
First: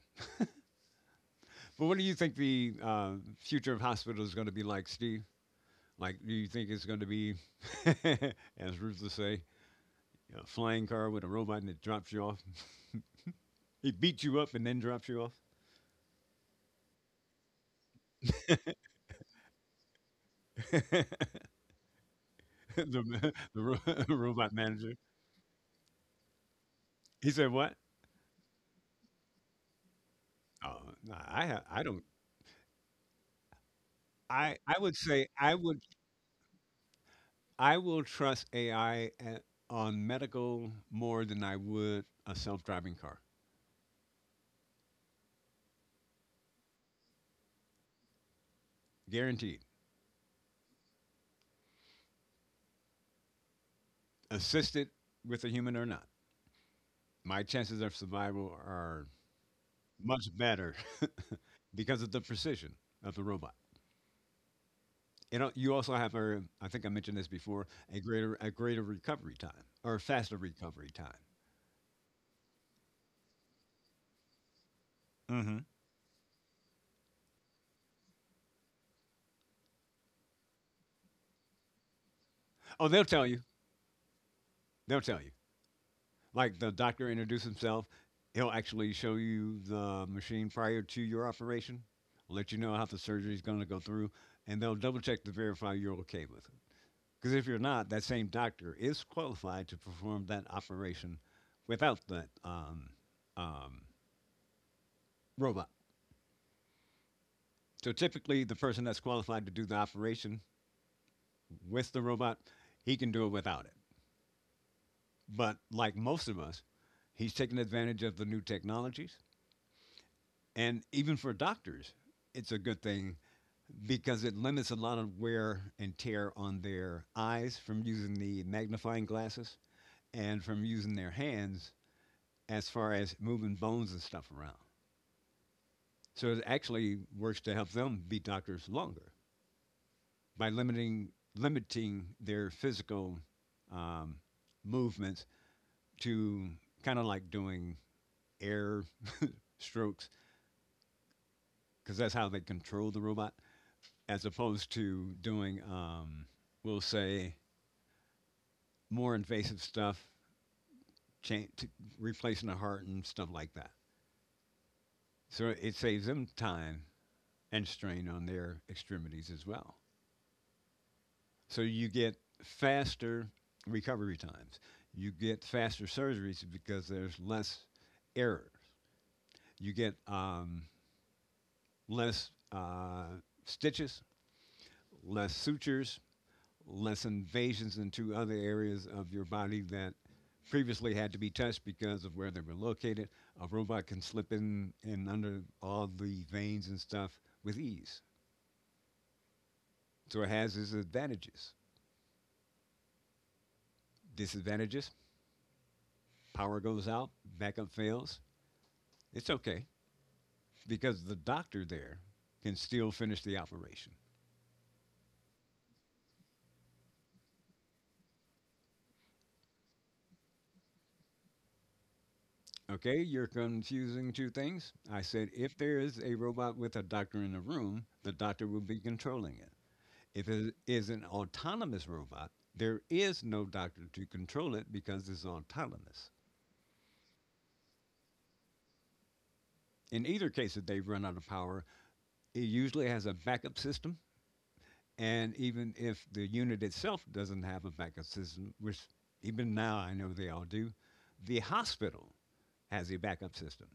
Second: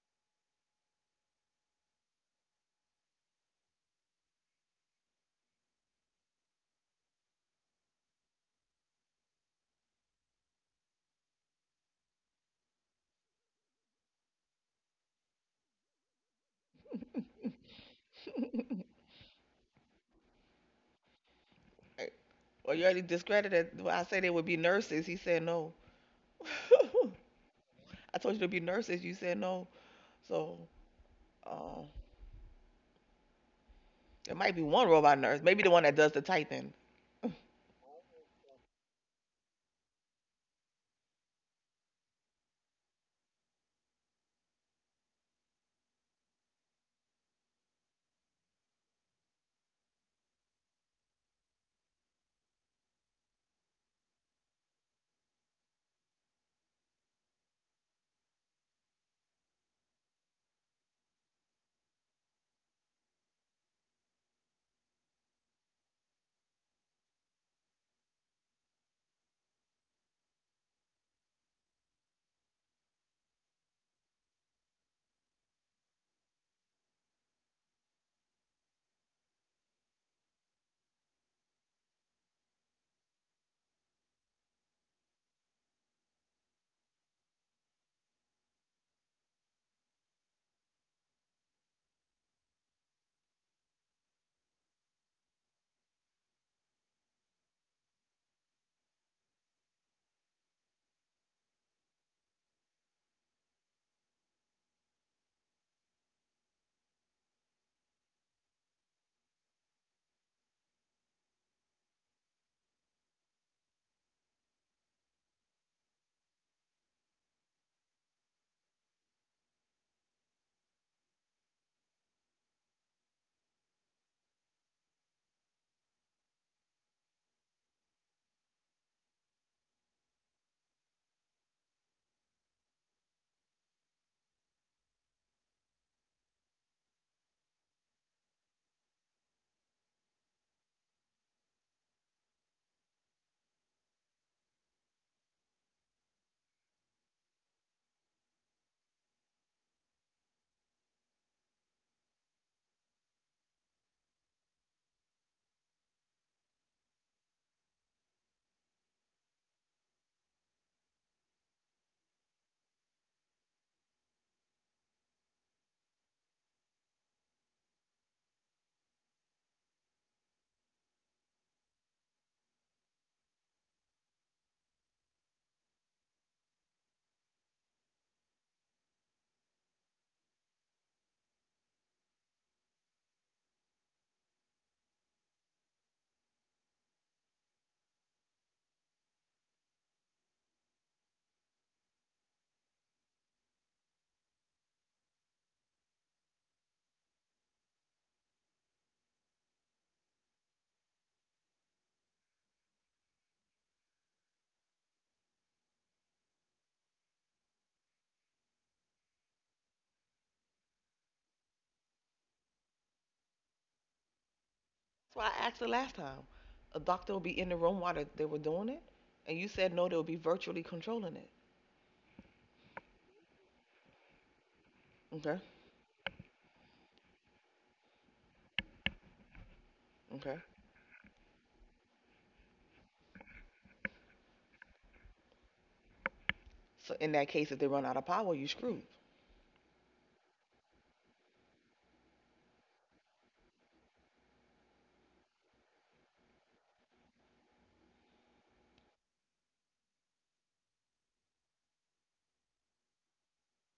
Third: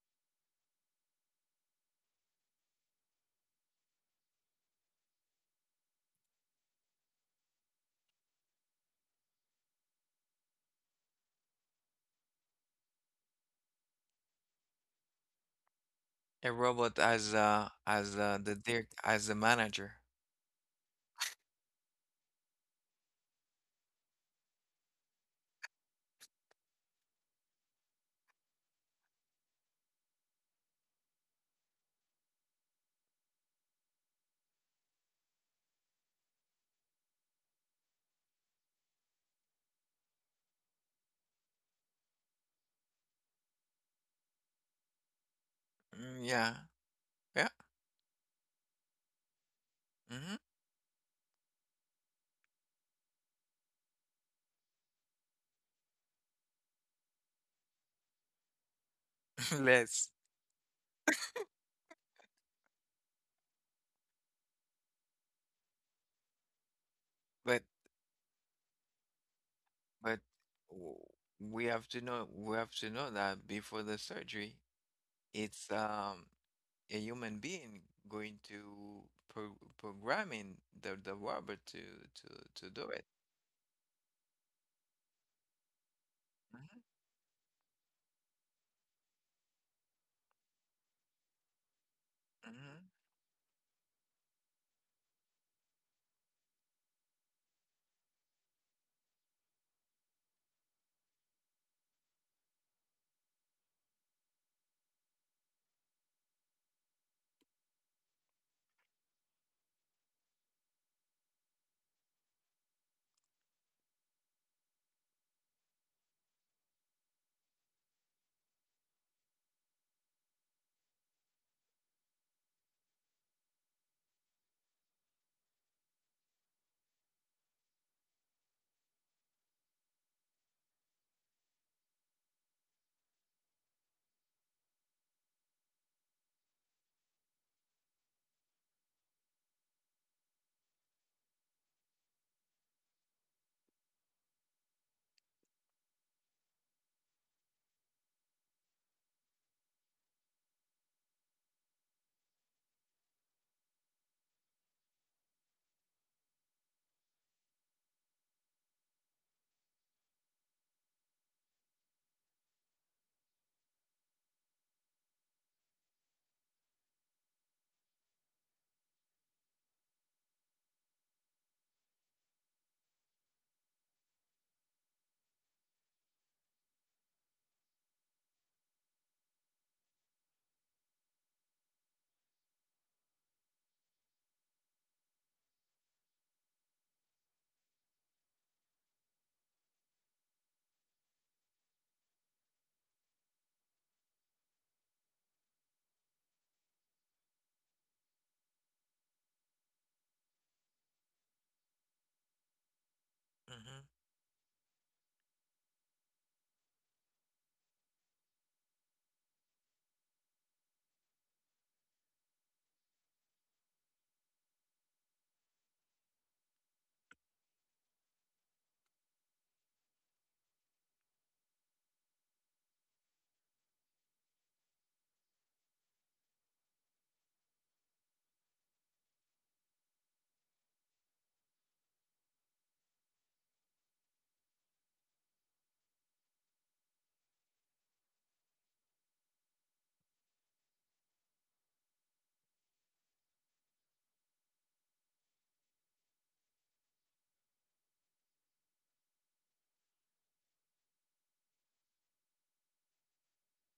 Speaker 2: But what do you think the future of hospitals is going to be like, Steve? Like, do you think it's going to be, (laughs) as Ruth would say, you know, flying car with a robot that drops you off. (laughs) He beats you up and then drops you off.
Speaker 3: A robot as the dir as the manager.
Speaker 2: (laughs) the
Speaker 1: Right. Well, you already
Speaker 2: ma- the
Speaker 1: discredited. When I
Speaker 2: ro- (laughs)
Speaker 1: say they would
Speaker 2: Robot
Speaker 1: be
Speaker 2: manager.
Speaker 1: nurses, he said no. (laughs)
Speaker 2: He said, "What?
Speaker 1: I told you to be nurses. You said no. So,
Speaker 2: Oh, no, I
Speaker 1: um,
Speaker 2: don't.
Speaker 1: it might
Speaker 2: I
Speaker 1: be
Speaker 2: I
Speaker 1: one
Speaker 2: would
Speaker 1: robot
Speaker 2: say
Speaker 1: nurse, maybe the one that does the typing. (laughs) That's
Speaker 2: I will trust AI at, on medical more than I would a self-driving car.
Speaker 3: Mm, yeah, yeah.
Speaker 2: Guaranteed.
Speaker 3: Mm-hmm.
Speaker 2: Assisted with a human or not, my chances of survival are
Speaker 3: (laughs) Let's.
Speaker 2: much better (laughs) because of the precision of the robot. You know, you also have a, I think I mentioned this
Speaker 3: But
Speaker 2: before, a greater recovery time or
Speaker 3: but
Speaker 2: faster recovery
Speaker 3: w-
Speaker 2: time.
Speaker 3: we have to know we have to know that before the surgery,
Speaker 2: hmm
Speaker 3: it's a human being going to pro programming the robot to do
Speaker 2: Oh,
Speaker 3: it.
Speaker 2: they'll tell you. They'll tell you. Like the
Speaker 3: Hmm.
Speaker 2: doctor introduced himself, he'll actually show you the machine prior to your operation, let you know how the surgery is going to go through, and they'll double check to verify you're okay with it. Because if you're not, that same doctor is qualified to perform that operation without that um, robot. So typically, the person that's qualified to do the operation with the robot, he can do it without it. But like most of us, he's taking advantage of the new technologies. And even for doctors, it's a good thing because it limits a lot of wear and tear on their eyes from using the magnifying glasses and from using their hands as far as moving bones and stuff around. So it actually works to help them be doctors longer by limiting their physical um, movements to kind of like doing air strokes because that's how they control the robot, as opposed to doing, we'll say, more invasive stuff, cha- t- replacing the heart and stuff like that. So it saves them time and strain on their extremities as well. So you get faster recovery times. You get faster surgeries because there's less errors. You get less stitches, less sutures, less invasions into other areas of your body that previously had to be touched because of where they were located. A robot can slip in and under all the veins and stuff with ease. So it has its advantages.
Speaker 3: Hmm. Hmm.
Speaker 2: Disadvantages, power goes out, backup fails. It's okay because the doctor there can still finish the operation.
Speaker 1: why I asked the last time. A doctor will be in the room while they were doing it, and you said no, they'll be virtually controlling it.
Speaker 2: Okay, you're confusing two things. I said
Speaker 1: Okay,
Speaker 2: if there is a robot with a doctor in the room, the doctor will be controlling it. If
Speaker 1: okay.
Speaker 2: it is an autonomous robot, there is no doctor to control it because it's autonomous.
Speaker 1: So in that case, if they run out of power, you screwed.
Speaker 2: In either case, if they run out of power, it usually has a backup system. And even if the unit itself doesn't have a backup system, which even now I know they all do, the hospital has a backup system.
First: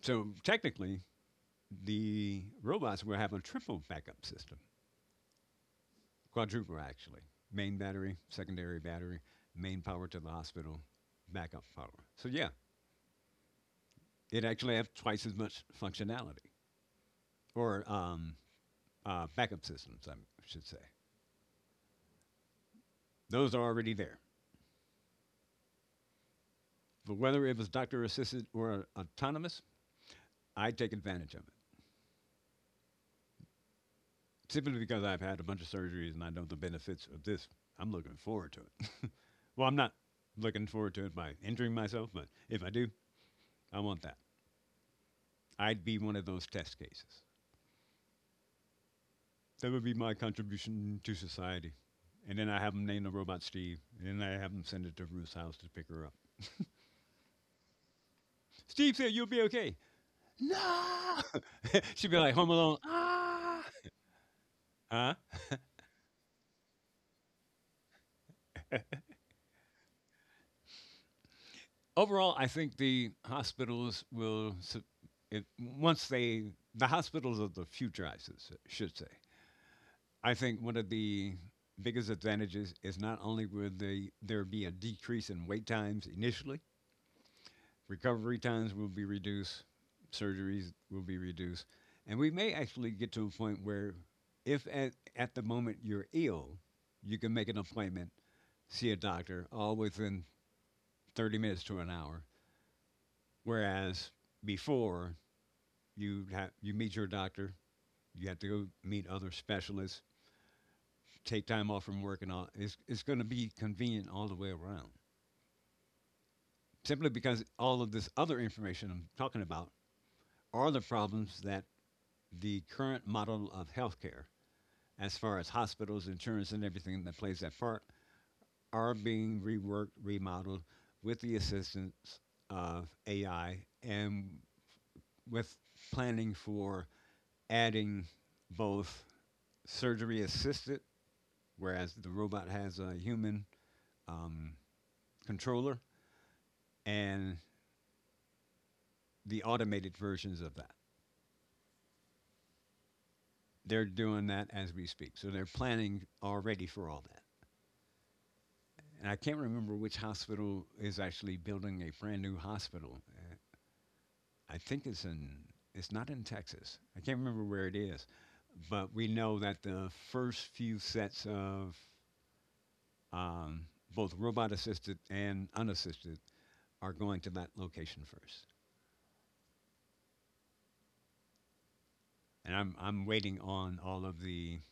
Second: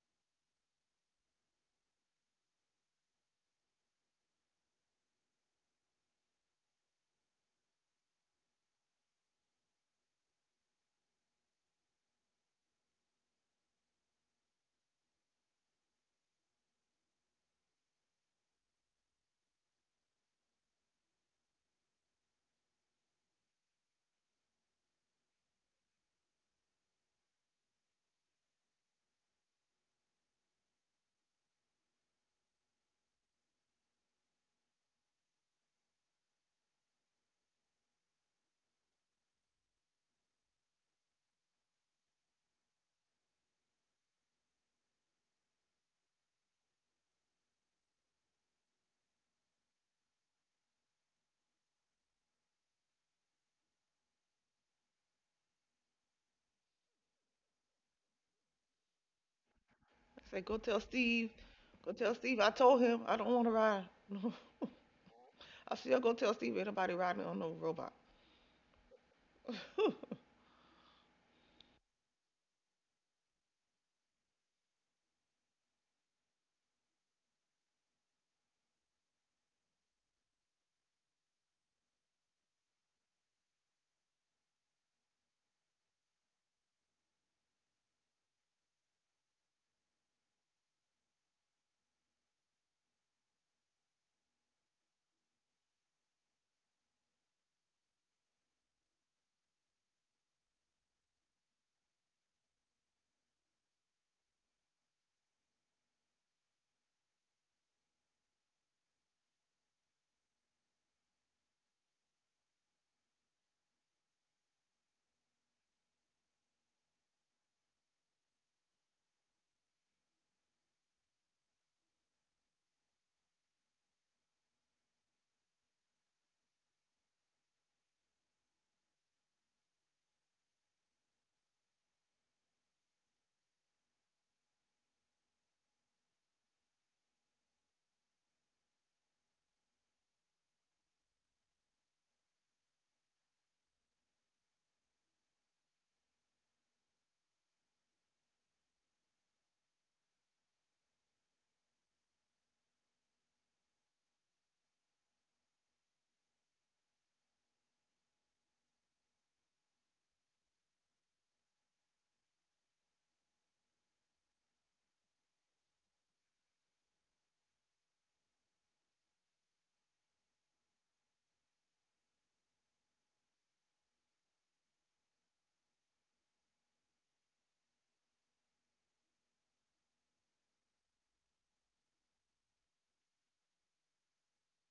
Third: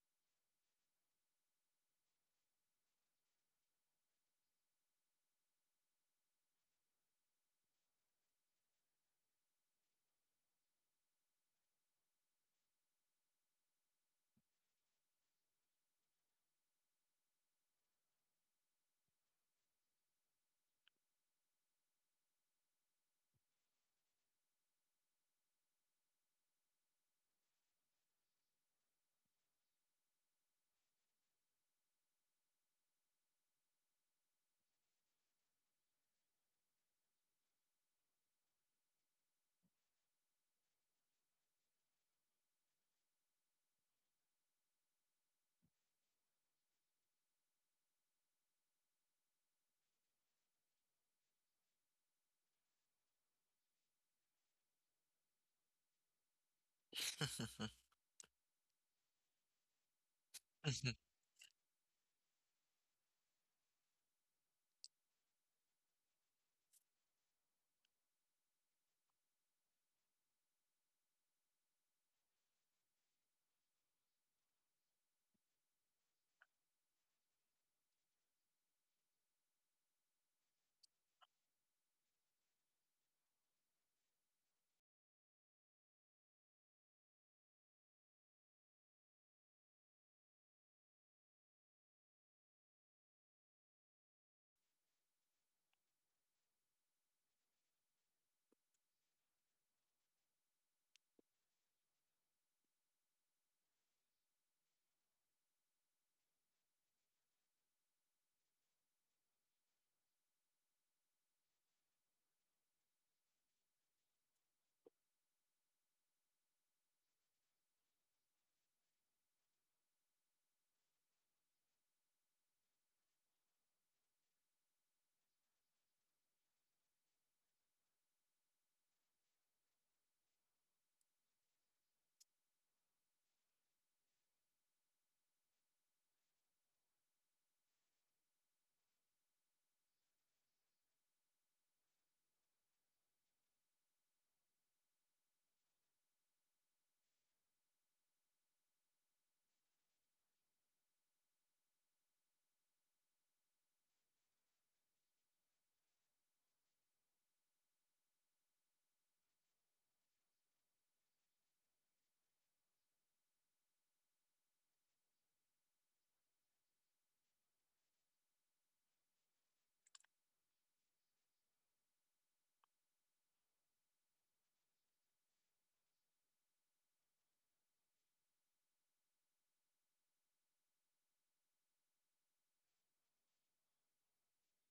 Speaker 2: So technically, the robots will have a triple backup system. Quadruple, actually. Main battery, secondary battery, main power to the hospital, backup power. So, yeah, it actually has twice as much functionality, or backup systems, I should say. Those are already there. But whether it was doctor assisted or autonomous, I take advantage of it. Simply because I've had a bunch of surgeries and I know the benefits of this, I'm looking forward to it. (laughs) Well, I'm not looking forward to it by injuring myself, but if I do, I want that. I'd be one of those test cases. That would be my contribution to society. And then I have him name the robot Steve. And then I have him send it to Ruth's house to pick her up. Steve said, "You'll be okay."
Speaker 1: I said, go tell
Speaker 2: No!
Speaker 1: Steve. Go
Speaker 2: (laughs) She'd
Speaker 1: tell
Speaker 2: be like,
Speaker 1: Steve.
Speaker 2: Home
Speaker 1: I
Speaker 2: Alone.
Speaker 1: told him I don't want to
Speaker 2: Ah!
Speaker 1: ride.
Speaker 2: Huh?
Speaker 1: (laughs) I still go tell Steve anybody riding on no robot. (laughs)
Speaker 2: Overall, I think the hospitals will, su- it, once they, the hospitals of the future, I should say. I think one of the biggest advantages is, not only would there be a decrease in wait times initially, recovery times will be reduced, surgeries will be reduced, and we may actually get to a point where, if at the moment you're ill, you can make an appointment, see a doctor, all within 30 minutes to an hour. Whereas before, you meet your doctor, you have to go meet other specialists, take time off from work, and all. It's going to be convenient all the way around. Simply because all of this other information I'm talking about are the problems that the current model of healthcare, as far as hospitals, insurance, and everything that plays that part, are being reworked, remodeled with the assistance of AI, and with planning for adding both surgery assisted, whereas the robot has a human um, controller, and the automated versions of that. They're doing that as we speak. So they're planning already for all that. And I can't remember which hospital is actually building a brand new hospital. I think it's not in Texas. I can't remember where it is, but we know that the first few sets of um, both robot assisted and unassisted are going to that location first. And I'm waiting on all of the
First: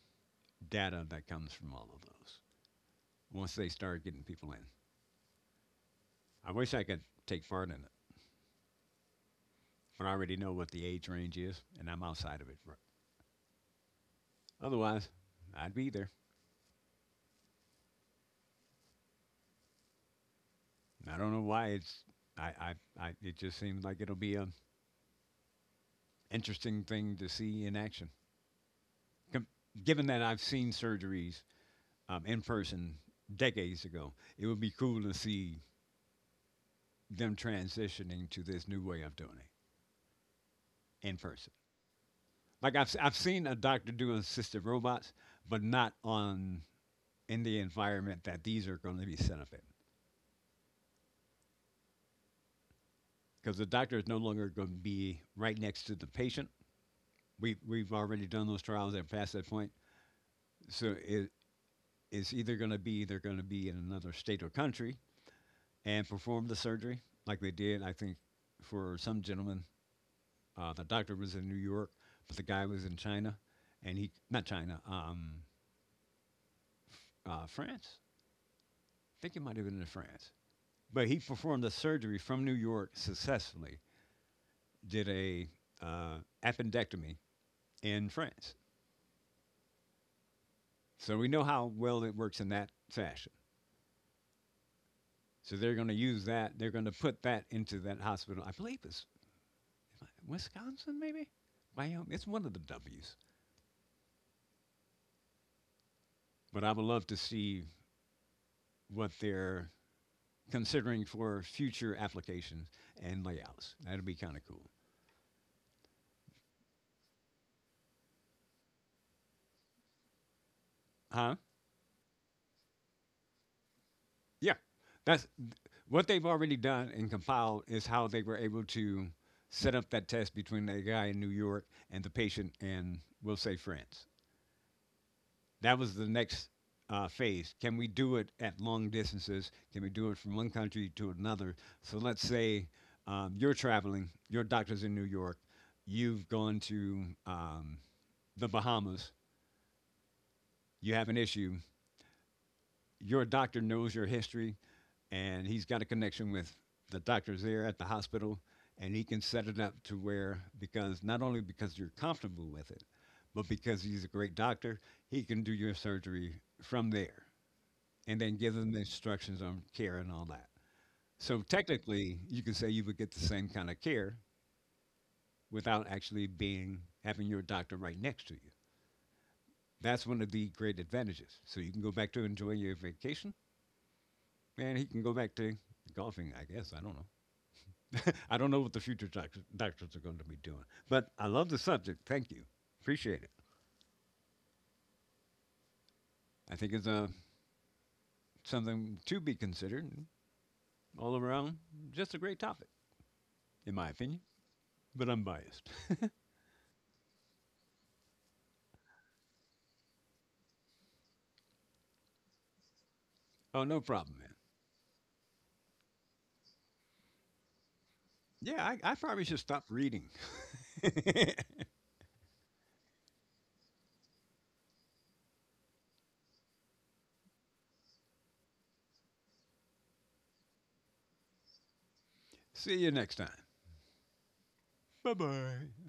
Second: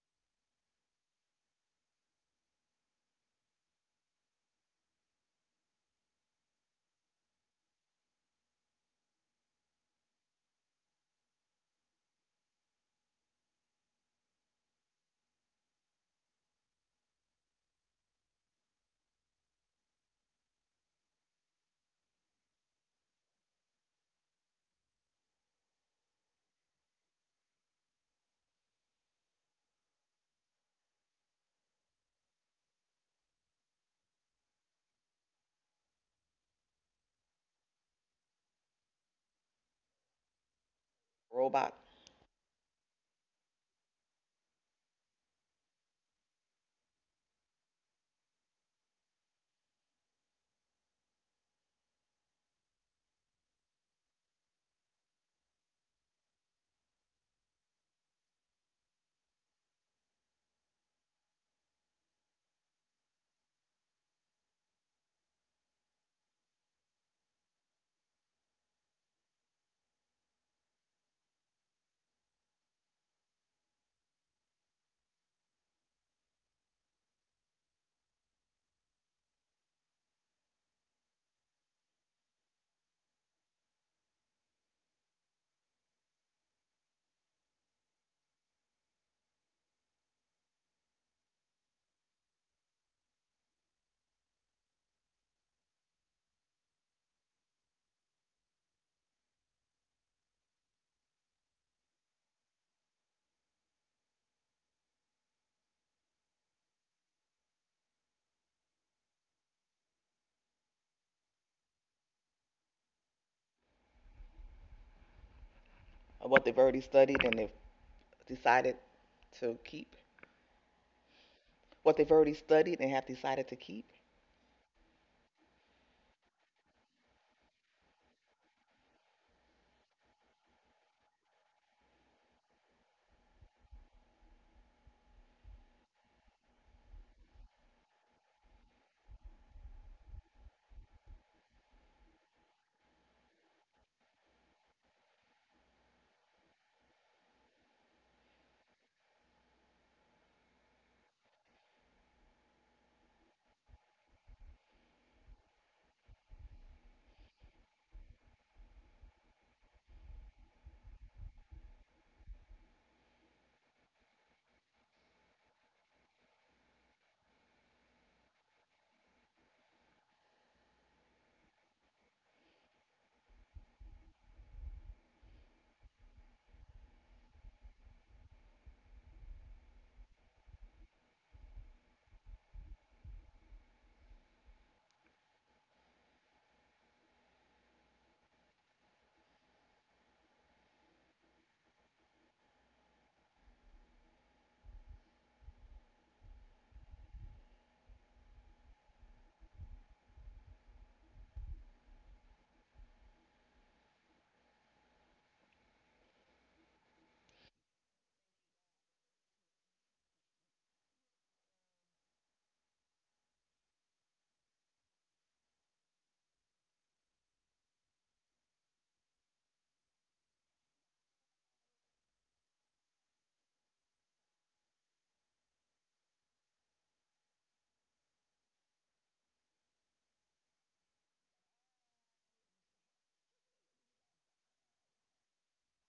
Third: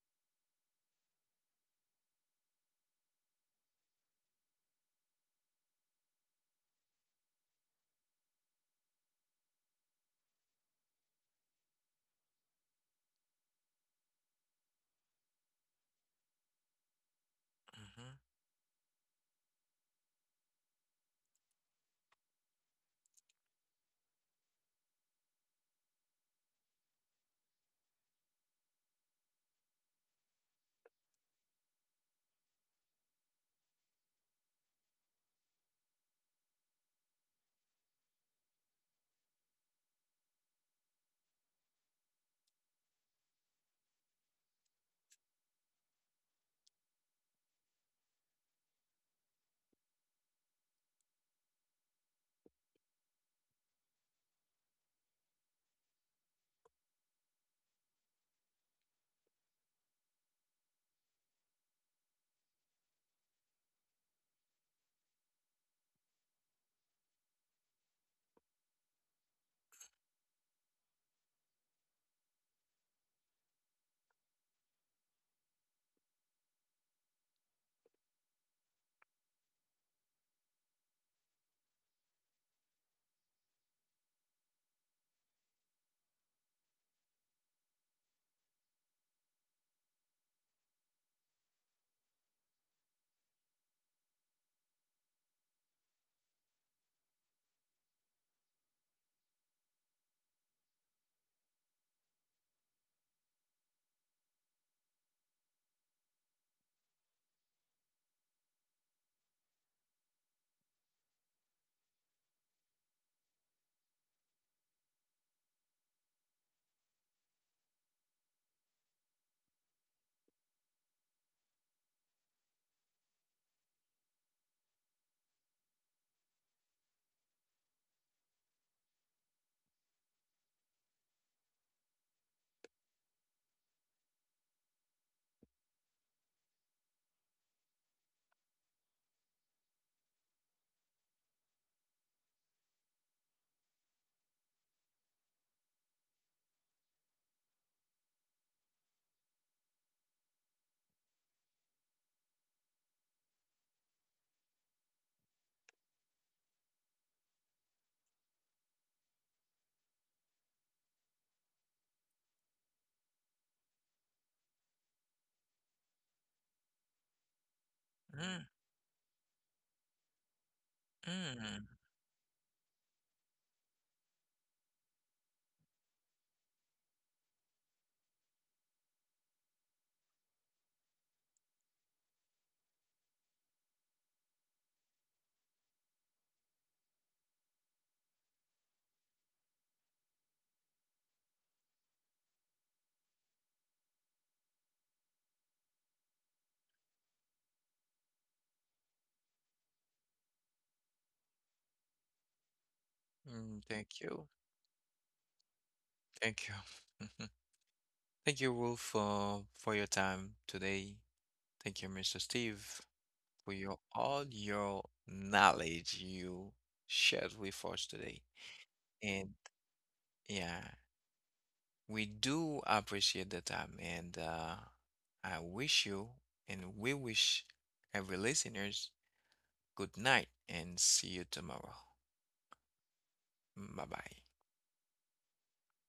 Speaker 2: data that comes from all of those. Once they start getting people in, I wish I could take part in it, but I already know what the age range is, and I'm outside of it. Otherwise, I'd be there. I don't know why it's. I, I, I it just seems like it'll be an interesting thing to see in action. Com- Given that I've seen surgeries in person decades ago, it would be cool to see them transitioning to this new way of doing it in person.
Speaker 1: Robot,
Speaker 2: Like I've seen a doctor do assisted robots, but not on in the environment that these are going to be set up in, because the doctor is no longer going to be right next to the patient. We've already done those trials and passed that point. So it's either going to be, they're going to be in another state or country and perform the surgery like they did. I think for some gentleman, the doctor was in New York, but the guy was in China, and he not China, France. I think it might have been in France, but he performed the surgery from New York successfully. Did a uh, appendectomy in France, so we know how well it works in that fashion. So they're going to use that. They're going to put that into that hospital. I believe it's Wisconsin, maybe Wyoming. It's one of the W's. But I would love to see what they're considering for future applications and layouts. That'd be kind of cool,
Speaker 1: what they've already studied and they've decided to keep.
Speaker 2: huh?
Speaker 1: What they've already studied and have decided to keep.
Speaker 2: Yeah, that's what they've already done and compiled is how they were able to set up that test between the guy in New York and the patient in, we'll say, France. That was the next phase. Can we do it at long distances? Can we do it from one country to another? So let's say, you're traveling, your doctor's in New York, you've gone to the Bahamas, you have an issue, your doctor knows your history, and he's got a connection with the doctors there at the hospital, and he can set it up to where, because not only because you're comfortable with it, but because he's a great doctor, he can do your surgery from there, and then
Speaker 3: Hmm.
Speaker 2: give them the instructions on care and all that. So
Speaker 3: Hmm. (laughs)
Speaker 2: technically, you could say you would get the same kind of care without actually being having your doctor right next to you. That's one of the great advantages. So you can go back to enjoying your vacation, and he can go back to golfing. I guess I don't know. (laughs) I don't know what the future doctors are going to be doing, but I love the subject. Thank you, appreciate it. I think it's something to be considered. All around, just a great topic,
Speaker 3: Mm,
Speaker 2: in my
Speaker 3: thank
Speaker 2: opinion.
Speaker 3: you.
Speaker 2: But I'm biased.
Speaker 3: Thank you. (laughs) Thank you, Wolf, for your time today. Thank you, Mr. Steve, for
Speaker 2: (laughs) Oh,
Speaker 3: your
Speaker 2: no problem,
Speaker 3: all
Speaker 2: man.
Speaker 3: your knowledge you shared with us today.
Speaker 2: Yeah, I probably
Speaker 3: And
Speaker 2: should stop reading.
Speaker 3: yeah, we do appreciate the time, and I wish you, and we wish every listeners good night, and see you tomorrow.
Speaker 2: (laughs) See you next time.
Speaker 3: Bye bye.
Speaker 2: Bye bye.